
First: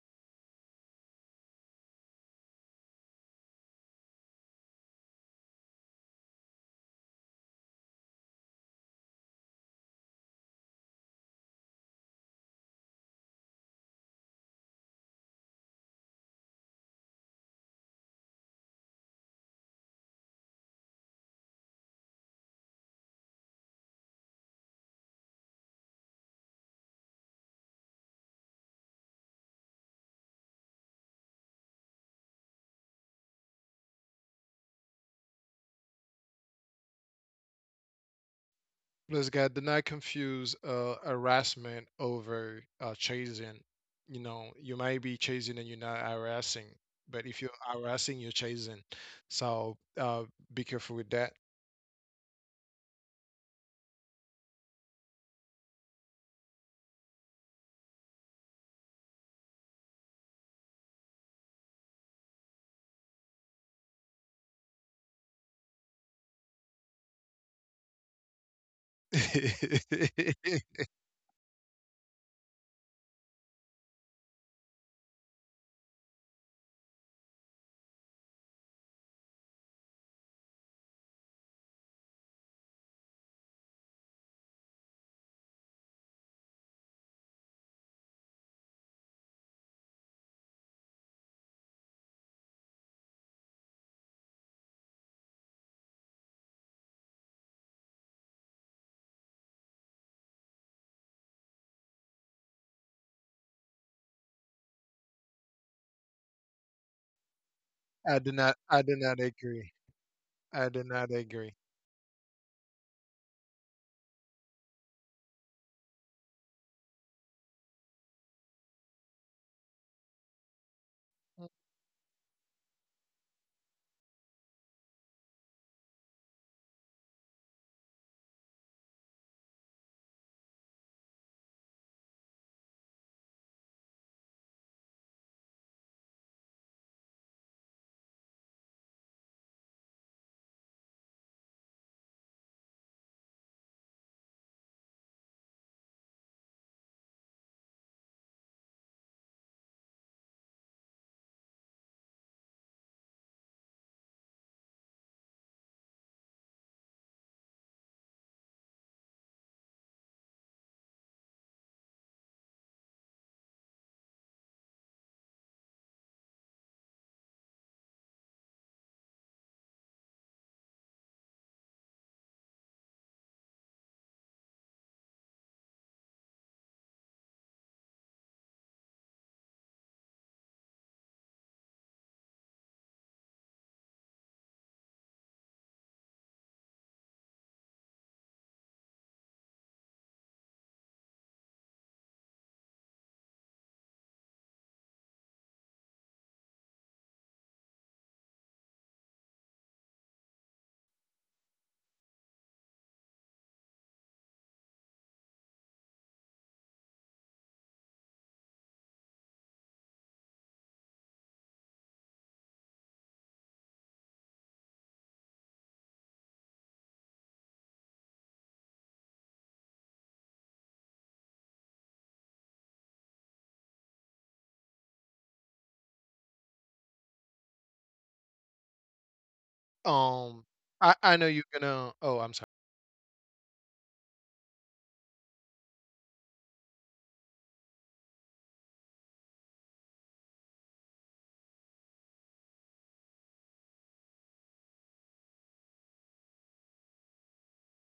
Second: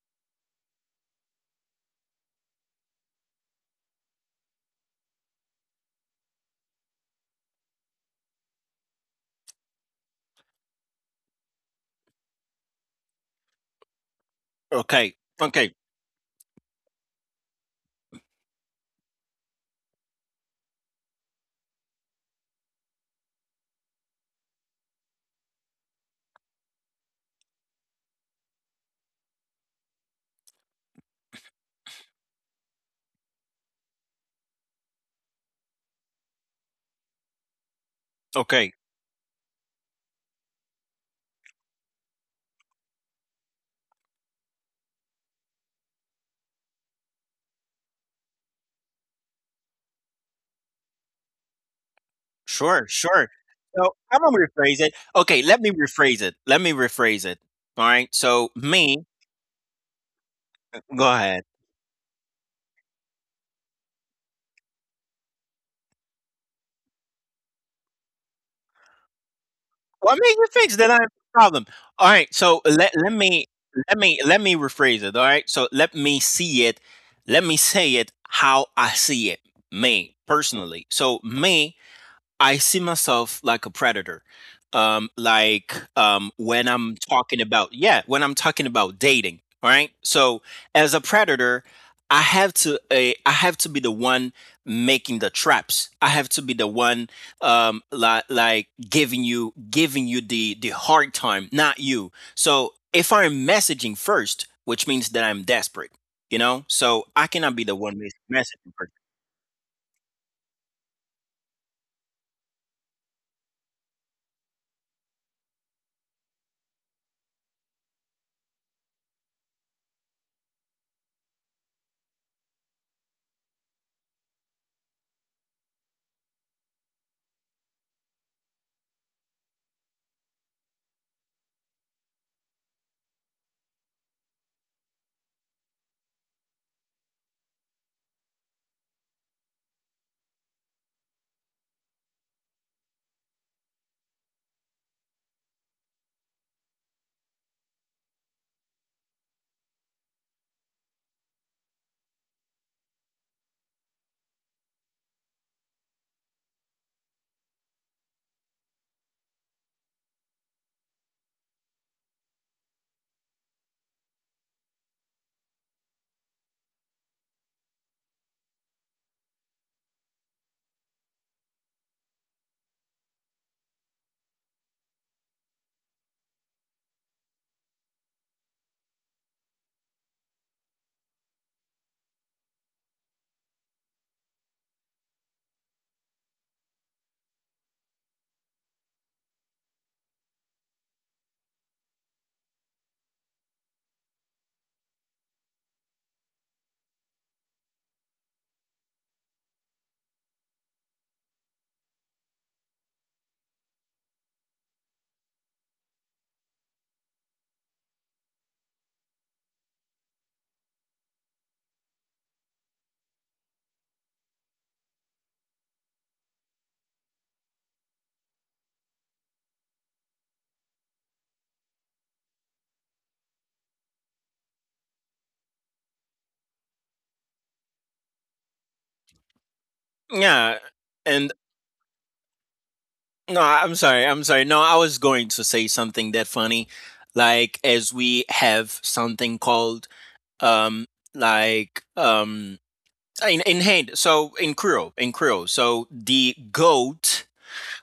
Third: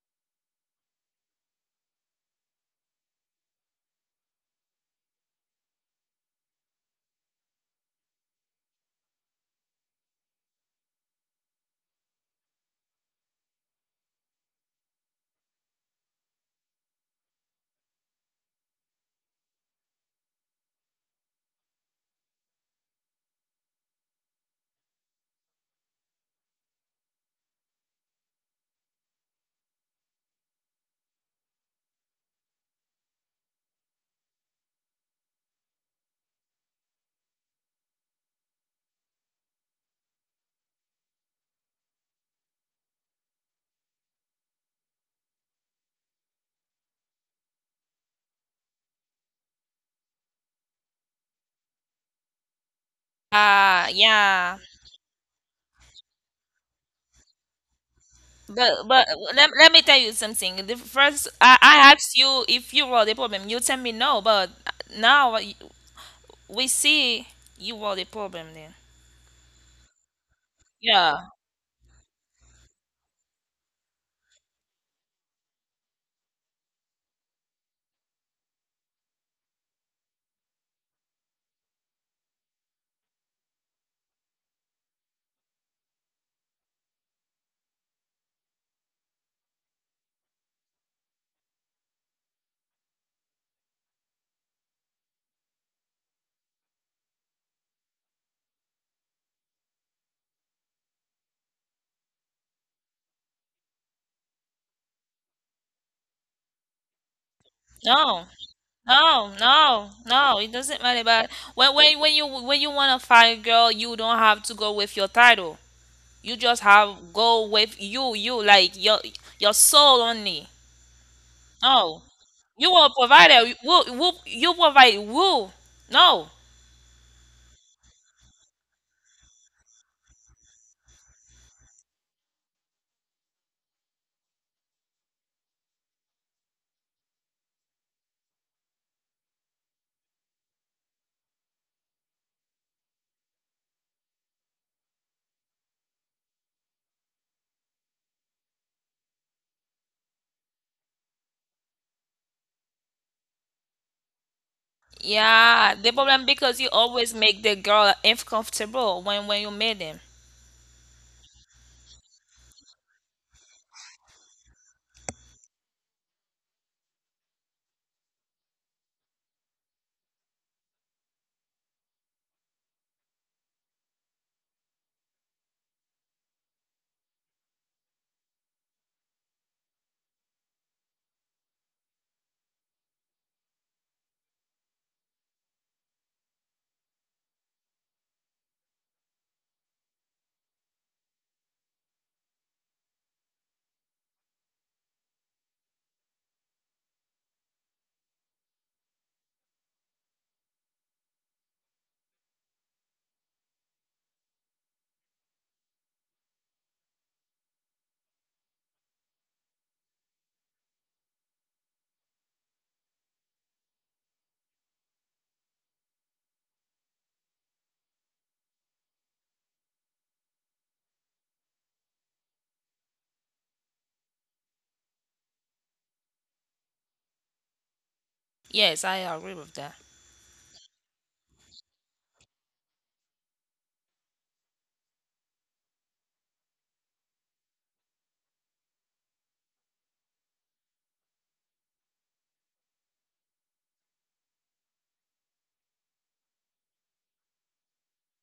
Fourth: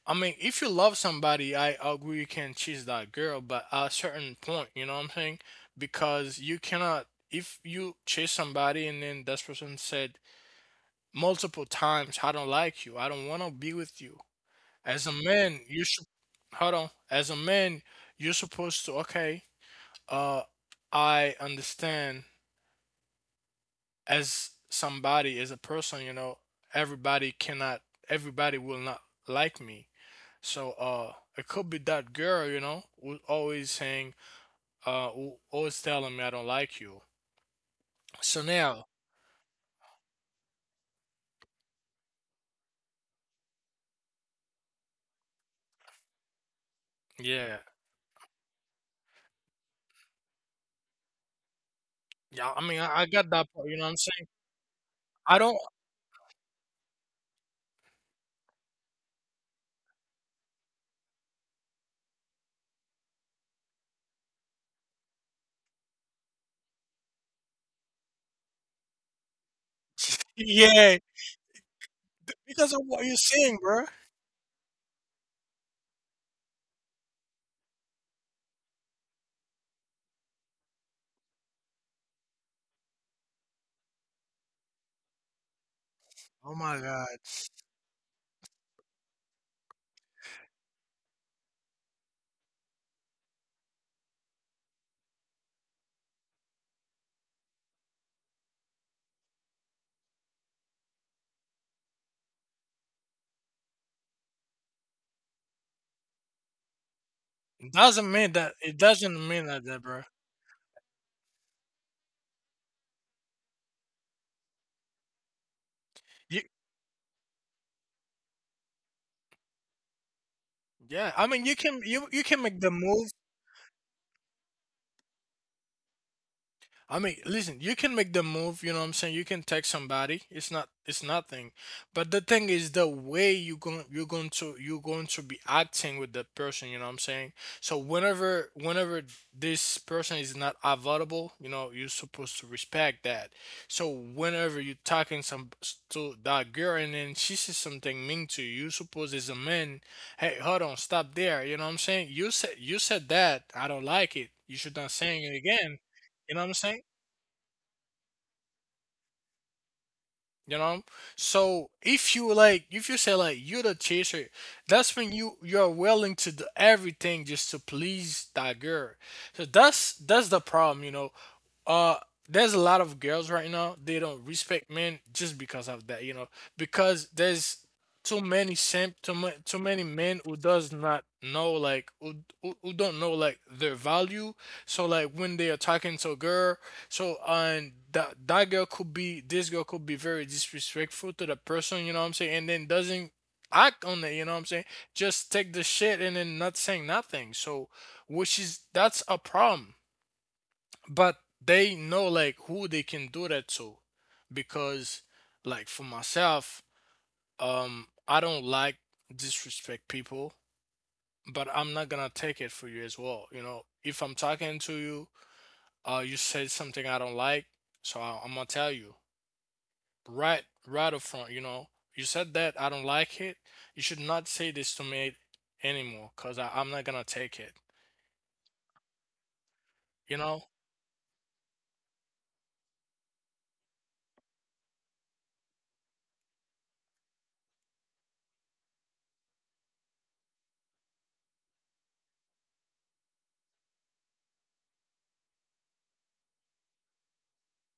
I mean, if you love somebody, I agree, you can choose that girl, but at a certain point, you know what I'm saying, because you cannot, if you chase somebody and then that person said multiple times, "I don't like you. I don't want to be with you." As a
Okay.
man,
Okay.
you should hold on. As a man, you're supposed to, okay. Uh, I understand. As somebody, as a person, you know, everybody cannot, everybody will not like me. So, uh, it could be that girl, you know, who's always saying, uh, who always telling me, "I don't like you." So
Okay.
now,
Plus, God, do not confuse uh, harassment over uh, chasing. You know, you might be chasing and you're not harassing, but if you're
yeah,
harassing, you're chasing. So uh, be careful with that.
yeah. I mean,
Sure.
I, I
Sure.
got that part. You
Uh
know what
So
I'm
I'm
saying?
gonna
yeah.
rephrase it.
I
Okay,
don't.
let me rephrase it. Let me rephrase it. All right. So
But but
me,
let, let me tell you something. The
go
first
ahead.
I, I asked you if you were the problem. You tell me no, but now we see you are the problem then.
Well, I mean, you fix that I
Yeah,
have
Yeah.
a problem. All
D
right. So
because of
let
what
let
you're
me
seeing, bro.
let me let me rephrase it. All right. So let me see it. Let me say it how I see it. Me personally. So me I see myself like a predator. Um, like um,
Oh
when
my
I'm
god.
talking about, yeah, when I'm talking about dating, all right? So as a predator, I have to uh, I have to be the one making the traps. I have to be the one um like like giving you giving you the the hard time, not you. So if I'm messaging first, which means that I'm desperate, you know? So I cannot be
It
the
No.
one mes-
doesn't
I do
mean that,
not.
messaging
it
I
first.
do
No.
not
doesn't mean
No.
that,
agree.
that,
No.
bro.
It doesn't matter
I do
about
not
when
agree.
when when you when you wanna find a girl. You don't have to go with your title. You just
You,
have go with you. You like your your soul only.
yeah, I mean, you
No.
can, you you
You
can
will
make the
provide
move.
a woo, woo, you provide woo. No.
I mean, listen, you can make the move, you know what I'm saying? You can text somebody. It's not, it's nothing. But the thing is the way you going, you're going to you're going to be acting with that person, you know what I'm saying? So whenever whenever this person is not available, you know, you're supposed to respect that. So whenever you're talking some to that girl and then she says something mean to you, you suppose as a man, hey, hold on, stop there. You know what I'm saying? You said you said that, "I don't like it." You should not saying it
Yeah, the
again.
problem because you
You know what I'm
always
saying?
make the girl uncomfortable when when you meet them.
You know, so if you like, if you say like you're the chaser, that's when you, you're willing to do everything just to please that girl. So that's that's the problem, you know. uh, there's a lot of girls right now. They don't respect men just because of that, you know, because there's too many simp, too, ma- too many men who does not know like who, who, who don't know like their value. So like when they are talking to a girl, so and that that girl could be, this girl could be very disrespectful to the person, you know what I'm saying, and then doesn't act on it, you know what I'm saying? Just take the shit and then not saying nothing. So which is, that's a problem, but they know like who they can do that to, because like for myself, um I don't like disrespect people, but I'm not gonna take it for you as well, you know. If I'm talking to you, uh you said something I don't like, so I, I'm gonna tell you right right up front, you know. You said that, I don't like it. You should not say this to me anymore because I'm not gonna take it,
Yes, I agree with that.
you
Um,
know.
Yeah,
I I know
and
you're gonna. Oh, I'm sorry.
no, I- I'm sorry. I'm sorry. No, I was going to say something that funny. Like as we have something called um like um in, in hand. So in Creole, in Creole. So the goat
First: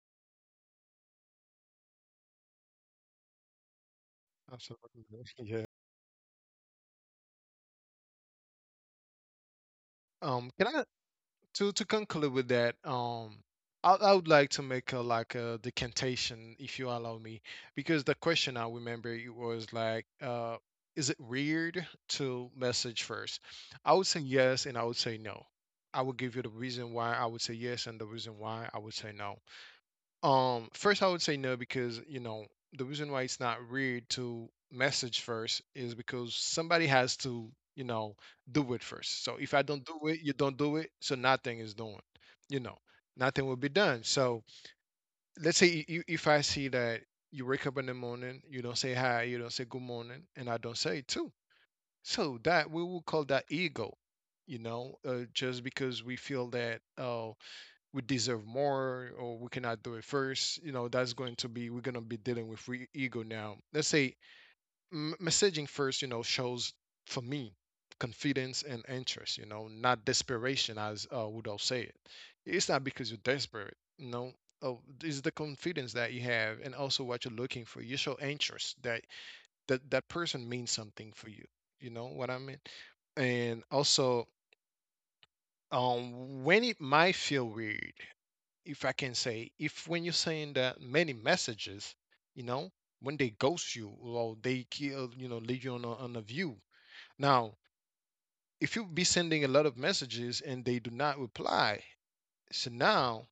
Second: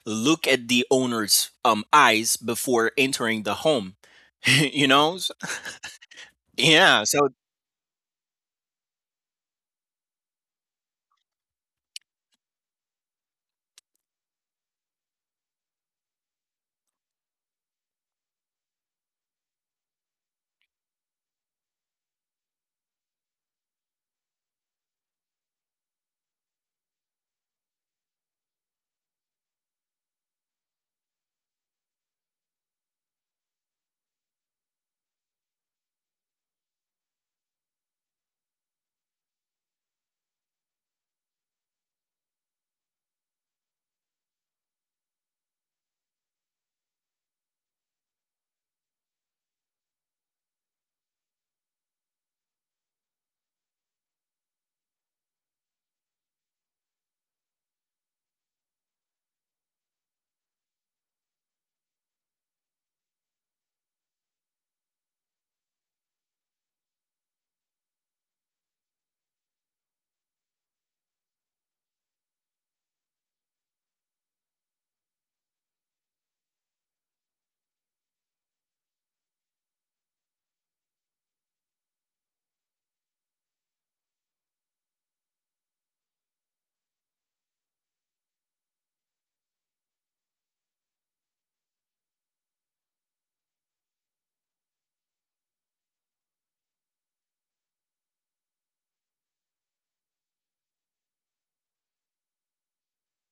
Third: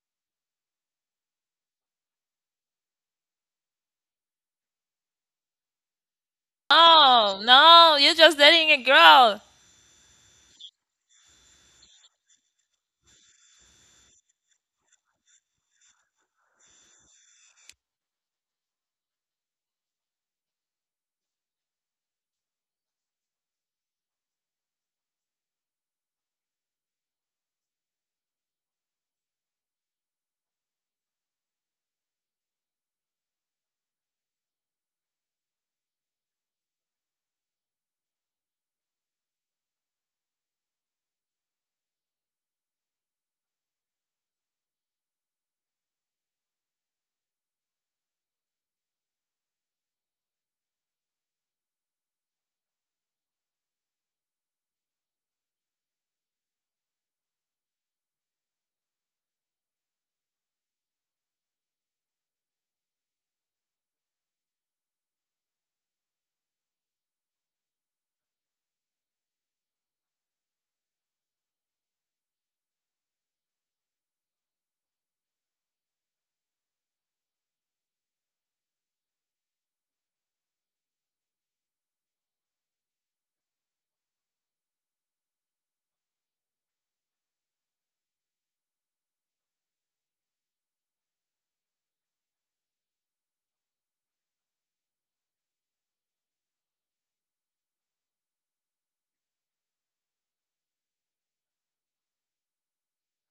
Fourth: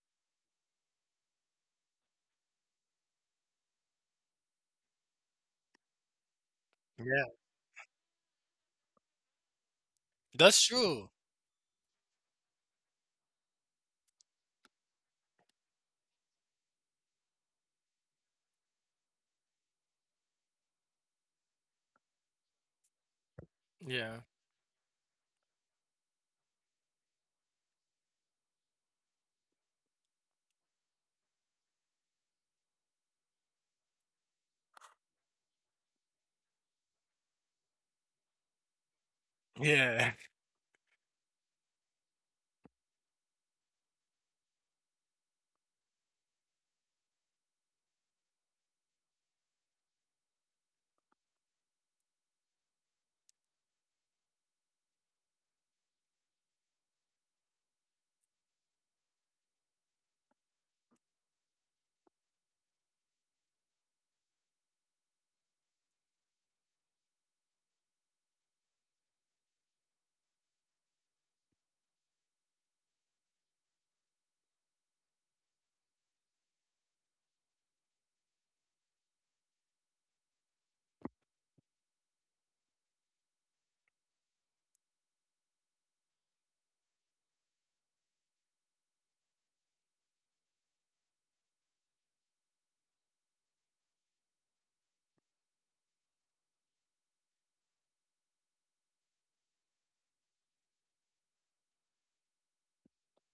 look at the owner's um eyes before entering the home.
I'm sorry.
you know? So-
Yeah.
yeah,
Yeah,
so
Oh no, you're just dating a girl.
Um,
that's
can I
true.
to to conclude with that? Um, I I would like to make a, like a, decantation, if you allow me, because the question I remember it was like, uh, is it weird to message first? I would
Yeah,
say yes, and I would say no. I would give you the reason why I would say yes and the reason why I would say no. Um, first, I would say no, because you know the reason why it's not weird to message first is because somebody has to, you know, do it first. So if I don't do
yeah,
it, you don't do it, so nothing is done. You know, nothing will be done. So, let's say you, if I see that you wake up in the morning, you don't say hi, you don't say good morning, and I don't say it too. So that we will call that ego. You know, uh, just because we feel that, oh, we deserve more, or we cannot do it first, you know, that's going to be, we're going to be dealing with free ego. Now, let's say m- messaging first, you know, shows, for me, confidence and interest, you know, not desperation, as uh, would all say it. It's not because you're desperate, you know. Oh, it's the confidence that you have, and also what you're looking for, you show interest that that that person means something for you. You know what I mean? And also, um when it might feel weird, if I can say, if when you send uh, many messages, you know, when they ghost you, or they kill, you know, leave you on a, on a view. Now, if you be sending a lot of messages and they do not reply, so now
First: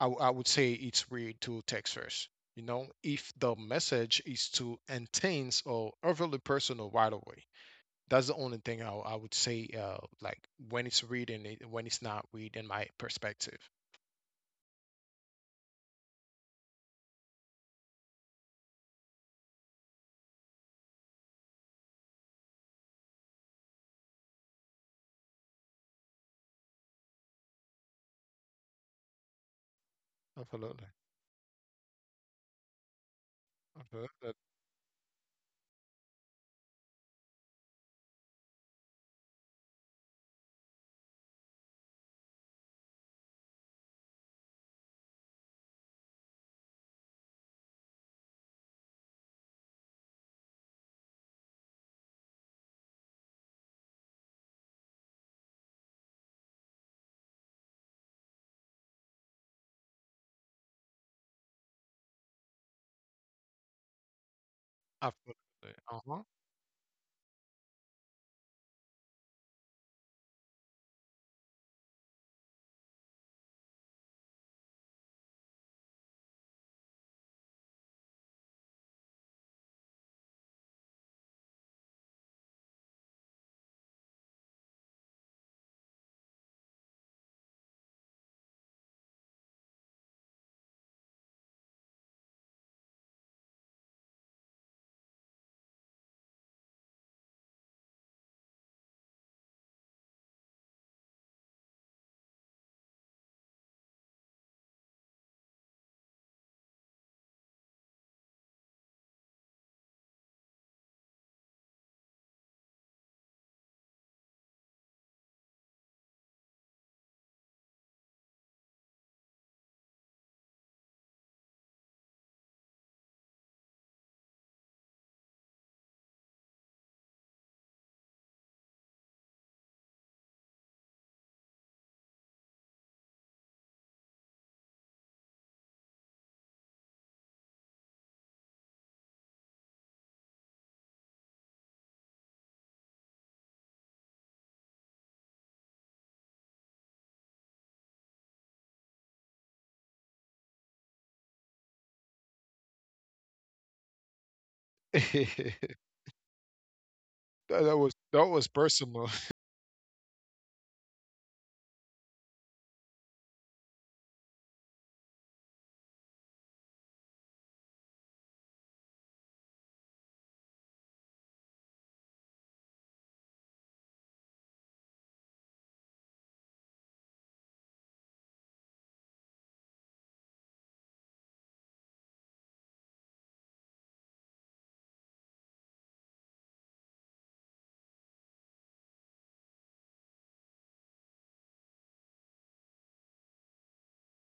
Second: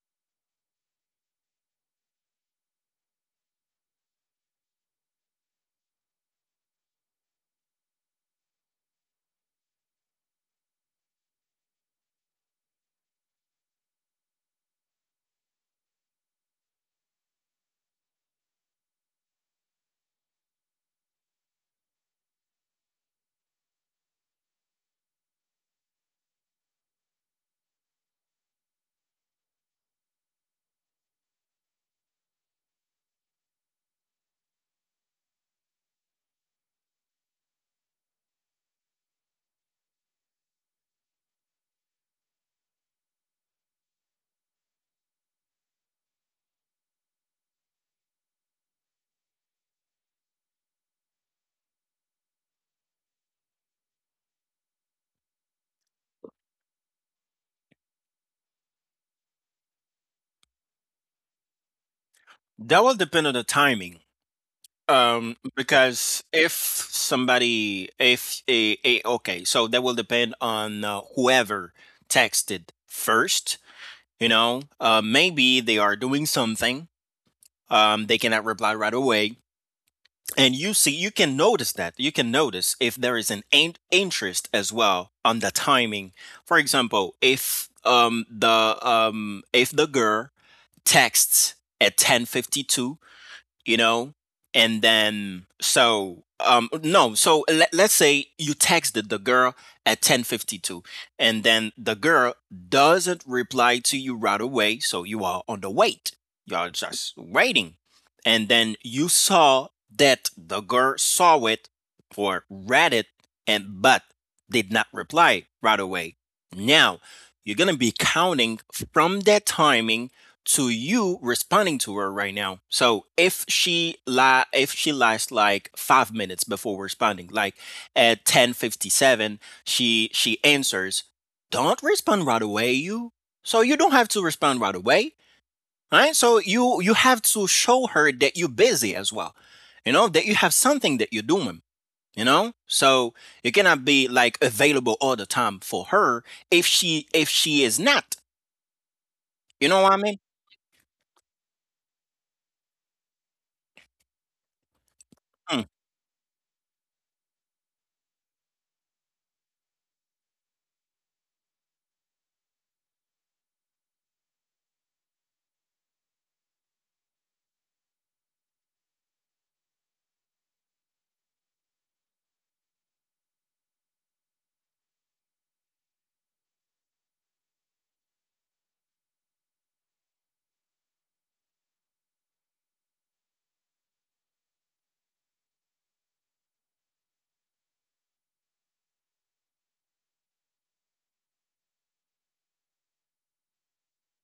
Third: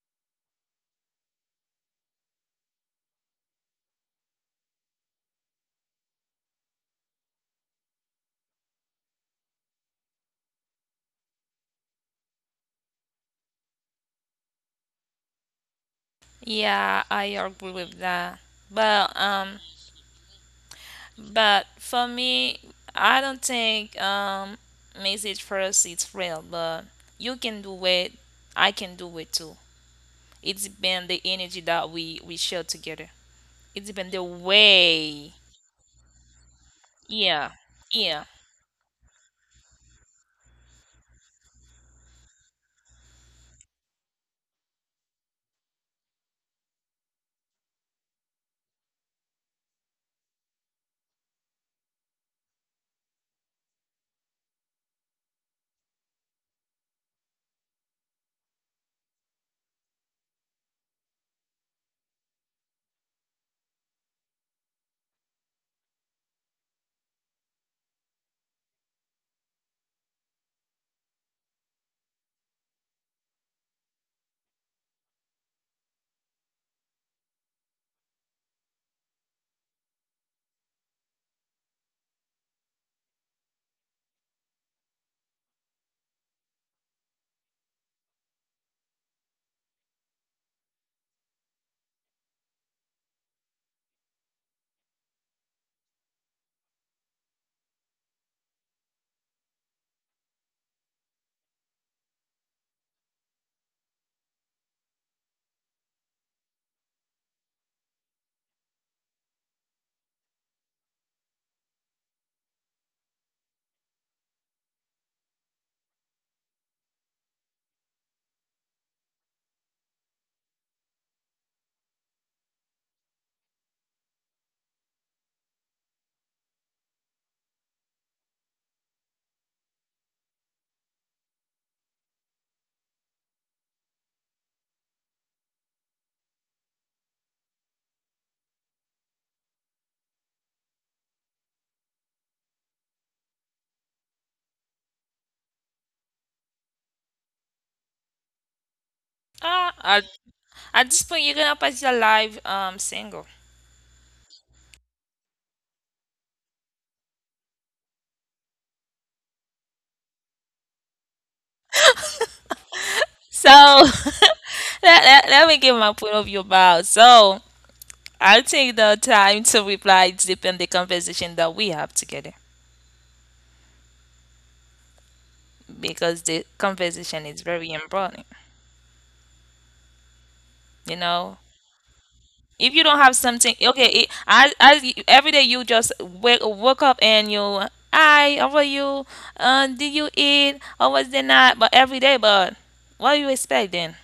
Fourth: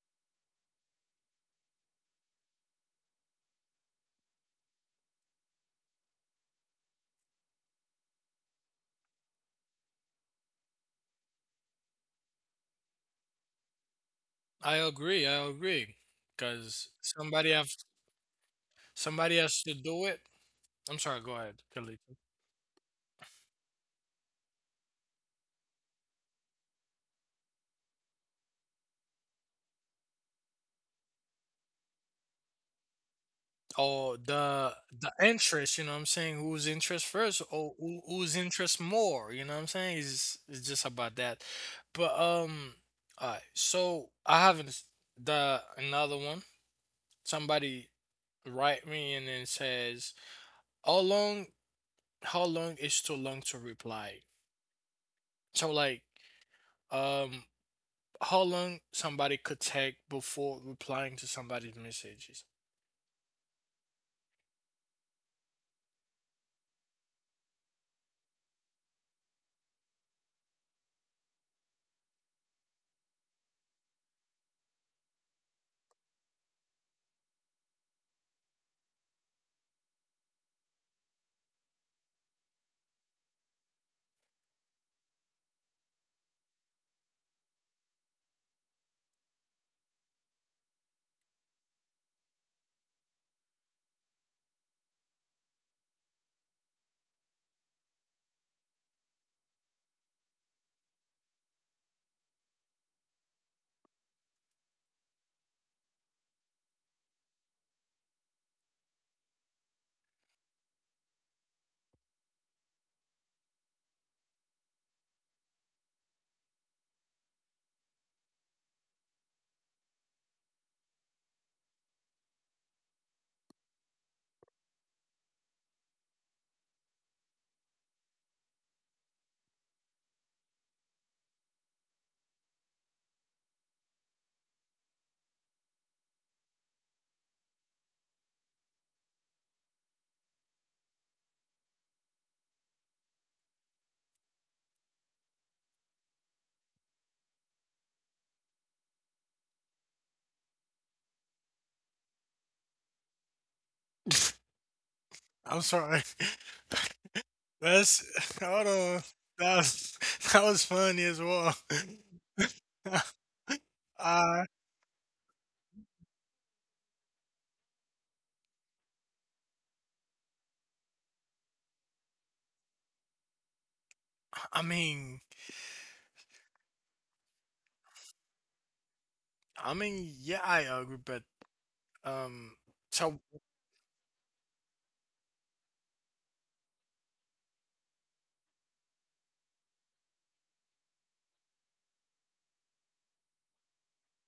I, w- I would say it's weird to text first. You know, if the message is too intense or overly personal right away, that's the only thing I, I would say. Uh, like, when it's read, and it, when it's not read, in my perspective.
I agree. I agree. Because
Yeah, I
somebody have,
agree with that. But
somebody
um,
has to do it. I'm sorry. Go ahead,
but for
Kalita.
me, I don't think um, message first is real. But you can do it. I can do it too. It
Absolutely,
depends the energy that we we share together. It depends
Oh,
the
absolutely.
the the
way.
interest. You know what I'm saying? Whose interest first,
Yeah,
or who,
yeah.
whose interest more? You know what I'm saying? It's it's just about that. But um, all right. So I have an- the another one. Somebody write me and then says, "How long? How long is too long to reply?" So like, um, how long somebody could take before replying to somebody's messages.
that will depend on the timing. Um,
Absolutely. Uh-huh.
because if somebody, if a, a okay, so that will depend on uh, whoever texted first. You know, uh, maybe they are doing something. Um, they cannot reply right away, and you see, you can notice that. You can notice if there is an in- interest as well on the timing. For example, if um the um if the girl texts at ten fifty two, you know and then so um no, so let, let's say you texted the girl at ten fifty two, and then the girl doesn't reply to you right away, so you are on the wait. You're just waiting, and then you saw that the girl saw it or read it, and but did not reply right away. Now you're going to be counting from that timing to you responding to her right now. So if she li- if she lies like five minutes before responding, like at ten fifty seven, she she answers, don't respond right away, you. So you don't have to respond right away, right? So you you have to show her that you're busy as well, you know, that you have something that you're doing. You know, so you cannot be like available all the time for her, if she if she is not. You
Ah,
know what I
at,
mean?
at this point, you're gonna pass your life um single.
I'm sorry.
That, that was,
That's
that was
hold on.
personal.
That was, that was funny as well.
So
I
let, let, let me give my point of view about. So I'll take the time to reply. It depends the conversation that we have together.
I mean,
Because the conversation is very important.
I mean, yeah, I agree, but
You know,
um
if you
so
don't have something, okay, it, I, I, every day you just wake, wake up and you, hi, how are you? Uh, did you eat? How was the night? But every day, but what do you expect then?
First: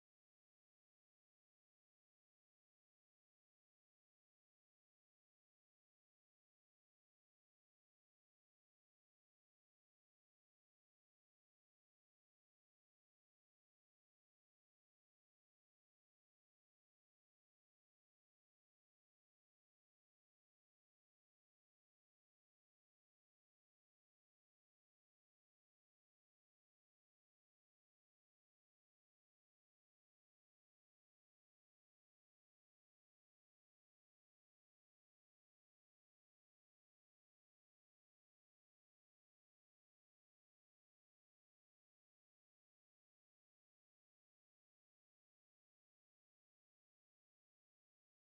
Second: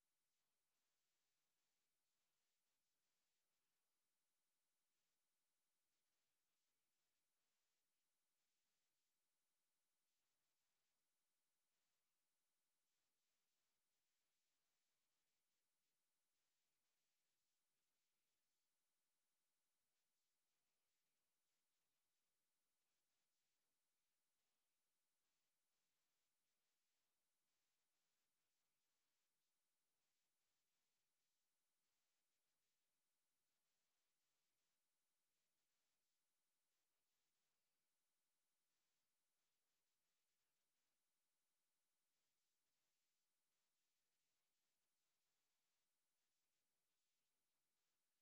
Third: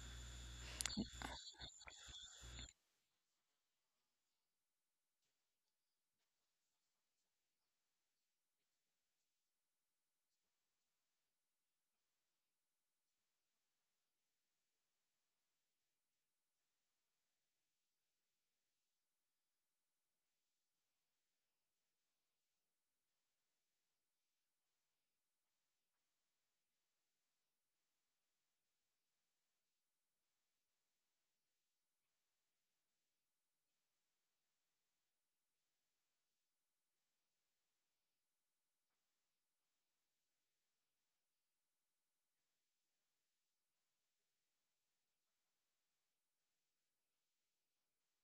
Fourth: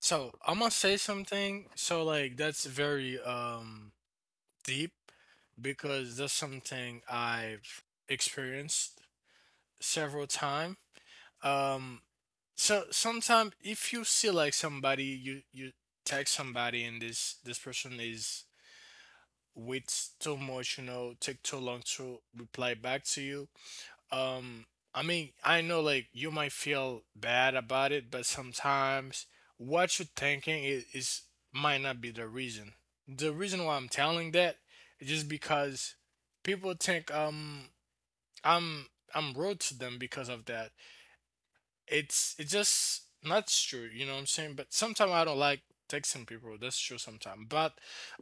so I'm gonna say something, so like that's very um deep because that's something I've experienced several times. Um, so sometimes if you see like somebody, you you text somebody and this this person is waits too much, you know, take too long to reply back to you. Um, I mean, I know like you might feel bad about it, but sometimes what you're thinking is, is might not be the reason. The reason why I'm telling that is just because people think um I'm I'm rude to them because of that. it's it's just not true, you know what I'm saying, but sometimes I don't like texting people, that's true sometimes, but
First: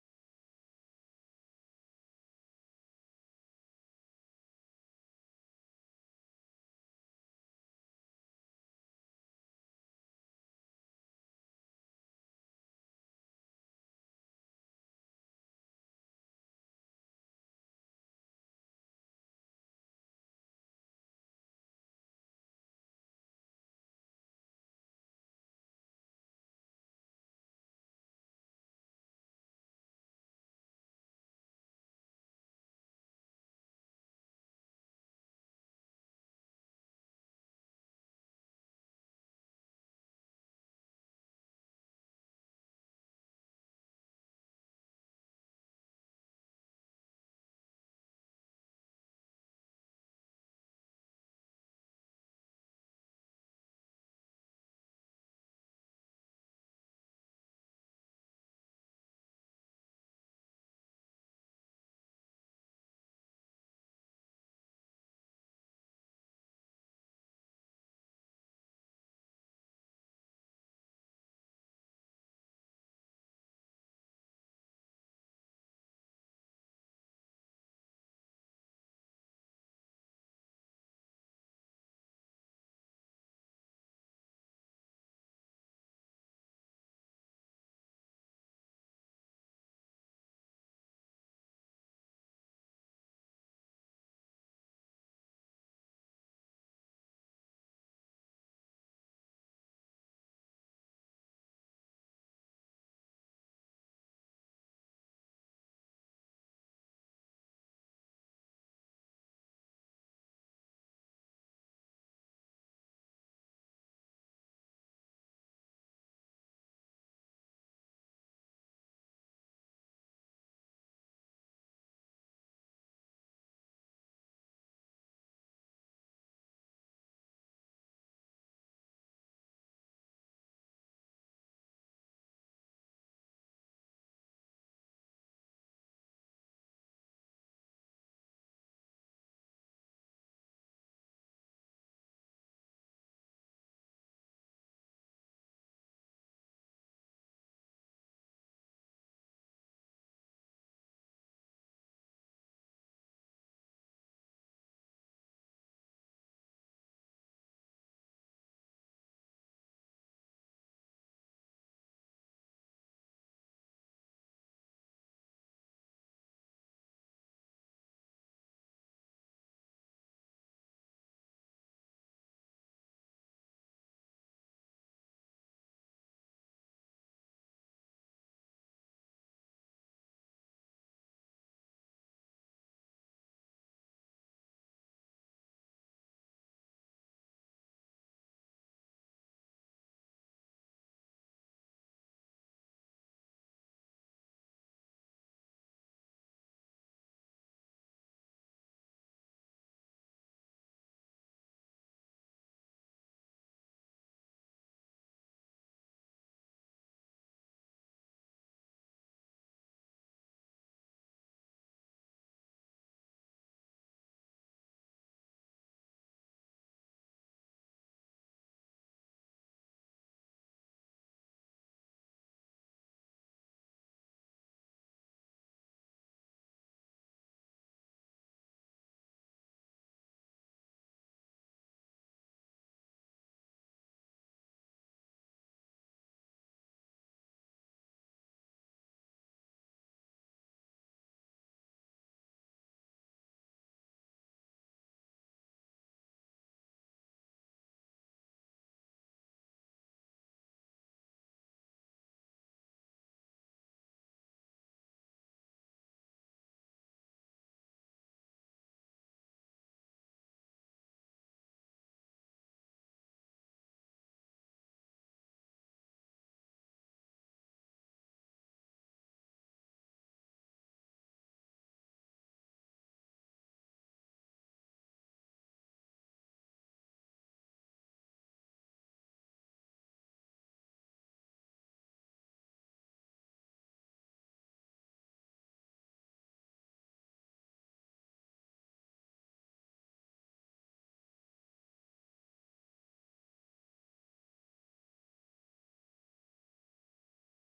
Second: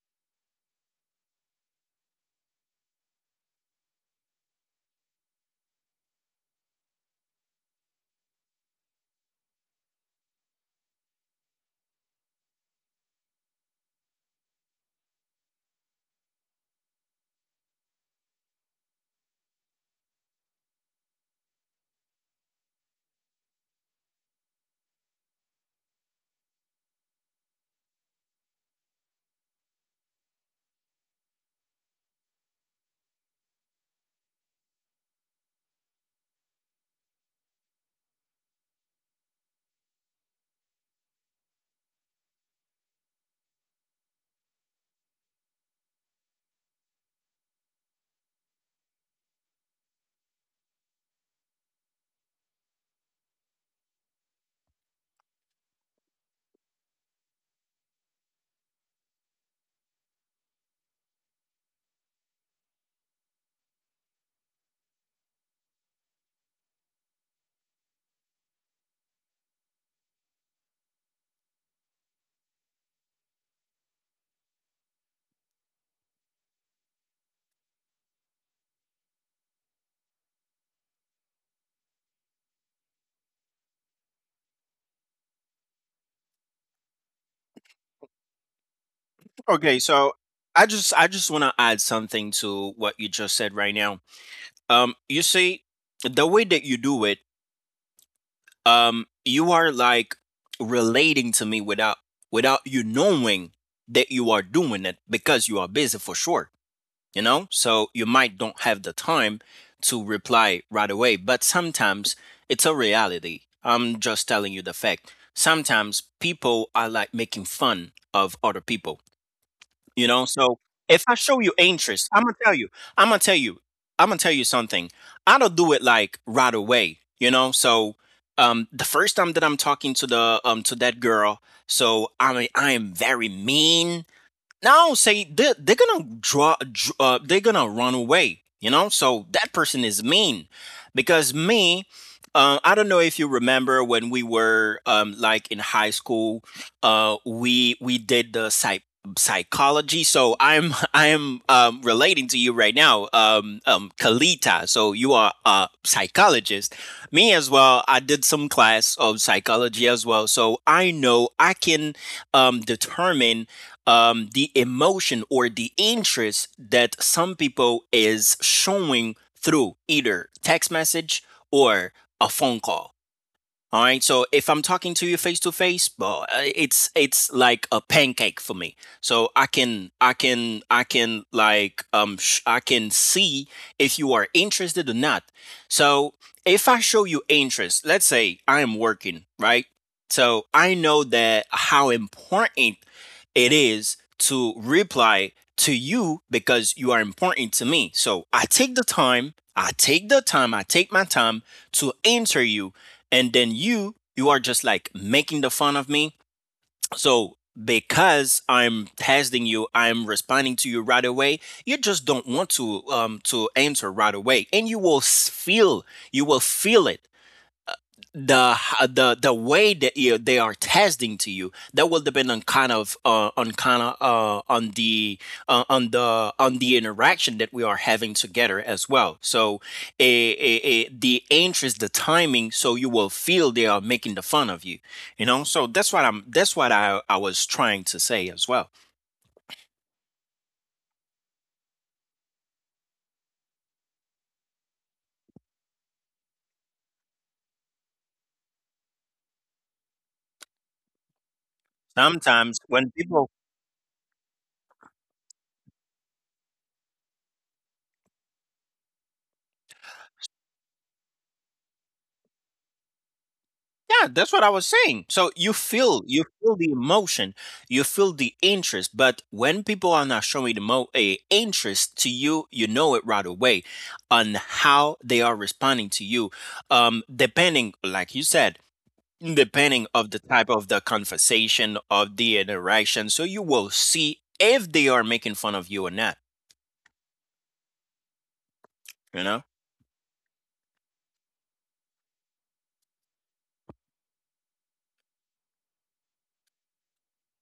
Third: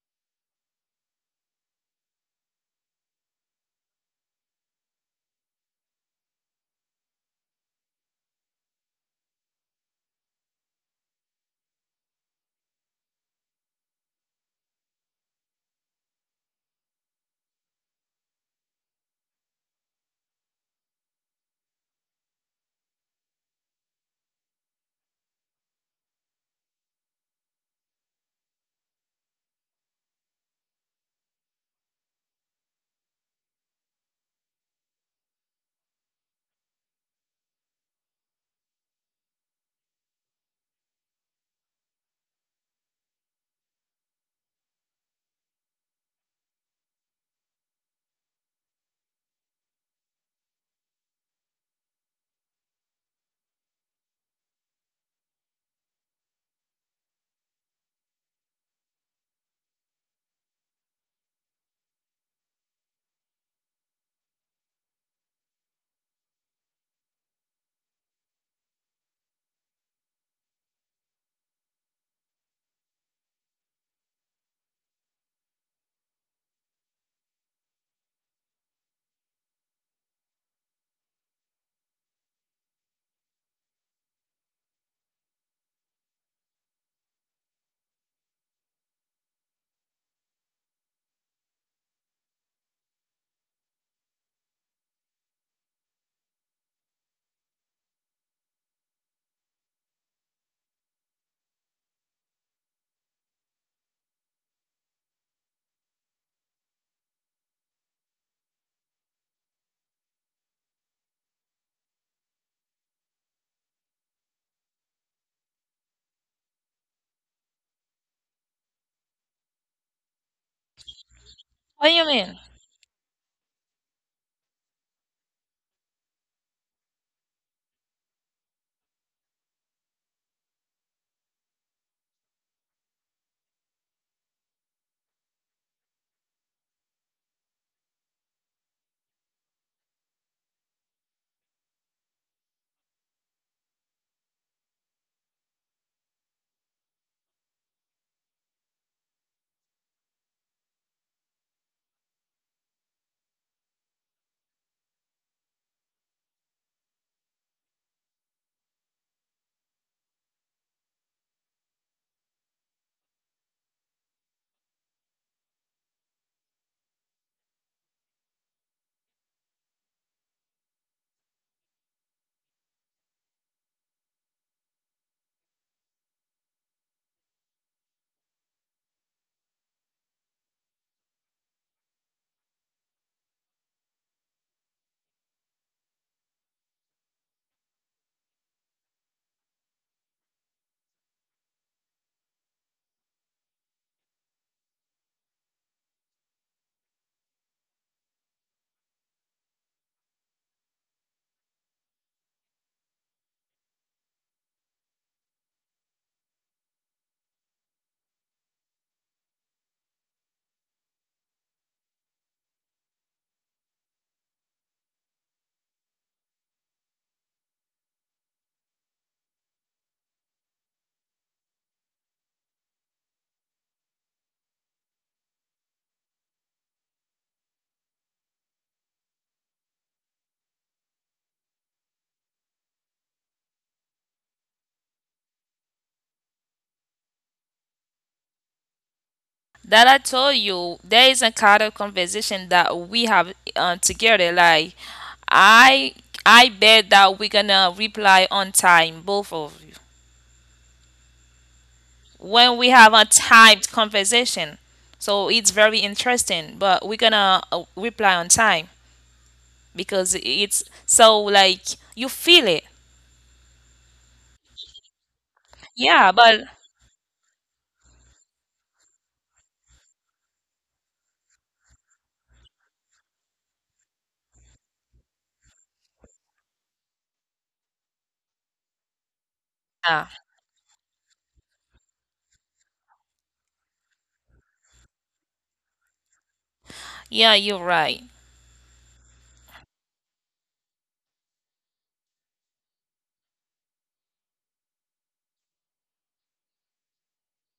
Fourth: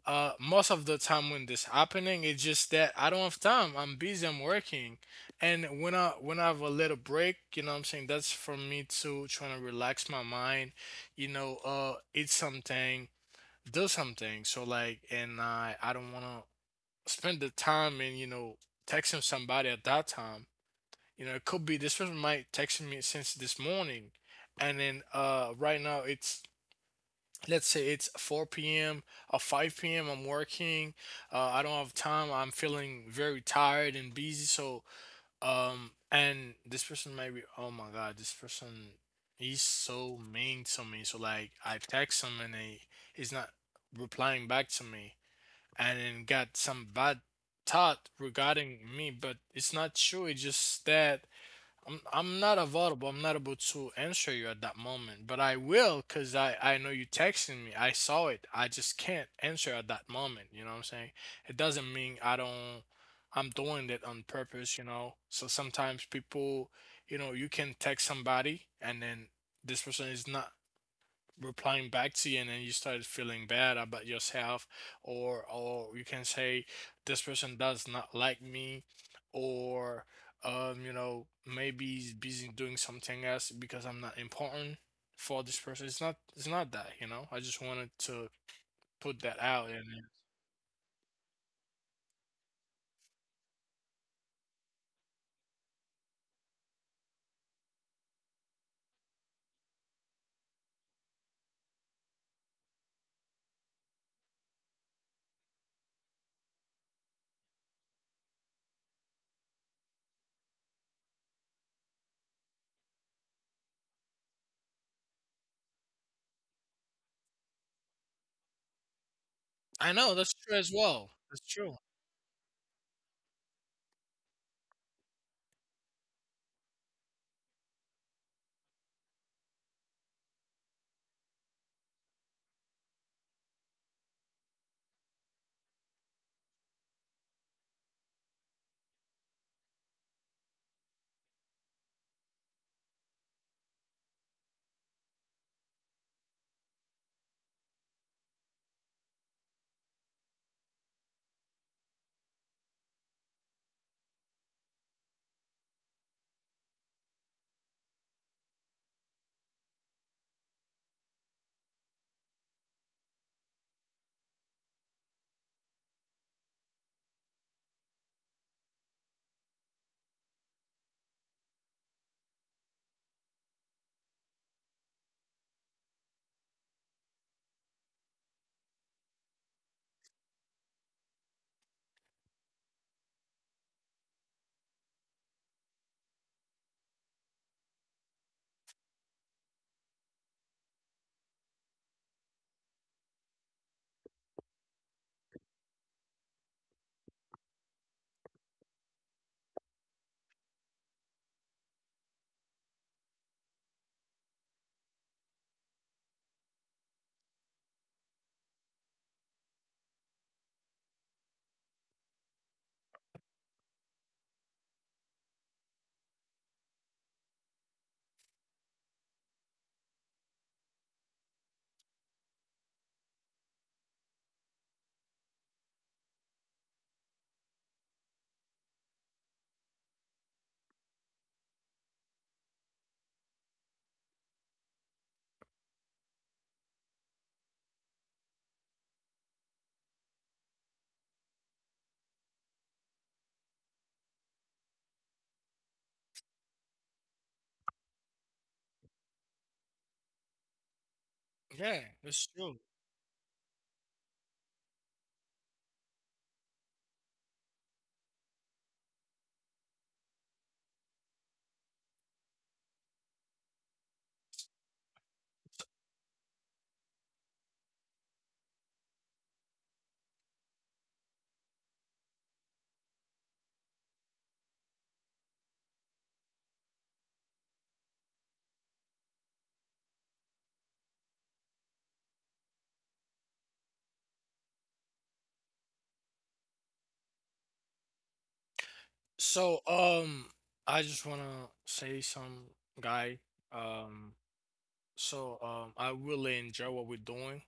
uh most of the time when this happening, it's just that I don't have time, I'm busy, I'm working. And when i when I have a little break, you know what I'm saying, that's for me to trying to relax my mind, you know, uh eat something, do something. So like, and i i don't want to spend the time in, you know, texting somebody at that time. You know, it could be this person might texted me since this morning, and then uh, right now it's, let's say it's four p m or five p m. I'm working. Uh, I don't have time. I'm feeling very tired and busy. So um, and this person might be, oh my God, this person, he's so mean to me. So like I text him and he he's not replying back to me, and then got some bad thought regarding me, but it's not true. It's just that I'm I'm not available. I'm not able to answer you at that moment, but I will, because I I know you texting me. I saw it. I just can't answer at that moment. You know what I'm saying? It doesn't mean I don't. I'm doing it on purpose. You know. So sometimes people, you know, you can text somebody and then this person is not replying back to you, and then you started feeling bad about yourself, or or you can say this person does not like me, or um you know, maybe he's busy doing something else because I'm not important for this person. It's not, it's not that, you know. I just wanted to put that out.
Okay,
And
so I just I just want to add something to what you just said right now. Um, you see, the way that you do it, um, you are like relating to me without without you knowing that you are doing it, because you are busy for sure. You know, so you might don't have the time to reply right away, but sometimes it's a reality. I'm just telling you the fact. Sometimes people are like making fun of other people,
I
you
know
know,
that's true
so
as
if
well,
I show
that's
you
true,
What do you
interest, I'm gonna
mean?
tell you, I'm gonna tell you, I'm gonna tell you something. I don't do it like right away, you know. So um the first time that I'm talking to the um to that girl, so I mean I am very mean no, say they're, they're gonna draw, dr- uh, they're gonna run away, you know? So that person is mean because me, uh, I don't know if you remember when we were um, like in high school, uh, we we did the psych psychology. So I'm I'm um, relating to you right now, um, um, Kalita. So you are a psychologist. Me as well. I did some class of psychology as well. So I know I can um, determine um, the emotion or the interest that some people is showing through either text message or a phone call, all right. So if I'm talking to you face to face, but it's it's like a pancake for me. So I can I can I can like um sh- I can see if you are interested or not. So if I show you interest, let's say I am working, right? So I know that how important it is to reply to you because you are important to me. So I take the time, I take the time, I take my time to answer you, and then you you are just like making the fun of me so because I'm testing you, I'm responding to you right away. You just don't want to um to answer right away and you will s- feel, you will feel it, the the the way that you, they are testing to you that will depend on kind of uh, on kind of uh, on the uh, on the on the interaction that we are having together as well. So eh, eh, eh, the interest, the timing, so you will feel they are making the fun of you, you know. So that's what i'm that's what i i was trying to say as well.
That I told you, there is a kind of conversation that we have uh, together. Like, I, I bet that we're gonna reply on time, both of you.
yeah, that's
When
true.
Sometimes
we have
when
a
people—
typed conversation. So it's very interesting, but we're gonna uh, reply on time because it's so like you feel it.
Yeah, that's what I was saying. So you
Yeah,
feel you
but
feel the emotion, you feel the interest, but when people are not showing the mo a interest to you, you know it right away on how they are responding to you. Um, depending, like you said, depending
yeah,
of the type of the conversation of the interaction, so you will see if they are making fun of you or not.
yeah, you're right.
You know?
So um I just wanna say some guy, um so um I really enjoy what we're doing.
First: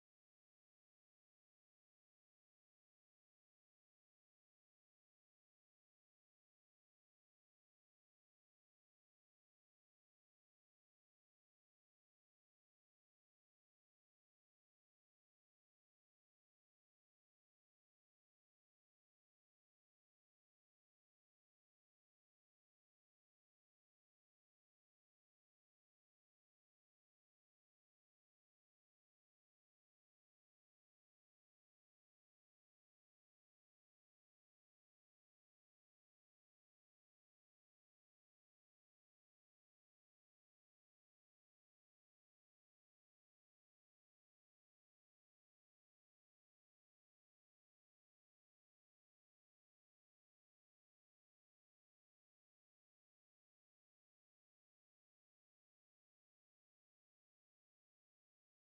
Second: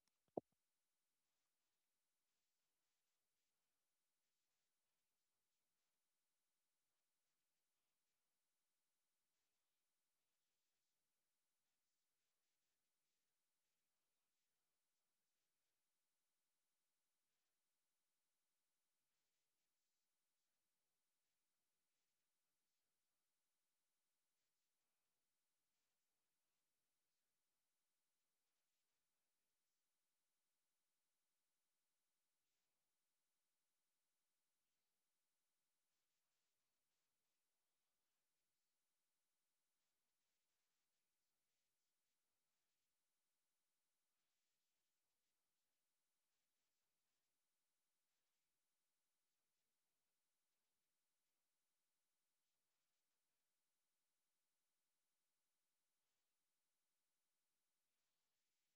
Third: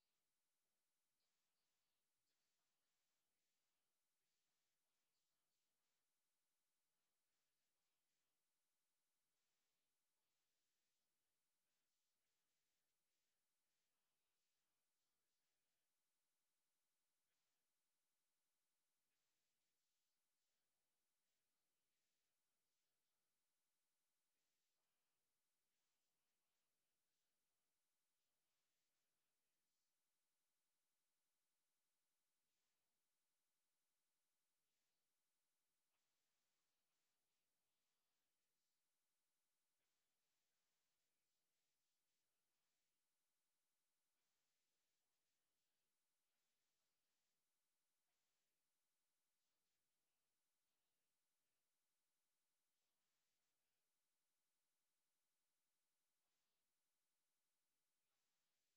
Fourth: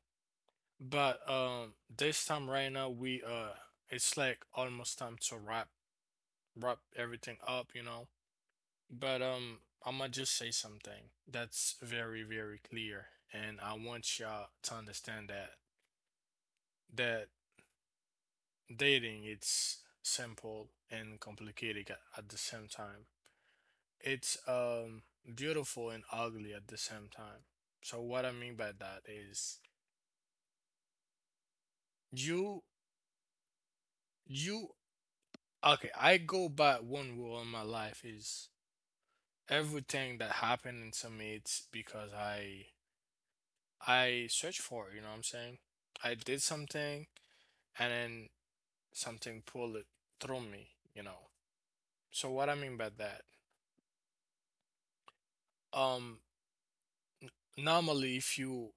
But um, this time right now we uh, it's like almost time to wrap wrap everything up, you know. But um, I'm gonna just say something that's very very clear, and I want y'all to understand that, that dating, it's simple and complicated at, at the same time. It's um beautiful and ugly at the same time. So what I mean by that is you you, okay. I go by one rule in my life is everything that happened to me, it's because i i searched for it, you know what I'm saying. I did something and then something pulled it through me, you know. So what I mean by that, um normally, if you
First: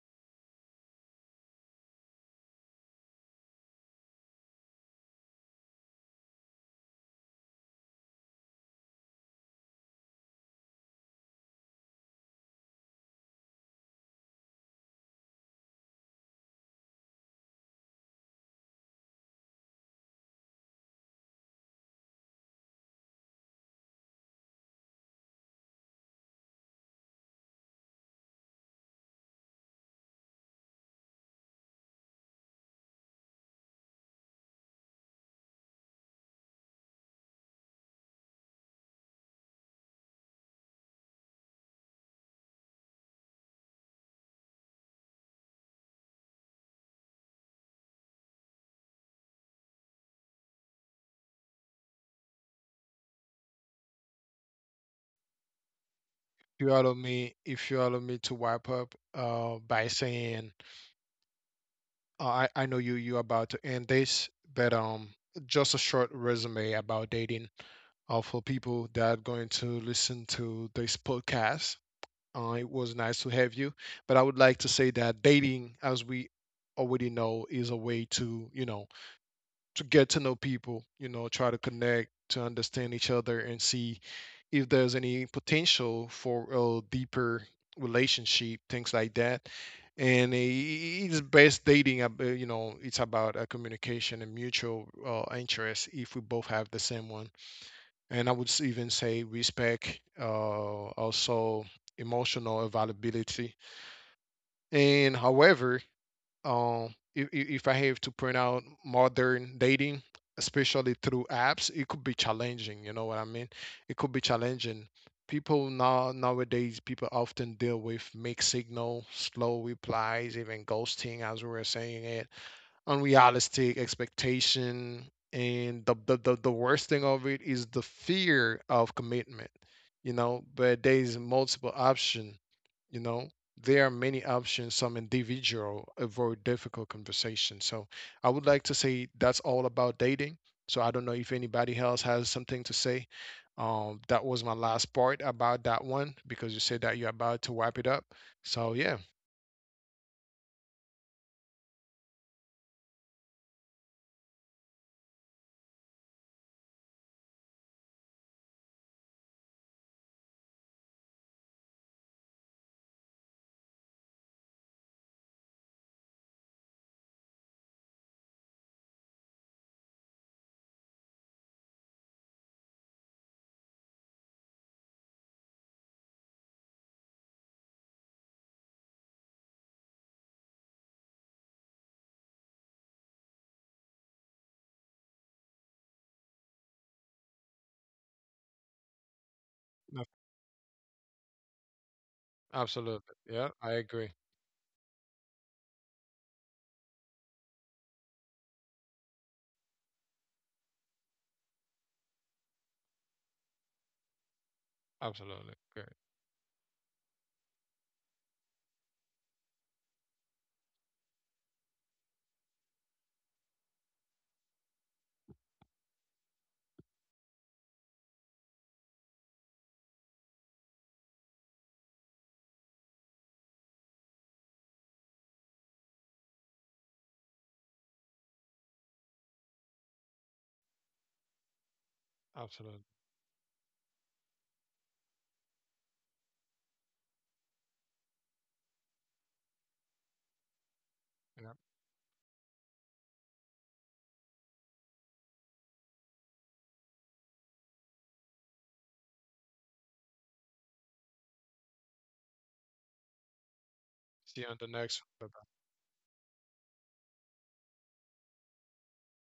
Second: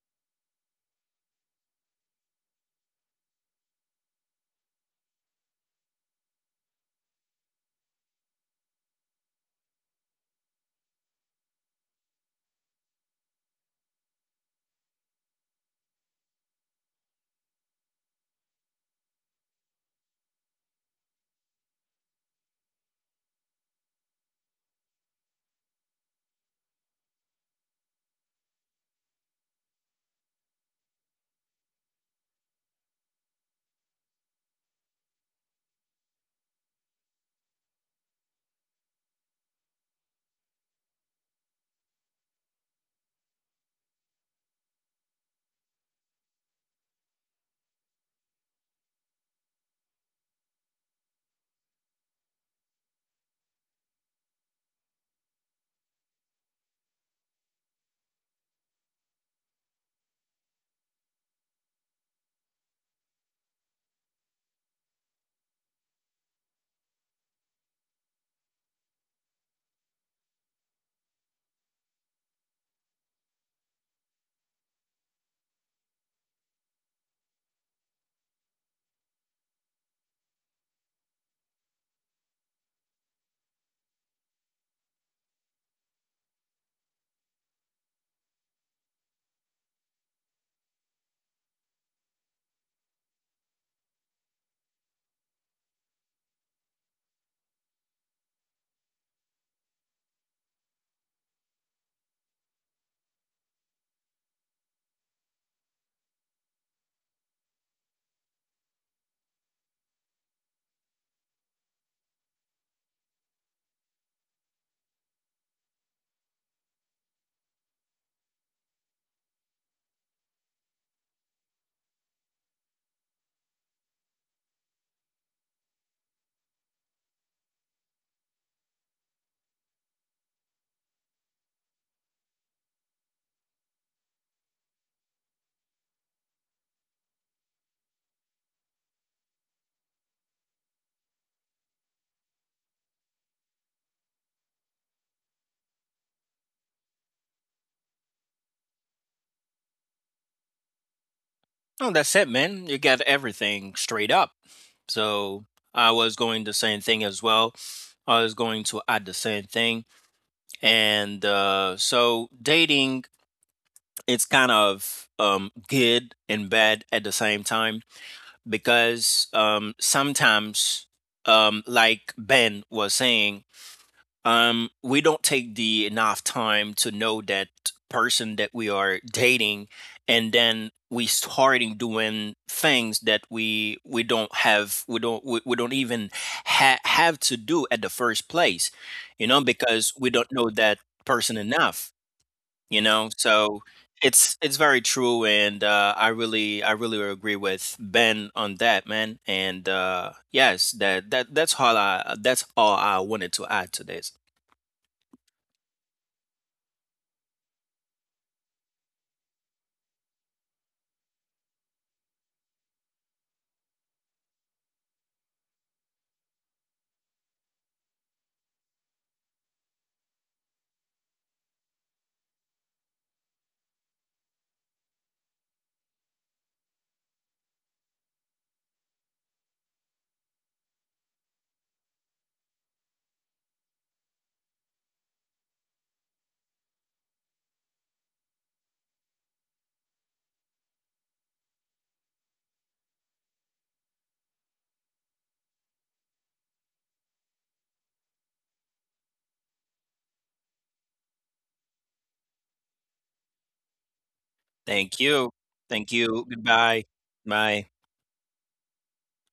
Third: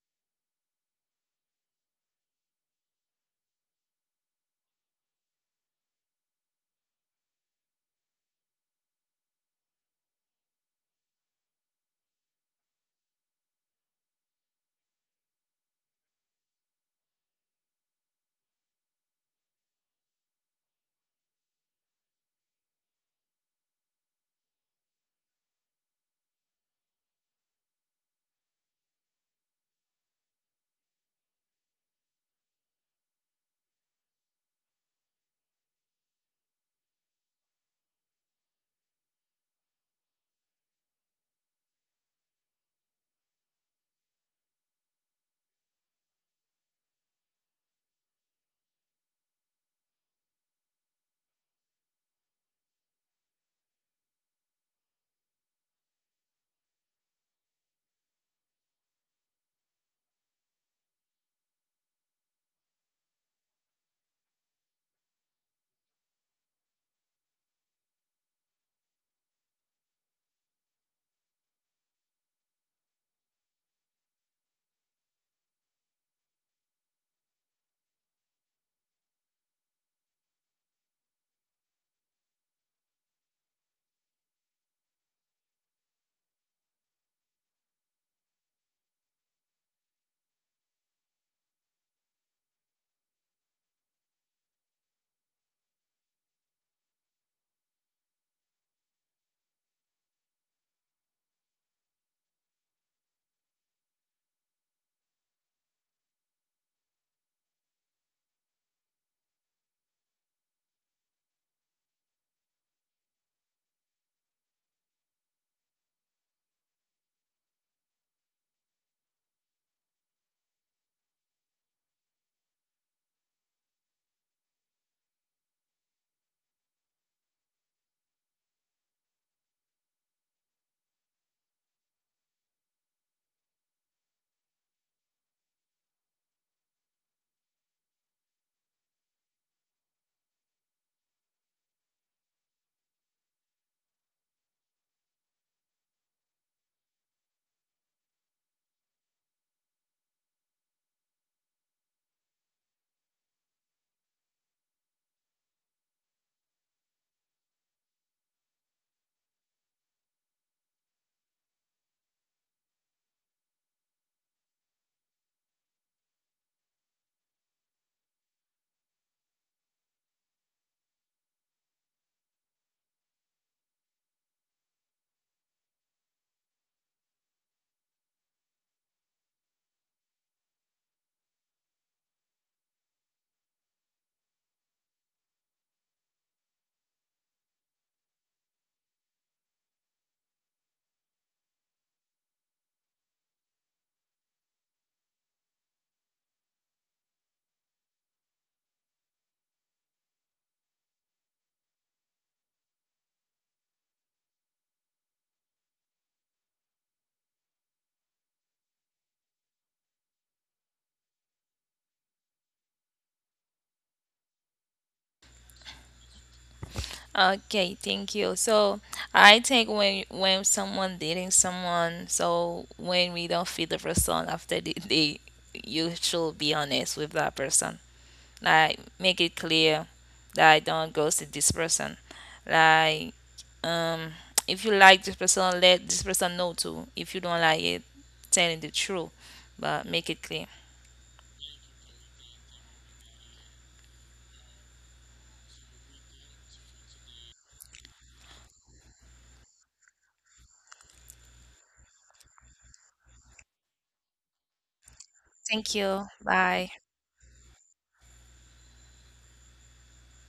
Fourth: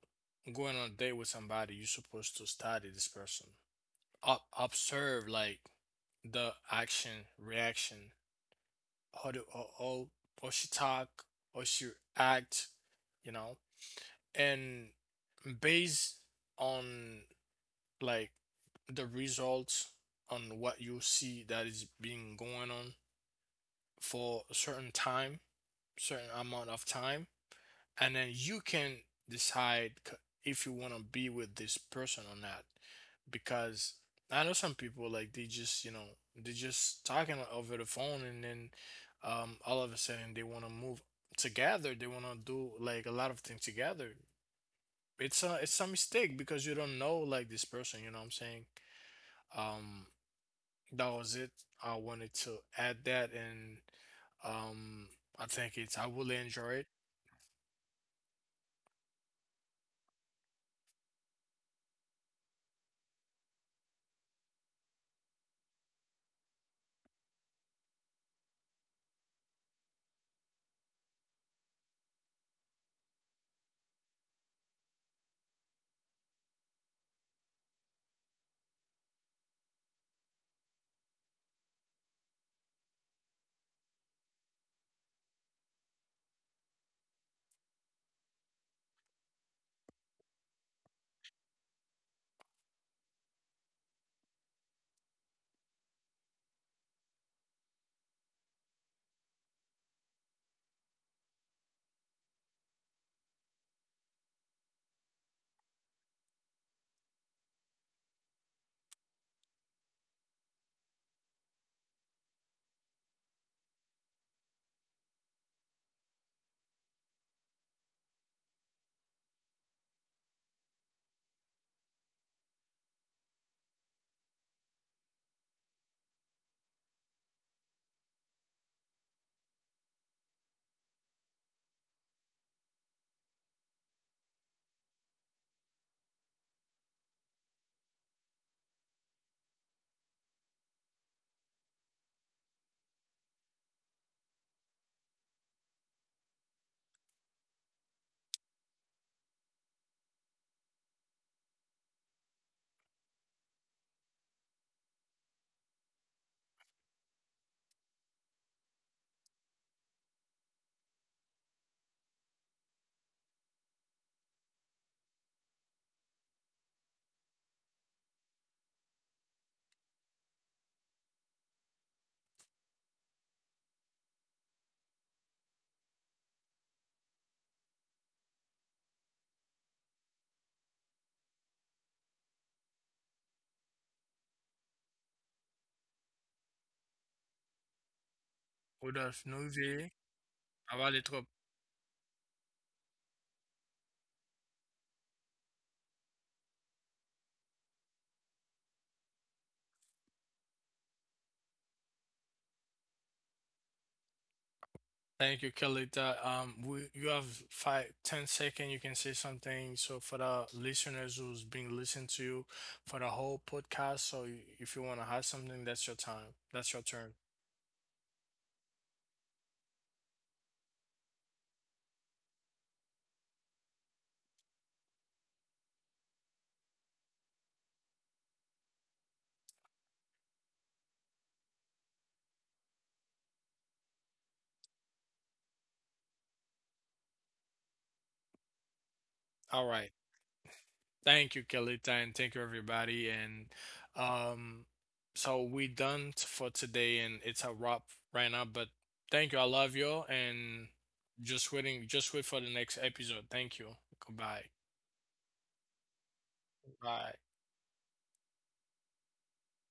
going on a date with somebody, you're supposed to study this person. Ob- observe like the action, reaction, how do or, or, or she talk or she act, you know, and based on like the results on what you see that is being going on for a certain time, certain amount of time, and then you can decide c- if you want to be with this person or not. Because I know some people like they just, you know, they just talking over the phone and then um all of a sudden they want to move together, they want to do like a lot of things together. It's a, it's a mistake because you don't know like this person, you know what I'm saying. um that was it. I wanted to add that. And um I think it's, I will
If you
enjoy it.
allow me, if you allow me to wrap up uh, by saying, uh, I I know you, you about to end this, but um, just a short resume about dating. Uh, for people that are going to listen to this podcast, uh, it was nice to have you. But I would like to say that dating, as we already know, is a way to, you know, to get to know people, you know, try to connect, to understand each other, and see if there's any potential for a deeper relationship, things like that. And i- it's best dating, ab- uh, you know, it's about uh, communication and mutual uh, interest, if we both have the same one. And I would s- even say respect, uh, also emotional availability. And however, um if, if if I have to print out modern dating, especially through apps, it could be challenging, you know what I mean? It could be challenging. People now, nowadays people often deal with mixed signal, slow replies, even ghosting, as we were saying it, unrealistic expectation, and the the, the, the worst thing of it is the fear of commitment, you know. But there's multiple option, you know, there are many options. Some individual avoid difficult conversations. So I would like to say that's all about dating. So I don't know if anybody else has something to say. Um, that was my last part about that one, because you said that you're about to wrap it up. So yeah.
No, that's it, man. You got everything straight up. So I was going the same thing as well. I was going to add the same thing. And uh, so dating, it's kind of um, good and bad at the same time because um, sometimes, um, like Ben was saying, um, we don't take the enough time to know that person that we are dating, and then we starting doing things that we we don't have we don't we, we don't even ha- have to do at the first place,
Rudolf
you know,
Nuvi,
because
No,
we don't know that
Avali Trop.
person enough, you know.
absolutely. Yeah,
So
I agree.
it's it's very true, and uh, i really i really agree with Ben on that, man, and uh yes, that that that's all i that's all I wanted to add to this.
Thank you,
Absolutely. Great.
Kelita. Um we, you have five, ten second you can say something, so for the listeners who's been listening to you for the whole podcast, so if you want to have something, that's your time, that's your turn.
Okay, thank you. So I think when when someone dating someone, so when we don't feel the person after the date, you should be honest with that person. Like make it clear that I don't ghost this person.
Absolutely.
Like, um if you like this person, let this person know too. If you don't like it, telling the truth.
All
But
right
make it clear.
Thank you,
Yeah.
Kelita, and thank you, everybody. And um, so we done t- for today, and it's a wrap right now. But thank you, I love you, and just waiting, just wait for the next episode. Thank you.
See
Goodbye.
you on the next
Thank
one.
you.
Thank
Thank
you,
you.
bye.
Goodbye.
Bye.
Bye.